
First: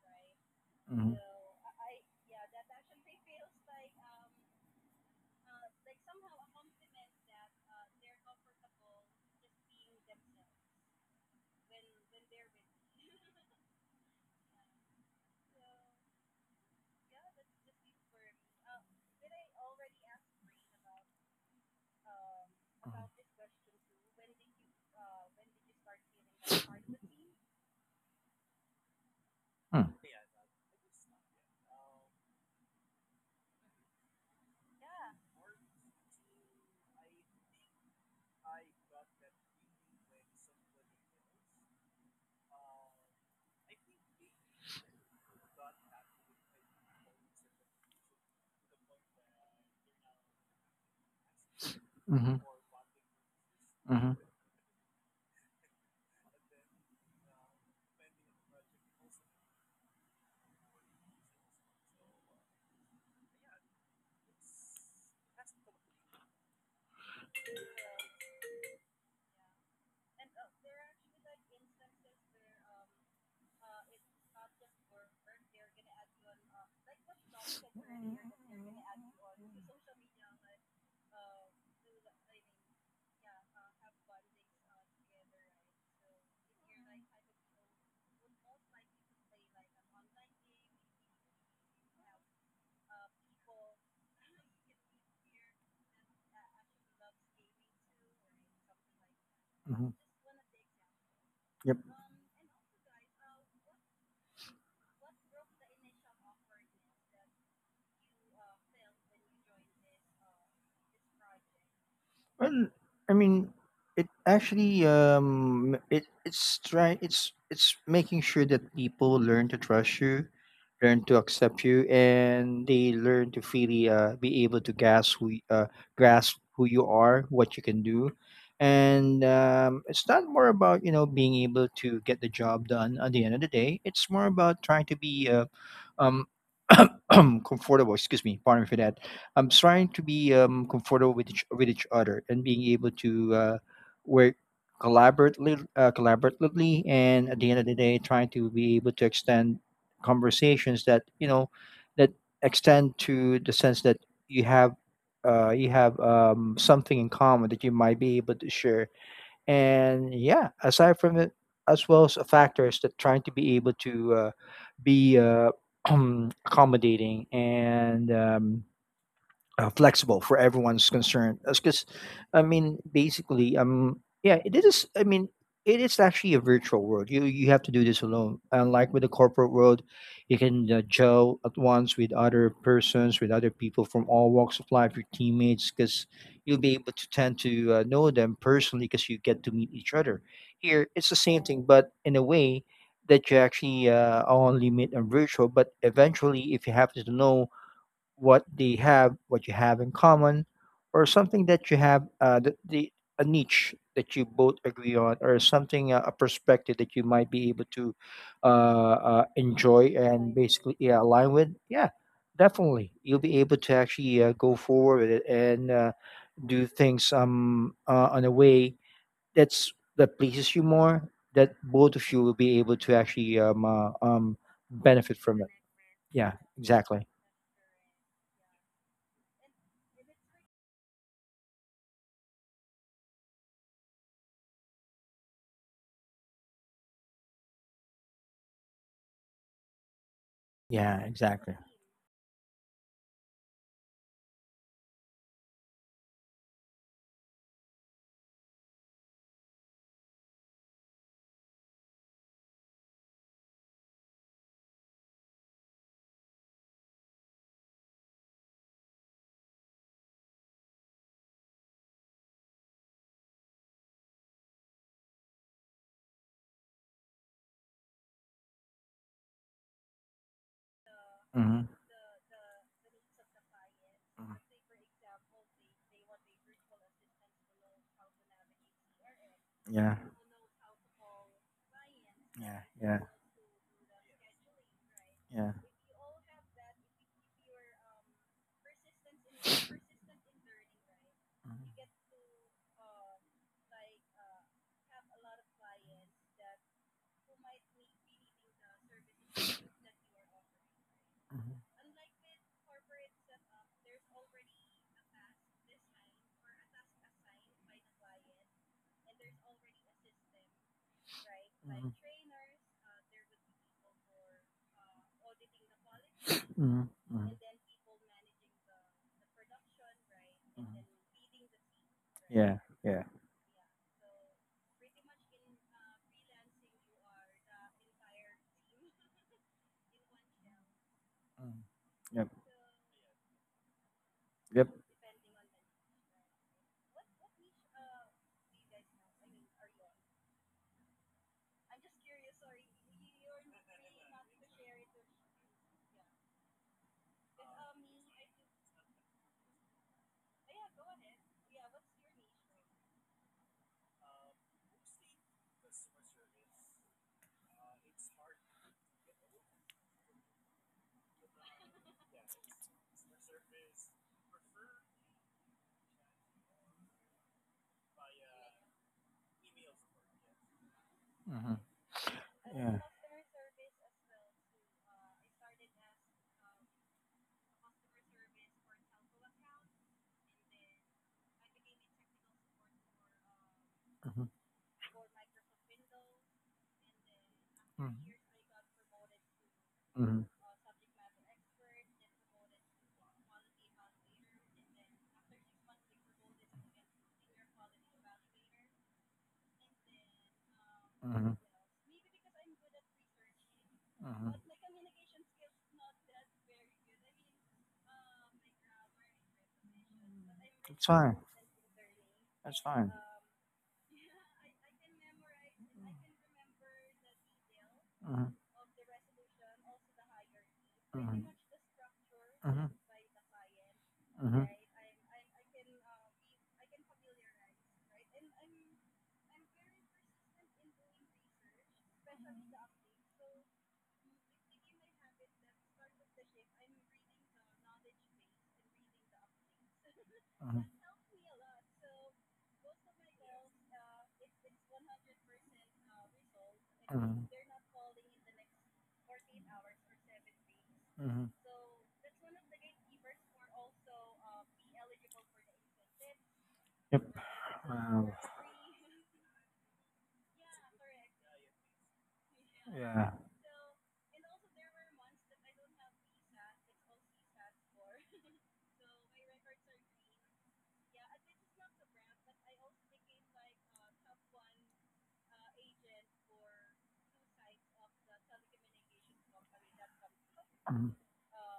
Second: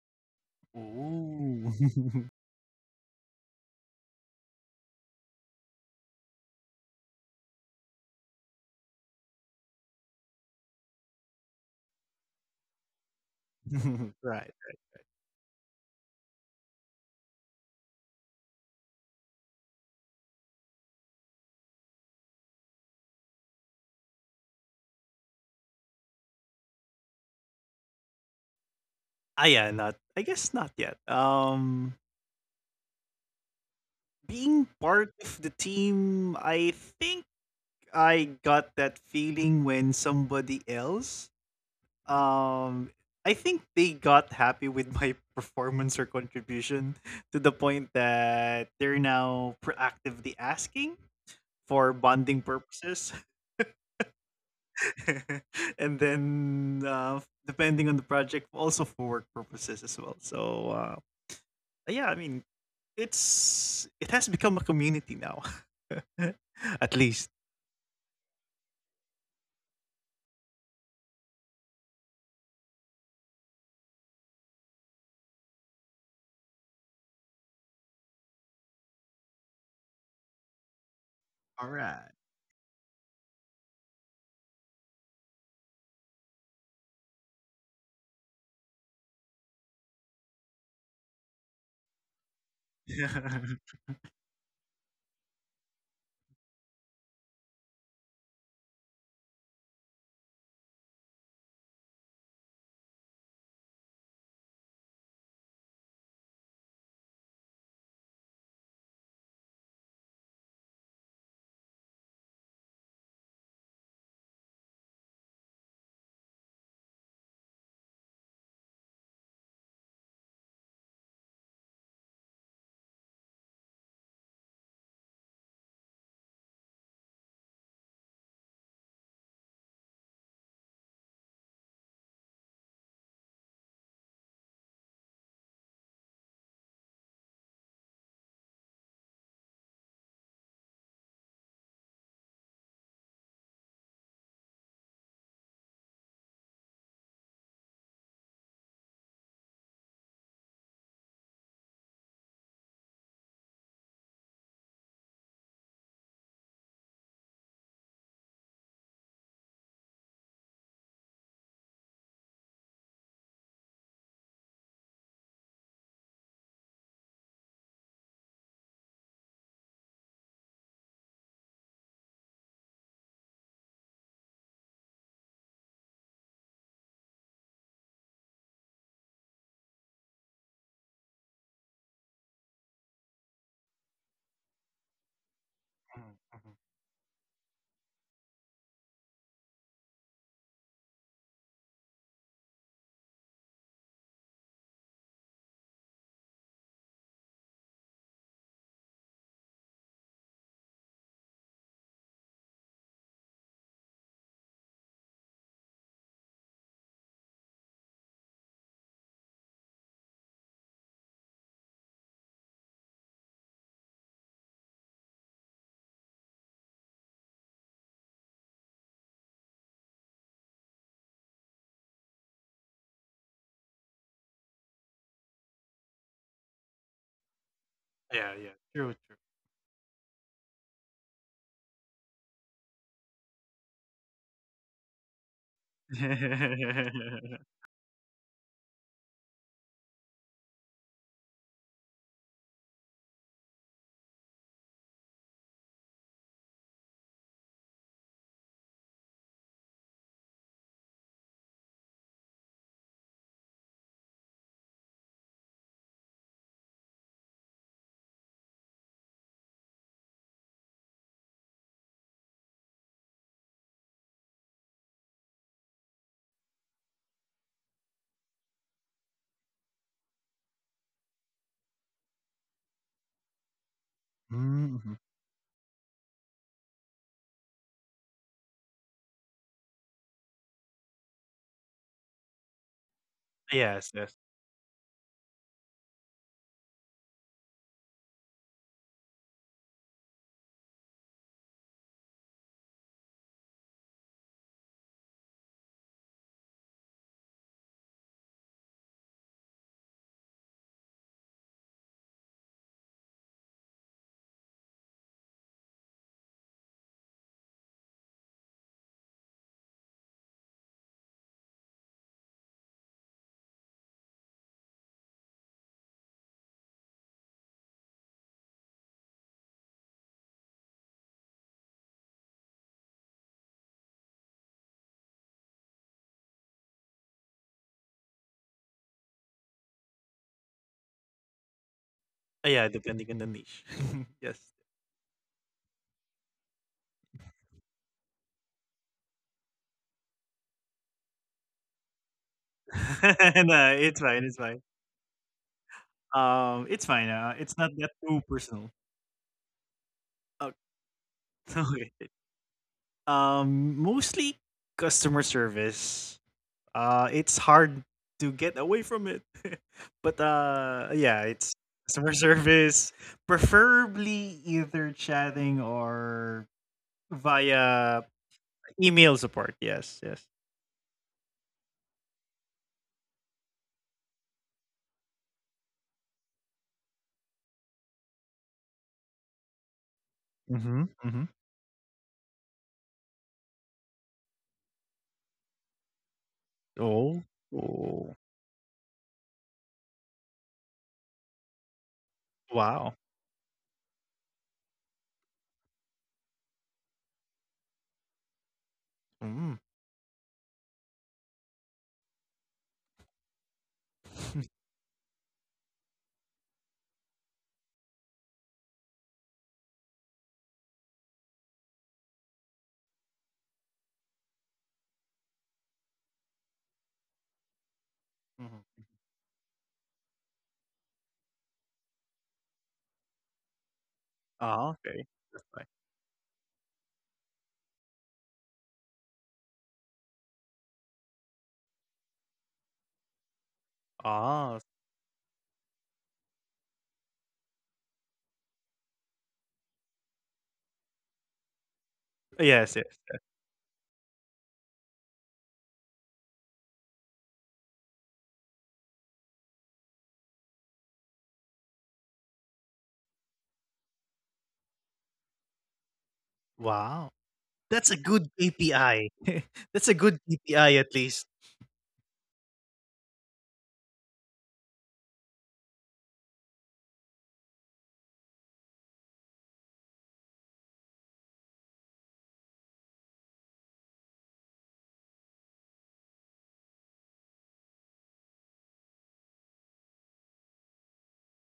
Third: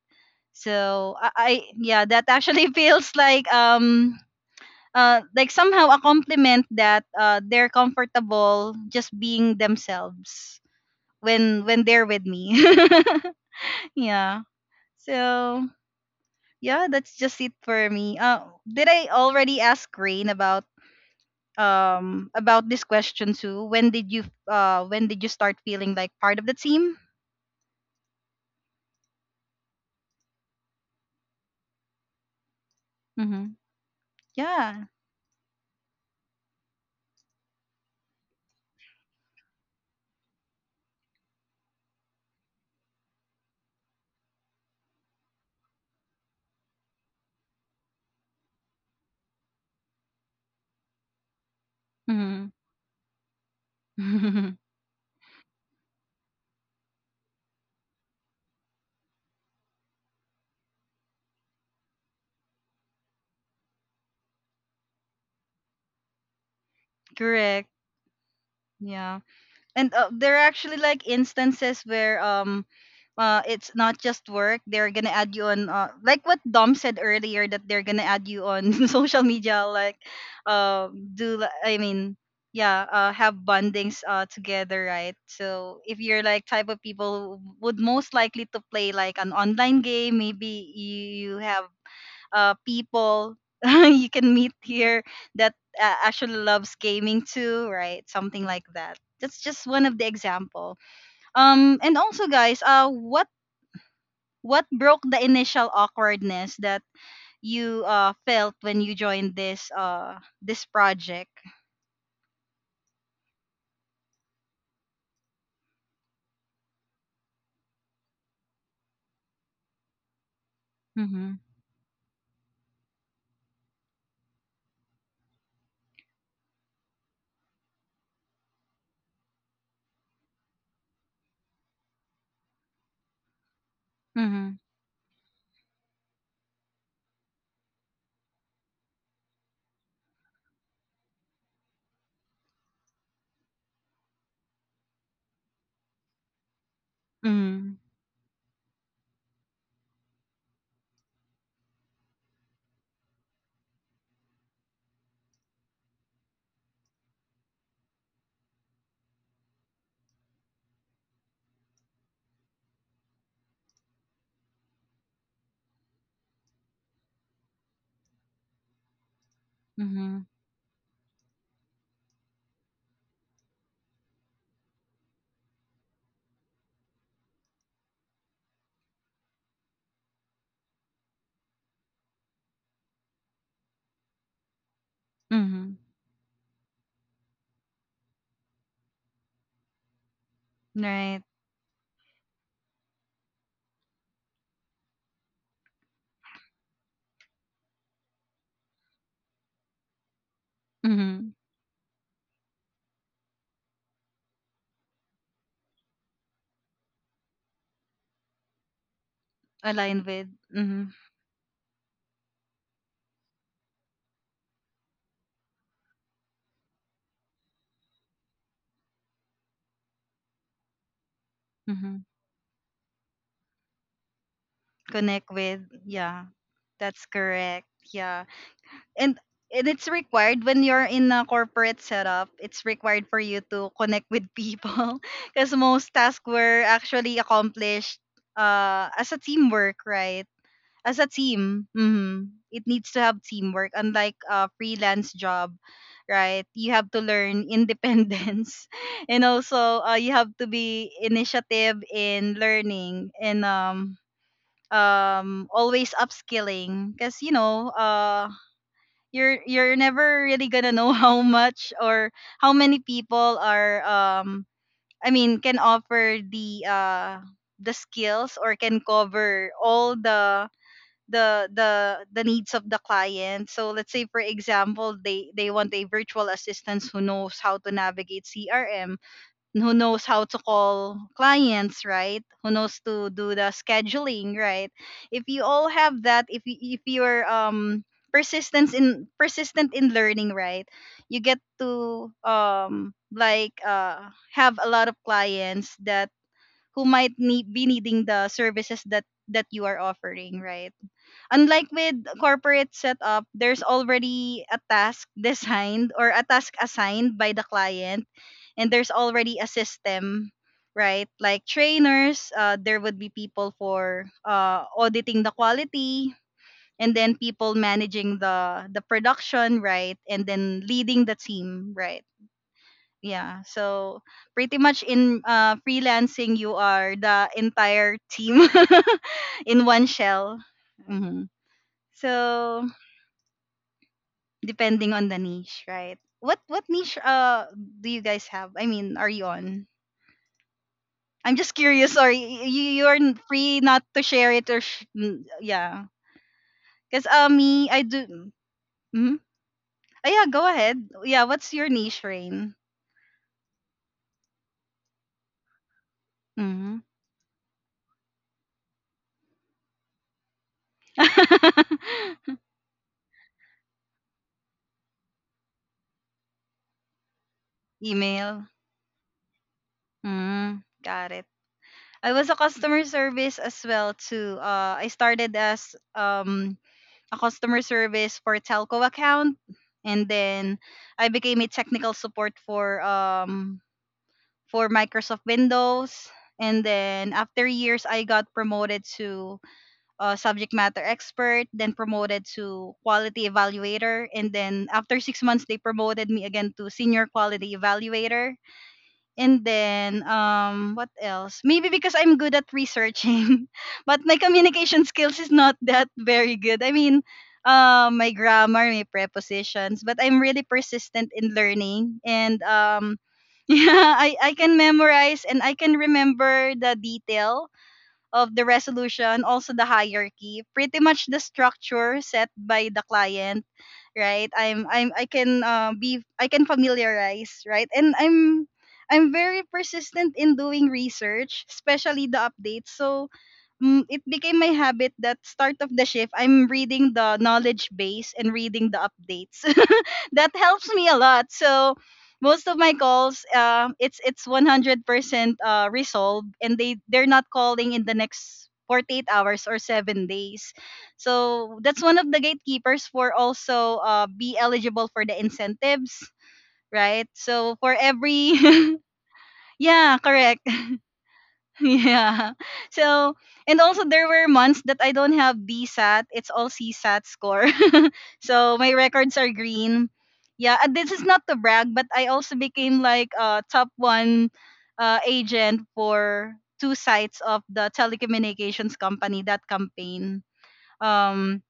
[SPEAKER 1] So I
[SPEAKER 3] Ooh.
[SPEAKER 1] yeah, that actually feels like somehow a compliment that they're comfortable just being themselves when they're with me. Yeah.
[SPEAKER 3] right.
[SPEAKER 1] So yeah, that's just it for me. Did I already ask Rain about this question too? When did you start feeling like part of the team?
[SPEAKER 3] Ah, yeah, not. I guess not yet.
[SPEAKER 1] Mm-hmm.
[SPEAKER 3] Being
[SPEAKER 1] Yeah.
[SPEAKER 3] part of the team, I think I got that feeling when somebody else um, I think they got happy with my performance or contribution to the point that they're now proactively asking for
[SPEAKER 2] Mm-hmm. Mm-hmm.
[SPEAKER 3] bonding purposes,
[SPEAKER 2] Mm-hmm.
[SPEAKER 1] Mm-hmm.
[SPEAKER 3] and then depending on the project, also for work purposes as well. So yeah, I mean, it has become a community now, at least.
[SPEAKER 1] Correct. Yeah. And there are actually like instances where it's not just work. They're gonna add you on, like what Dom said earlier, that they're gonna add you on social media, like, uh, do li-
[SPEAKER 3] All
[SPEAKER 1] I
[SPEAKER 3] right.
[SPEAKER 1] mean, yeah, have bondings together, right? So if you're like type of people who would most likely to play like an online game, maybe you have people you can meet here that actually loves gaming too, right? Something like that. That's just one of the example. And also, guys, what broke the initial awkwardness that you felt when you joined this this project?
[SPEAKER 2] Well, I mean, it actually it it's try it's making sure that people learn to trust you, learn to
[SPEAKER 1] Mm-hmm.
[SPEAKER 2] accept you, and they learn to freely be able to grasp who y- grasp who you are, what you can do, and it's not more about you know being able to get the job done at the end of the day. It's more
[SPEAKER 1] Mm-hmm.
[SPEAKER 2] about trying to be um comfortable. Excuse me, pardon me for that. I'm trying to be comfortable with with each other and being able to work collaboratively, and at the end of the
[SPEAKER 1] Mm-hmm.
[SPEAKER 2] day, trying to be able to extend conversations that you know that extend to the sense that you have you have something in common that you might be able to share. And yeah, aside from it, as well as factors that trying to be able to be accommodating and flexible
[SPEAKER 1] Mm-hmm.
[SPEAKER 2] for everyone's concern. Because, I mean, basically, yeah, it is. I mean, it is actually a virtual world. You have to do this alone. Unlike with the corporate world, you can gel at once with other persons, with other people from all walks of life, your teammates,
[SPEAKER 1] Mm-hmm.
[SPEAKER 2] because
[SPEAKER 3] Mhm,
[SPEAKER 2] you'll
[SPEAKER 3] mhm.
[SPEAKER 2] be able to tend to know them personally because you get to meet each other. Here, it's the
[SPEAKER 1] Right.
[SPEAKER 2] same thing, but in a way that you actually only meet on virtual. But eventually, if you happen to know what they have, what you have in common, or
[SPEAKER 1] Mm-hmm.
[SPEAKER 2] something that the a niche that you both agree on, or something, a perspective that you might be able to uh, enjoy
[SPEAKER 1] Align
[SPEAKER 2] and
[SPEAKER 1] with.
[SPEAKER 2] basically,
[SPEAKER 1] Mm-hmm.
[SPEAKER 2] yeah, align with. Yeah, definitely, you'll be able to actually go forward with it and do things on a way that's that pleases you more. That both
[SPEAKER 1] Mm-hmm.
[SPEAKER 2] of you will be able to actually benefit
[SPEAKER 1] Connect
[SPEAKER 2] from it.
[SPEAKER 1] with.
[SPEAKER 2] Yeah,
[SPEAKER 1] Yeah.
[SPEAKER 2] exactly.
[SPEAKER 1] That's correct. Yeah.
[SPEAKER 3] Yeah, yeah, true, true.
[SPEAKER 1] And and it's required when you're in a corporate setup. It's required for you to connect with people because most tasks were
[SPEAKER 3] Yes.
[SPEAKER 1] actually accomplished as a teamwork, right?
[SPEAKER 2] Yeah,
[SPEAKER 1] As a
[SPEAKER 2] exactly.
[SPEAKER 1] team, hmm, it needs to have teamwork, unlike a freelance job, right? You have to learn independence and also you have to be initiative in learning and always upskilling because you know you're never really gonna know how much or how many people are can offer the skills or can cover all the needs of the client. So let's say for
[SPEAKER 3] Mhm.
[SPEAKER 1] example they want a virtual assistant who knows how to navigate crm, who knows how to call clients, right? Who knows to do the
[SPEAKER 3] Yes. Yes.
[SPEAKER 1] scheduling, right? If you all have that, if you if you're persistence in persistent in learning, right, you get to have a lot of clients that who might need be needing the services that you are offering, right? Unlike with corporate setup, there's already a task designed or a task assigned by the client, and there's already a system, right? Like trainers, there would be people for auditing the quality, and then people managing the production, right? And then leading the team, right? Yeah. So pretty much in freelancing, you are the entire team in one shell. Mhm.
[SPEAKER 3] Ah, yeah,
[SPEAKER 1] So
[SPEAKER 3] depending on the niche. Yes.
[SPEAKER 1] depending on the niche, right? What niche do you guys have? I mean, are you on? I'm just curious. Sorry, you're free
[SPEAKER 3] No,
[SPEAKER 1] not
[SPEAKER 3] it's
[SPEAKER 1] to
[SPEAKER 3] fine, it's
[SPEAKER 1] share it
[SPEAKER 3] fine.
[SPEAKER 1] or yeah.
[SPEAKER 3] It's fine,
[SPEAKER 1] Cause
[SPEAKER 3] it's not
[SPEAKER 1] me I
[SPEAKER 3] that
[SPEAKER 1] do.
[SPEAKER 3] too
[SPEAKER 1] Mm.
[SPEAKER 3] personal.
[SPEAKER 1] Mm-hmm. Oh, yeah, go
[SPEAKER 3] Oh,
[SPEAKER 1] ahead. Yeah, what's your
[SPEAKER 3] okay.
[SPEAKER 1] niche, Rain?
[SPEAKER 3] Mostly customer service.
[SPEAKER 1] Mm-hmm.
[SPEAKER 3] It's hard to get away from it. But, yeah, it's customer service, preferably either chatting or via
[SPEAKER 1] Email.
[SPEAKER 3] email support. Yes, yes.
[SPEAKER 1] Mm, got it. I was a customer service as well too. I started as a customer service for telco account, and then
[SPEAKER 3] Mhm,
[SPEAKER 1] I
[SPEAKER 3] mhm.
[SPEAKER 1] became a technical support for Microsoft Windows. And then
[SPEAKER 3] Oh.
[SPEAKER 1] after years, I
[SPEAKER 3] Oh,
[SPEAKER 1] got promoted to subject matter expert, then promoted to
[SPEAKER 3] wow.
[SPEAKER 1] quality evaluator, and then after 6 months, they promoted me again to senior quality evaluator. And
[SPEAKER 3] Mm.
[SPEAKER 1] then what else? Maybe because I'm good at researching, but my communication skills is not that very good. I mean, my grammar, my prepositions, but I'm really
[SPEAKER 2] It's fine.
[SPEAKER 1] persistent in learning and yeah, I can memorize and I can remember the detail of the
[SPEAKER 3] Mhm.
[SPEAKER 1] resolution, also the hierarchy, pretty much the structure set by the client, right?
[SPEAKER 3] Oh, okay.
[SPEAKER 1] I
[SPEAKER 3] That's
[SPEAKER 1] can
[SPEAKER 3] fine.
[SPEAKER 1] be I can familiarize, right? And I'm very persistent in doing research, especially the updates. So mm, it became
[SPEAKER 3] Oh,
[SPEAKER 1] my habit that start of the shift, I'm reading the knowledge base and reading the updates. That helps me a lot. So most of
[SPEAKER 3] yes,
[SPEAKER 1] my
[SPEAKER 3] yes.
[SPEAKER 1] calls, it's 100% resolved, and they're not calling in the next 48 hours or 7 days. So that's one of the gatekeepers for also be eligible for the incentives, right?
[SPEAKER 3] Wow.
[SPEAKER 1] So for
[SPEAKER 3] That's a good
[SPEAKER 1] every
[SPEAKER 3] KPI. That's a
[SPEAKER 1] yeah,
[SPEAKER 3] good
[SPEAKER 1] correct,
[SPEAKER 3] KPI at least.
[SPEAKER 1] yeah. So and also there were months that I don't have DSAT. It's all CSAT score. So my records are green. Yeah, and this is not to brag, but I also became like a top one agent for two sites of the telecommunications company that campaign. Um,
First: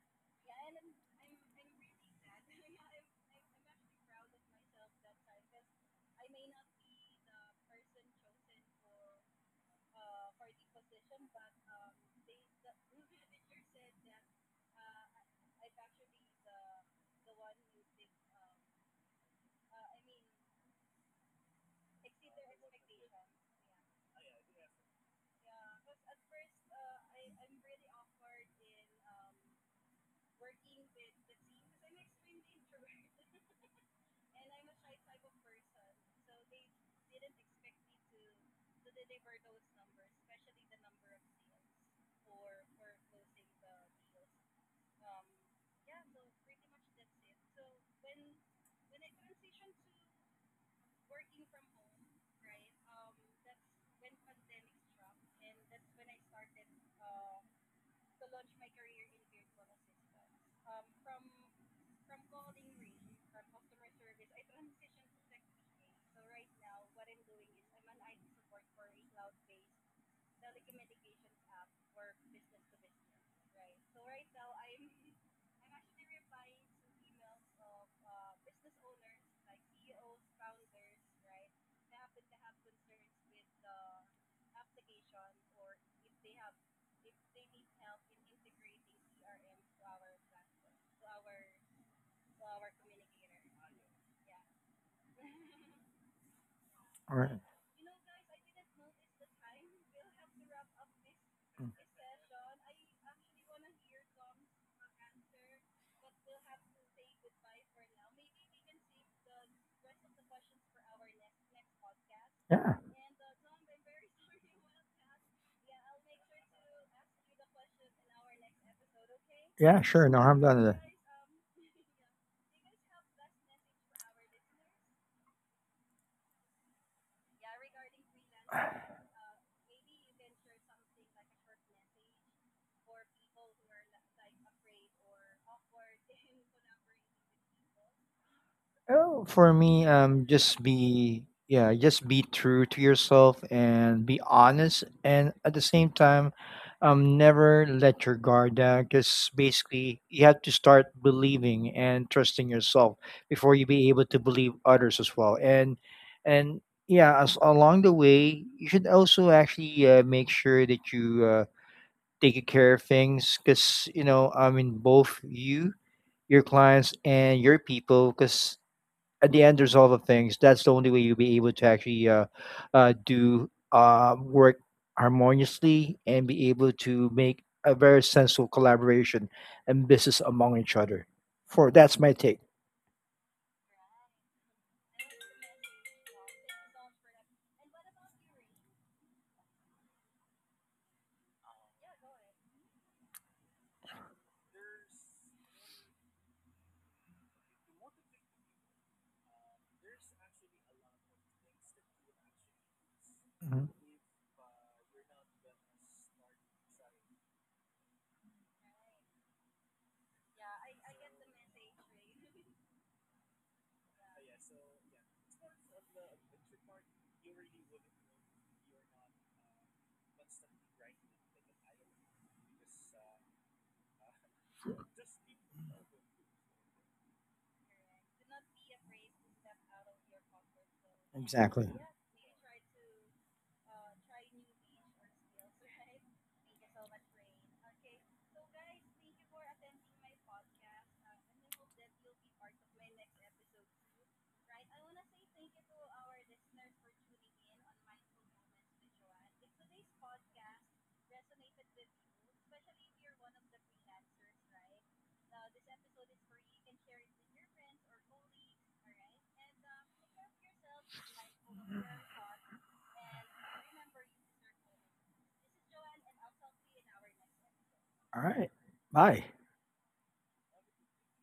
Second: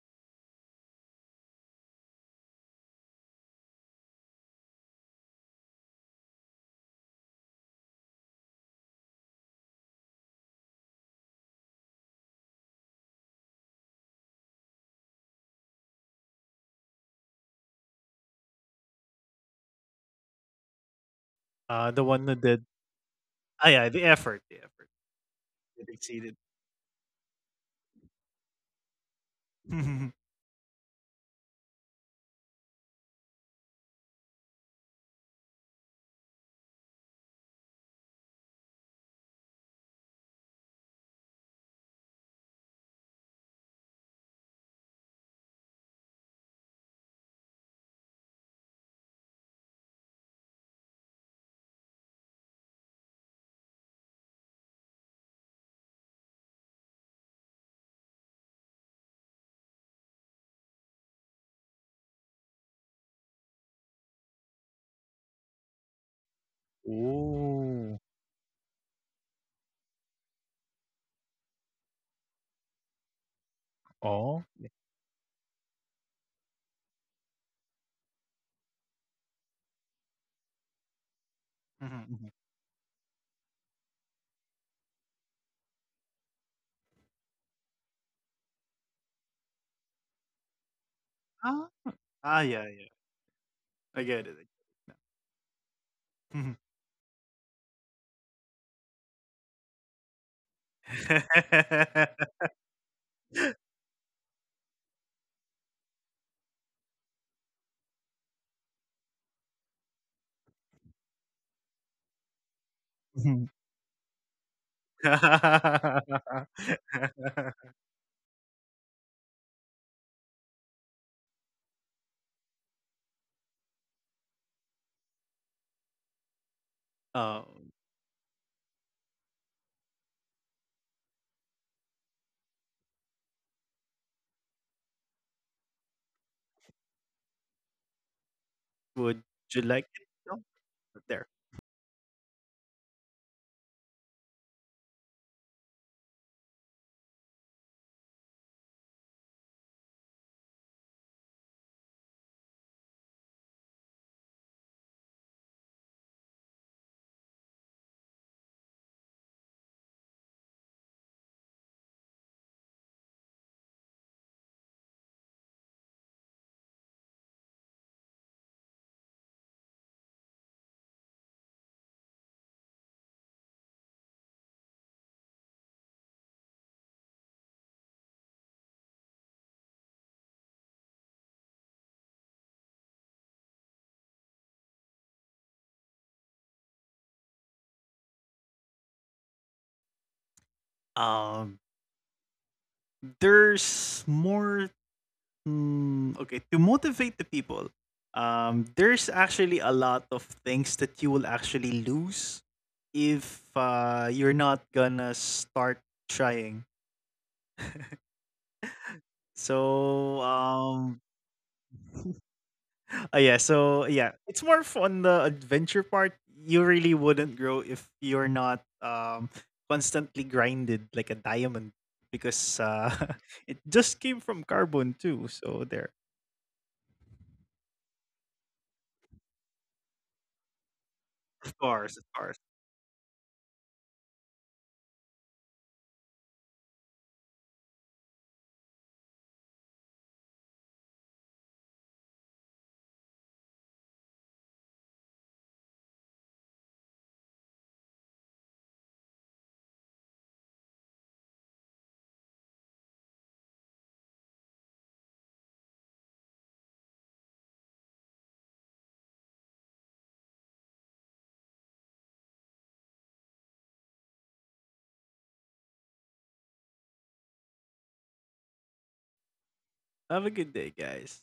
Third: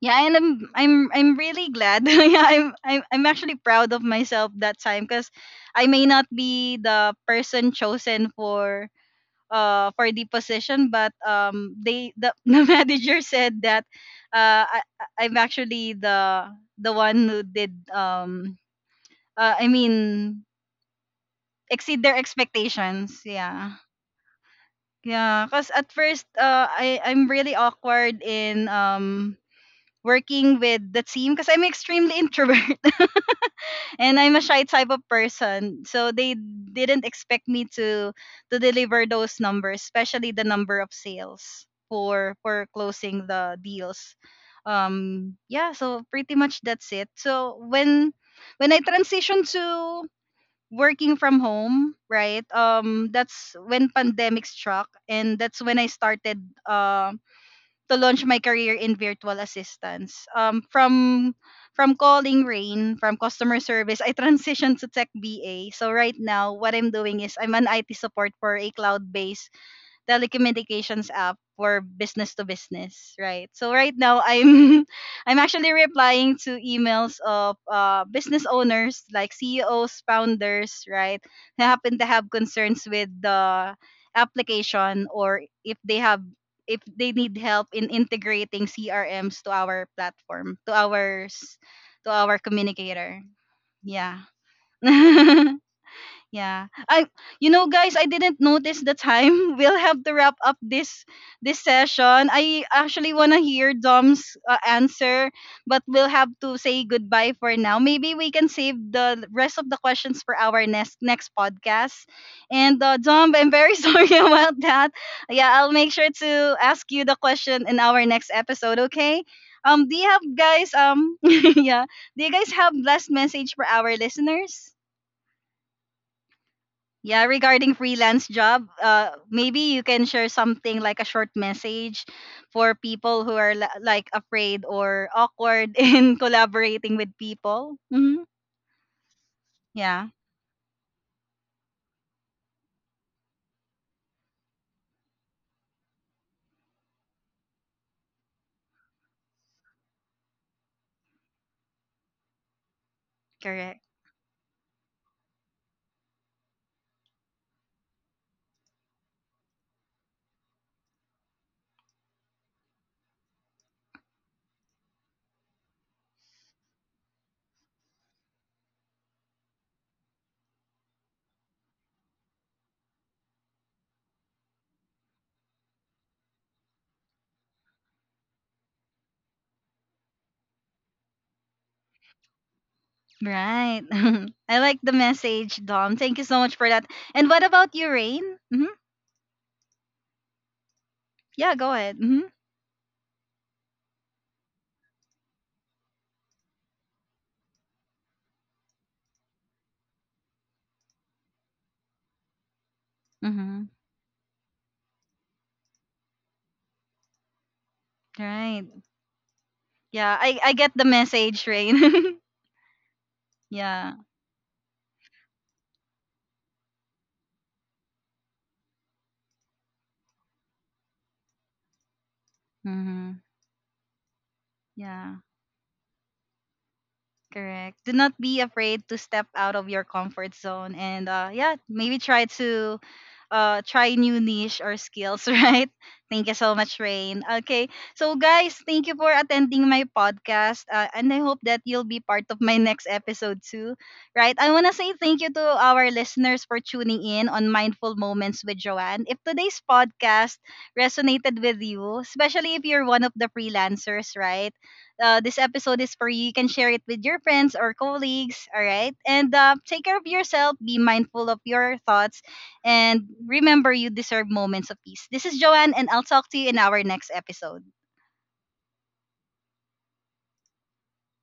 [SPEAKER 1] yeah, and I'm really glad. Yeah, I'm actually proud of myself that time because I may not be the person chosen for the position, but the manager said that I'm actually the one who did uh, I mean exceed
[SPEAKER 3] The
[SPEAKER 1] their
[SPEAKER 3] one that did.
[SPEAKER 1] expectations.
[SPEAKER 3] Ah,
[SPEAKER 1] Yeah,
[SPEAKER 3] yeah, the effort. The effort.
[SPEAKER 1] yeah. Cause
[SPEAKER 3] It
[SPEAKER 1] at first
[SPEAKER 3] exceeded.
[SPEAKER 1] I I'm really awkward in working with the team because I'm extremely introvert and I'm a shy type of person. So they didn't expect me to deliver those numbers, especially the number of sales for closing the deals. Yeah, so pretty much that's it. So when I transitioned to working from home, right? That's when pandemic struck and that's when I started um to launch my career in virtual assistance. From calling Rain, from customer service, I transitioned to tech BA. So right now, what I'm doing is I'm an IT
[SPEAKER 3] Ooh.
[SPEAKER 1] support for a cloud-based telecommunications app for business to business, right? So right now
[SPEAKER 3] Oh,
[SPEAKER 1] I'm
[SPEAKER 3] yeah.
[SPEAKER 1] I'm actually replying to emails of business owners like CEOs, founders, right? Who happen to have
[SPEAKER 3] Mhm, mhm.
[SPEAKER 1] concerns with the application or if they have if they need help in integrating CRMs to our platform, to ours
[SPEAKER 3] Ah,
[SPEAKER 1] to our
[SPEAKER 3] ah, yeah,
[SPEAKER 1] communicator.
[SPEAKER 3] yeah.
[SPEAKER 1] Yeah.
[SPEAKER 3] I get it.
[SPEAKER 1] Yeah.
[SPEAKER 3] Mhm.
[SPEAKER 1] I You know guys, I didn't notice the time. We'll have to wrap up this session. I actually want to hear Dom's answer, but we'll have to say goodbye for now. Maybe we can save the rest of the questions for our next podcast. And Dom, I'm very sorry about that. Yeah, I'll make sure to ask you the question in our next episode, okay?
[SPEAKER 2] Yeah,
[SPEAKER 1] Do
[SPEAKER 2] sure.
[SPEAKER 1] you
[SPEAKER 2] No
[SPEAKER 1] have
[SPEAKER 2] harm done
[SPEAKER 1] guys
[SPEAKER 2] there.
[SPEAKER 1] yeah, do you guys have last message for our listeners? Yeah, regarding freelance
[SPEAKER 3] Um,
[SPEAKER 1] job, maybe you can share something like a short message for people who are like afraid or awkward in collaborating with people. Hmm.
[SPEAKER 2] For me,
[SPEAKER 3] would
[SPEAKER 1] Yeah,
[SPEAKER 3] you like
[SPEAKER 2] just
[SPEAKER 3] it? No,
[SPEAKER 2] be yeah,
[SPEAKER 3] not there.
[SPEAKER 2] just be true to yourself and be honest, and at the same time, never let your guard down. Because basically, you have to start believing and trusting yourself before you
[SPEAKER 1] correct.
[SPEAKER 2] be able to believe others as well. And yeah, as along the way, you should also actually make sure that you taking care of things, because you know I mean both you, your clients and your people, because at the end result of things, that's the only way you'll be able to actually do work harmoniously and be able to make a very sensible collaboration and business among each other. For that's my take.
[SPEAKER 1] Right. I like the message, Dom. Thank you so much for that. And what about you, Rain? Hmm. Yeah, go ahead. Hmm.
[SPEAKER 3] Um, there's more hmm, okay, to motivate the people, there's actually a lot of things that you will actually lose if
[SPEAKER 1] Hmm.
[SPEAKER 3] you're not gonna start trying.
[SPEAKER 1] Right. Yeah,
[SPEAKER 3] So,
[SPEAKER 1] I get the message, Rain.
[SPEAKER 3] yeah, so
[SPEAKER 1] Yeah.
[SPEAKER 3] yeah, it's more on the adventure part. You really wouldn't grow if you're not constantly grinded like a diamond because
[SPEAKER 1] Hmm.
[SPEAKER 3] it just came from carbon
[SPEAKER 1] Yeah.
[SPEAKER 3] too. So there,
[SPEAKER 1] Correct. Do not be afraid to step out of your comfort zone and
[SPEAKER 3] of
[SPEAKER 1] yeah,
[SPEAKER 3] course,
[SPEAKER 1] maybe
[SPEAKER 3] of
[SPEAKER 1] try
[SPEAKER 3] course.
[SPEAKER 1] to try new niche or skills, right? Thank you so much, Rain. Okay. So guys, thank you for attending my podcast. And I hope that you'll be part of my next episode too. Right? I want to say thank you to our listeners for tuning in on Mindful Moments with Joanne. If today's podcast resonated with you, especially if you're one of the freelancers, right? This episode is for you. You can share it with your friends or colleagues. All right. And take care of yourself. Be mindful of your thoughts. And remember, you deserve moments of peace. This is Joanne, and I'll talk to you in our next episode.
[SPEAKER 3] Have a good day, guys.